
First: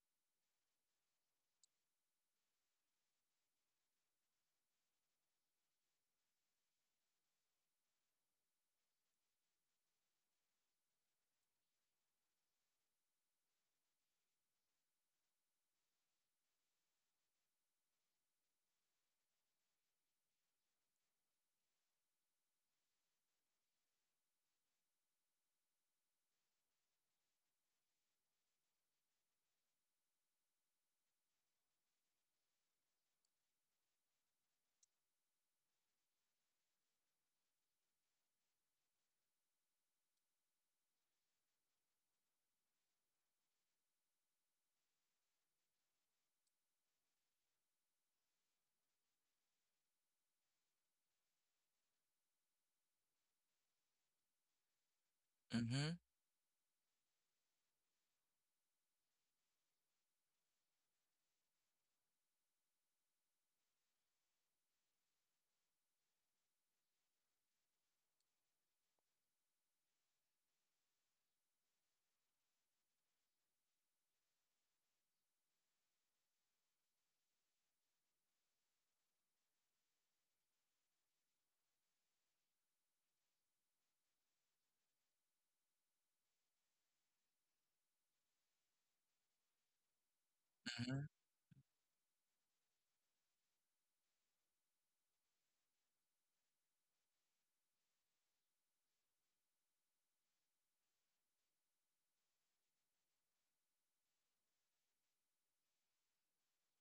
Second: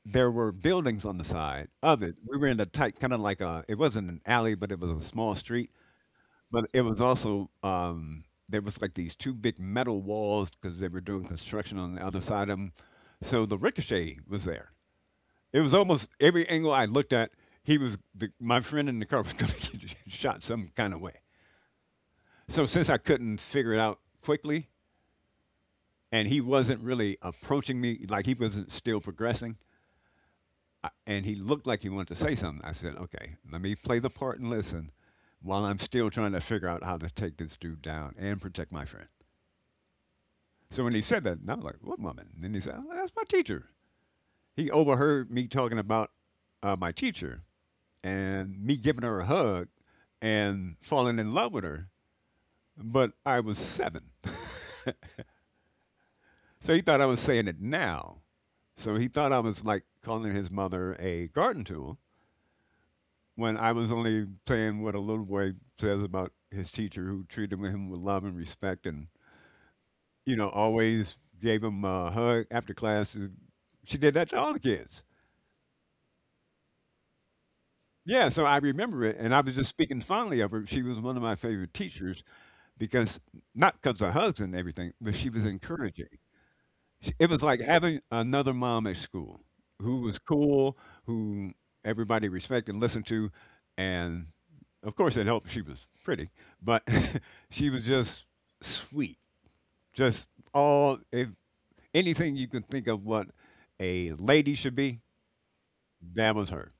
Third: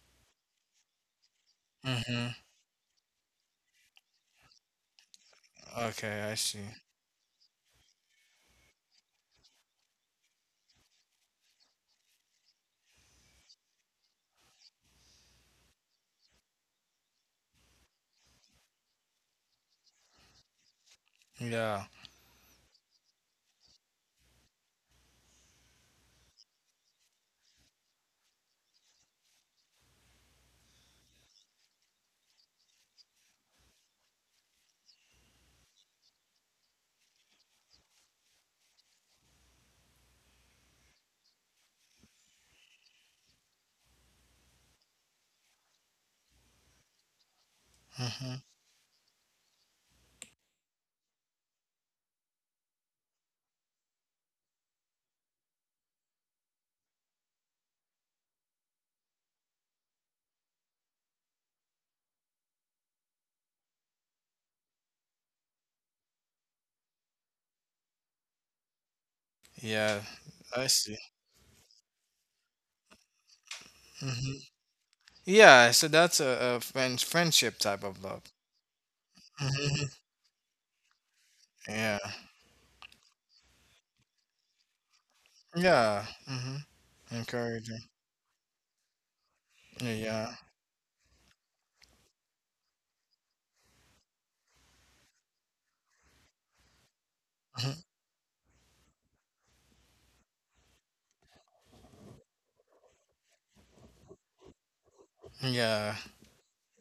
B: there were buildings on the side of it.
C: Hmm.
B: We were in a tight kind of like a it wasn't an alley, but it was a small street.
C: Okay, I see.
B: But it was also there was like these two big metal walls because they were doing construction on the other side of them. So the ricochet was there. It was almost every angle I looked at, he was the, my friend in the car was (laughs) going to get shot some kind of way.
C: Yeah.
B: So since I couldn't figure it out quickly, and he wasn't really approaching me like he wasn't still progressing, I, and he looked like he wanted to say something, I said, "Okay, let me play the part and listen, while I'm still trying to figure out how to take this dude down and protect my friend." So when he said that, and I was like, "What woman?" And then he said, "Oh, that's my teacher." He overheard me talking about my teacher
C: Hmm.
B: and me giving her a hug and falling in love with her, but I was seven.
A: Mm-hmm.
B: So he thought I was saying it now. So he thought I was like calling his mother a garden tool when I was only saying what a little boy says about his teacher who treated him with love and respect and,
C: Yeah, I see.
B: always gave him a hug after class. She did that
C: Hmm.
B: to all the kids.
C: Yeah, so that's a friendship type of love.
B: Yeah, so I remember it, and I was just
C: Hmm.
B: speaking fondly of her. She was one of my favorite
C: Yeah.
B: teachers because, not because of her husband and everything, but she was
C: Yeah.
B: encouraging.
C: hmm
B: Sh It was like
C: Encouraging.
B: having another mom at school who was
C: Yeah.
B: cool,
A: Mm-hmm.
B: who everybody respected and listened to, and of course it helped. She was pretty, but (laughs) she was
C: Hmm.
B: just sweet, just all if anything you can think of what a lady should be,
C: Yeah.
B: that was her.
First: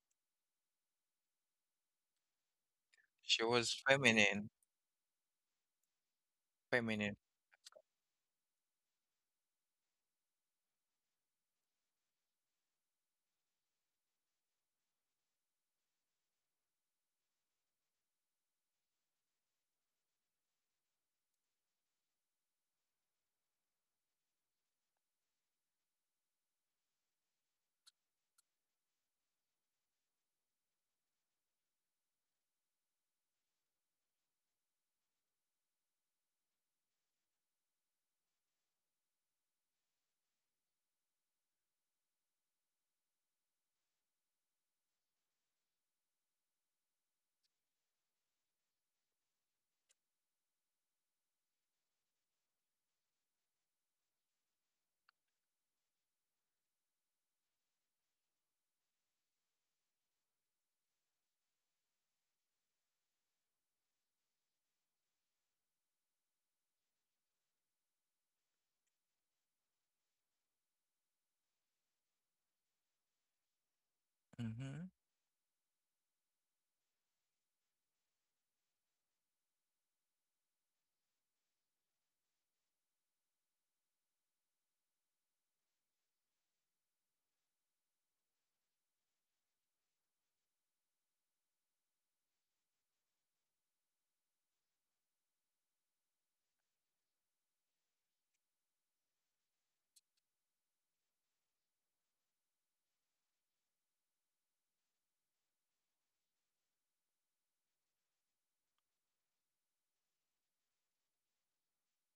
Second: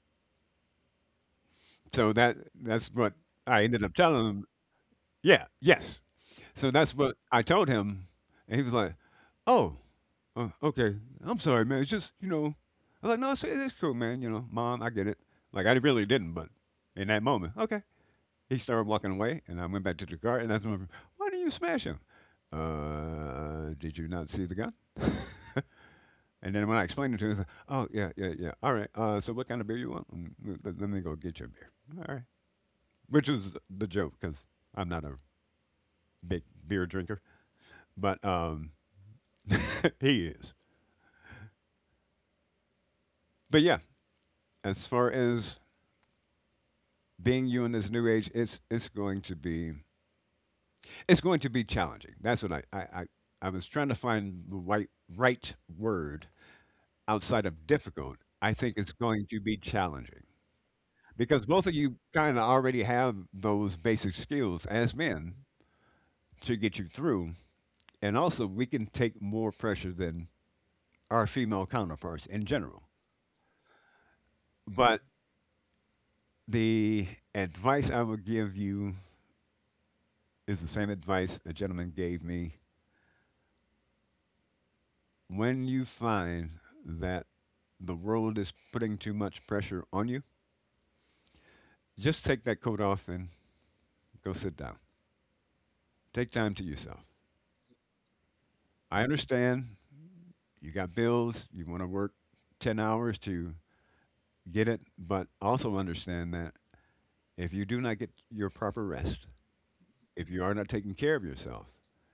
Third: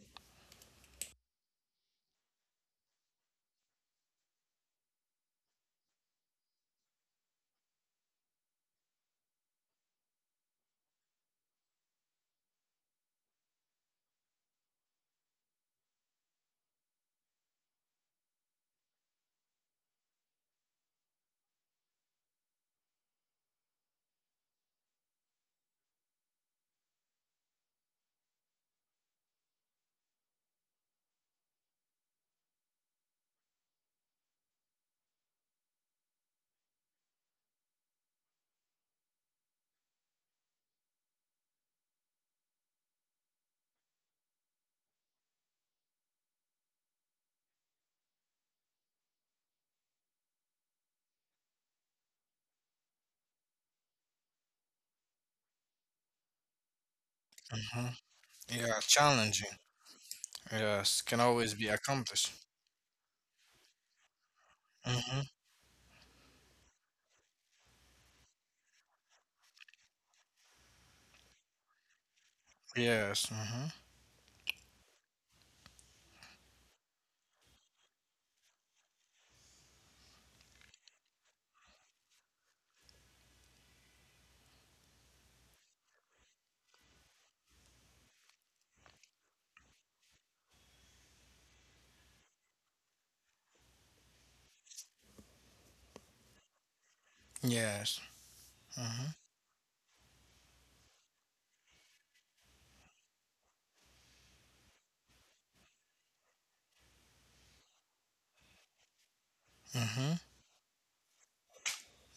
B: So that's what
A: She
B: I
A: was
B: ended up telling him.
A: feminine.
B: Yeah, yes. So that's what
A: Feminine.
B: I told him, and he was like, "Oh, okay. I'm sorry, man. It's just, I was like, no, it's cool, man. You know, mom, I get it. Like, I really didn't, but in that moment, okay." He started walking away, and I went back to the car, and I said, "Why did you smash him? Did you not see the gun?" (laughs) And then when I explained it to him, he said, "Oh, yeah, yeah, yeah. All right. So what kind of beer you want? Let me go get you a beer. All right." Which was the joke, because I'm not a big beer drinker, but (laughs) he is. But yeah, as far as being you in this new age, it's going to be it's going to be challenging. That's what I was trying to find the right word outside of
C: Hmm.
B: difficult. I think
C: Yeah.
B: it's going to be
C: Challenging.
B: challenging
C: Yes. Can
B: because
C: always be
B: both of you
C: accomplished.
B: kind of already have those basic skills as men
C: Hmm.
B: to get you through, and also we can take more pressure than our female counterparts in general.
C: Yes. Hmm.
A: Mm-hmm.
B: But the advice I would give you is the same advice a gentleman gave me. When you find that the world is putting too much pressure on you, just take that coat off and go sit down. Take time to yourself.
C: Yes.
B: I
C: Hmm.
B: understand you got bills, you want to work 10 hours to get it, but also understand that if you do not get your proper rest,
C: Hmm.
B: if you are not taking care of yourself,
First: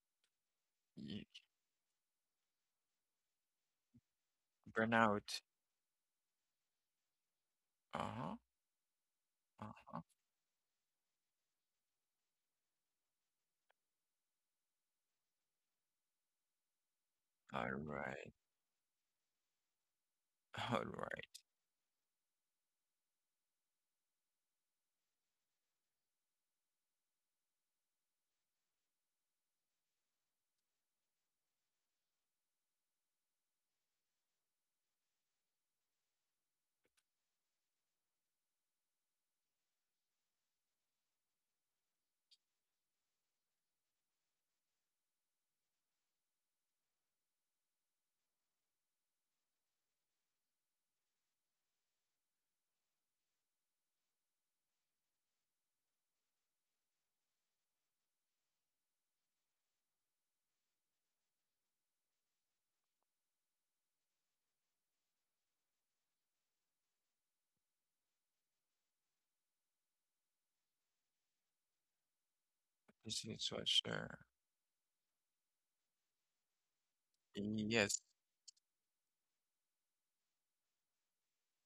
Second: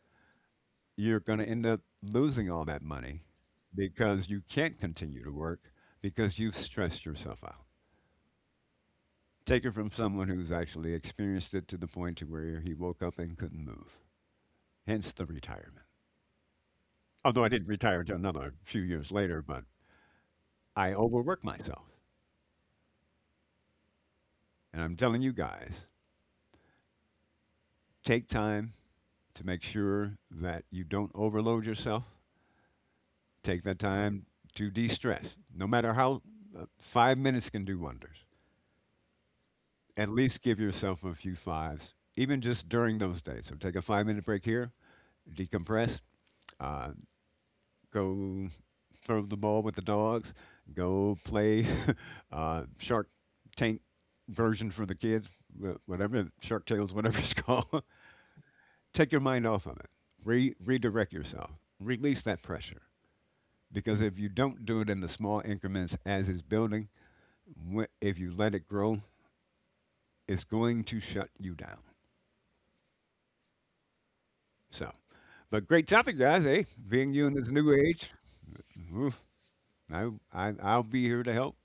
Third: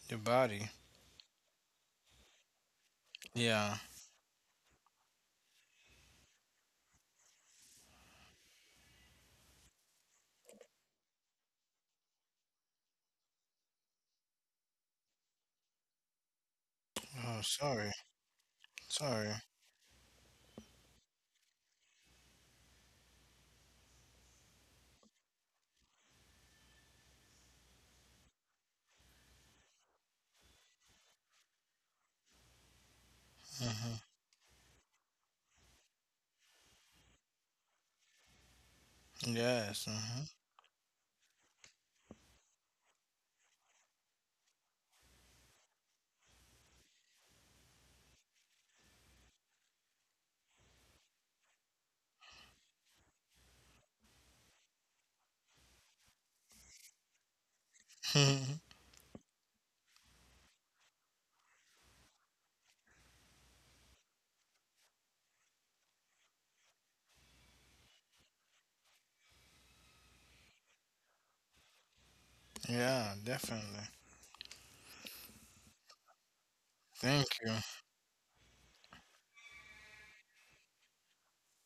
C: Your body.
B: you're
A: Y
B: going to end up losing all that money
C: Yeah.
B: because you can't continue to
A: burnout.
B: work because you've stressed yourself out.
A: Uh-huh.
B: Take it from
A: Uh-huh.
B: someone who's actually experienced it to the point to where he woke up and couldn't move. Hence the retirement.
C: Oh,
B: Although I didn't
A: All
C: sorry.
B: retire until
A: right.
B: another few years
C: Sorry.
B: later, but
A: (laughs) All
B: I
A: right.
B: overworked myself. And I'm telling you guys, take time to make sure that you don't overload yourself. Take that
C: Hmm.
B: time to de stress. No matter how, 5 minutes can do wonders.
C: Yes.
B: At
C: Hmm.
B: least give yourself a few fives, even just during those days. So take a 5 minute break here, decompress, uh, go throw the ball with the dogs, go play (laughs) Shark Tank version for the kids, whatever Shark Tales, whatever it's (laughs) called.
C: (laughs)
B: Take your mind off of it. Redirect yourself. Release that pressure. Because if you don't do it in the small increments as it's building, if you let it grow, it's going to shut you down.
C: Yeah.
A: This is what
C: Definitely.
A: sure.
B: So, but great topic, guys. Eh? Being you
C: Thank
B: in this
C: you.
B: new
A: Yes,
B: age, oof, I, I'll be here to help.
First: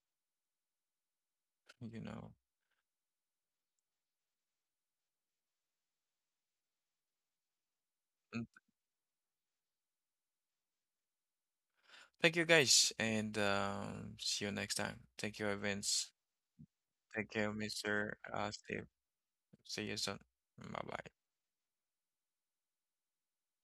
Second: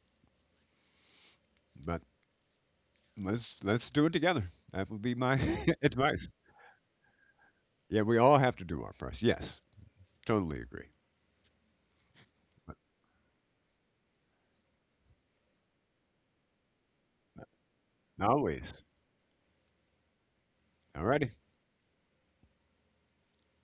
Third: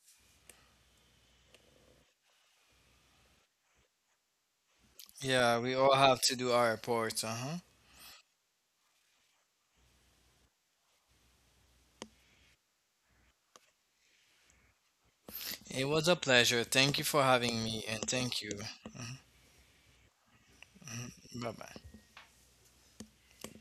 A: you
B: But
A: know.
B: Let's do it together. That would be my
C: Yeah. We
B: (laughs)
C: all have
B: advice.
C: to do our parts. Uh huh.
B: Yeah, we all have to do our parts. Yes, totally agree.
A: Thank you guys, and see you next time. Thank you,
C: It was
A: Evans.
C: a pleasure. Thank you for
A: Thank you,
C: having me, and
A: Mr.
C: thank you.
B: Always.
A: Steve. See you soon. Bye bye.
B: Alrighty.
C: Bye bye.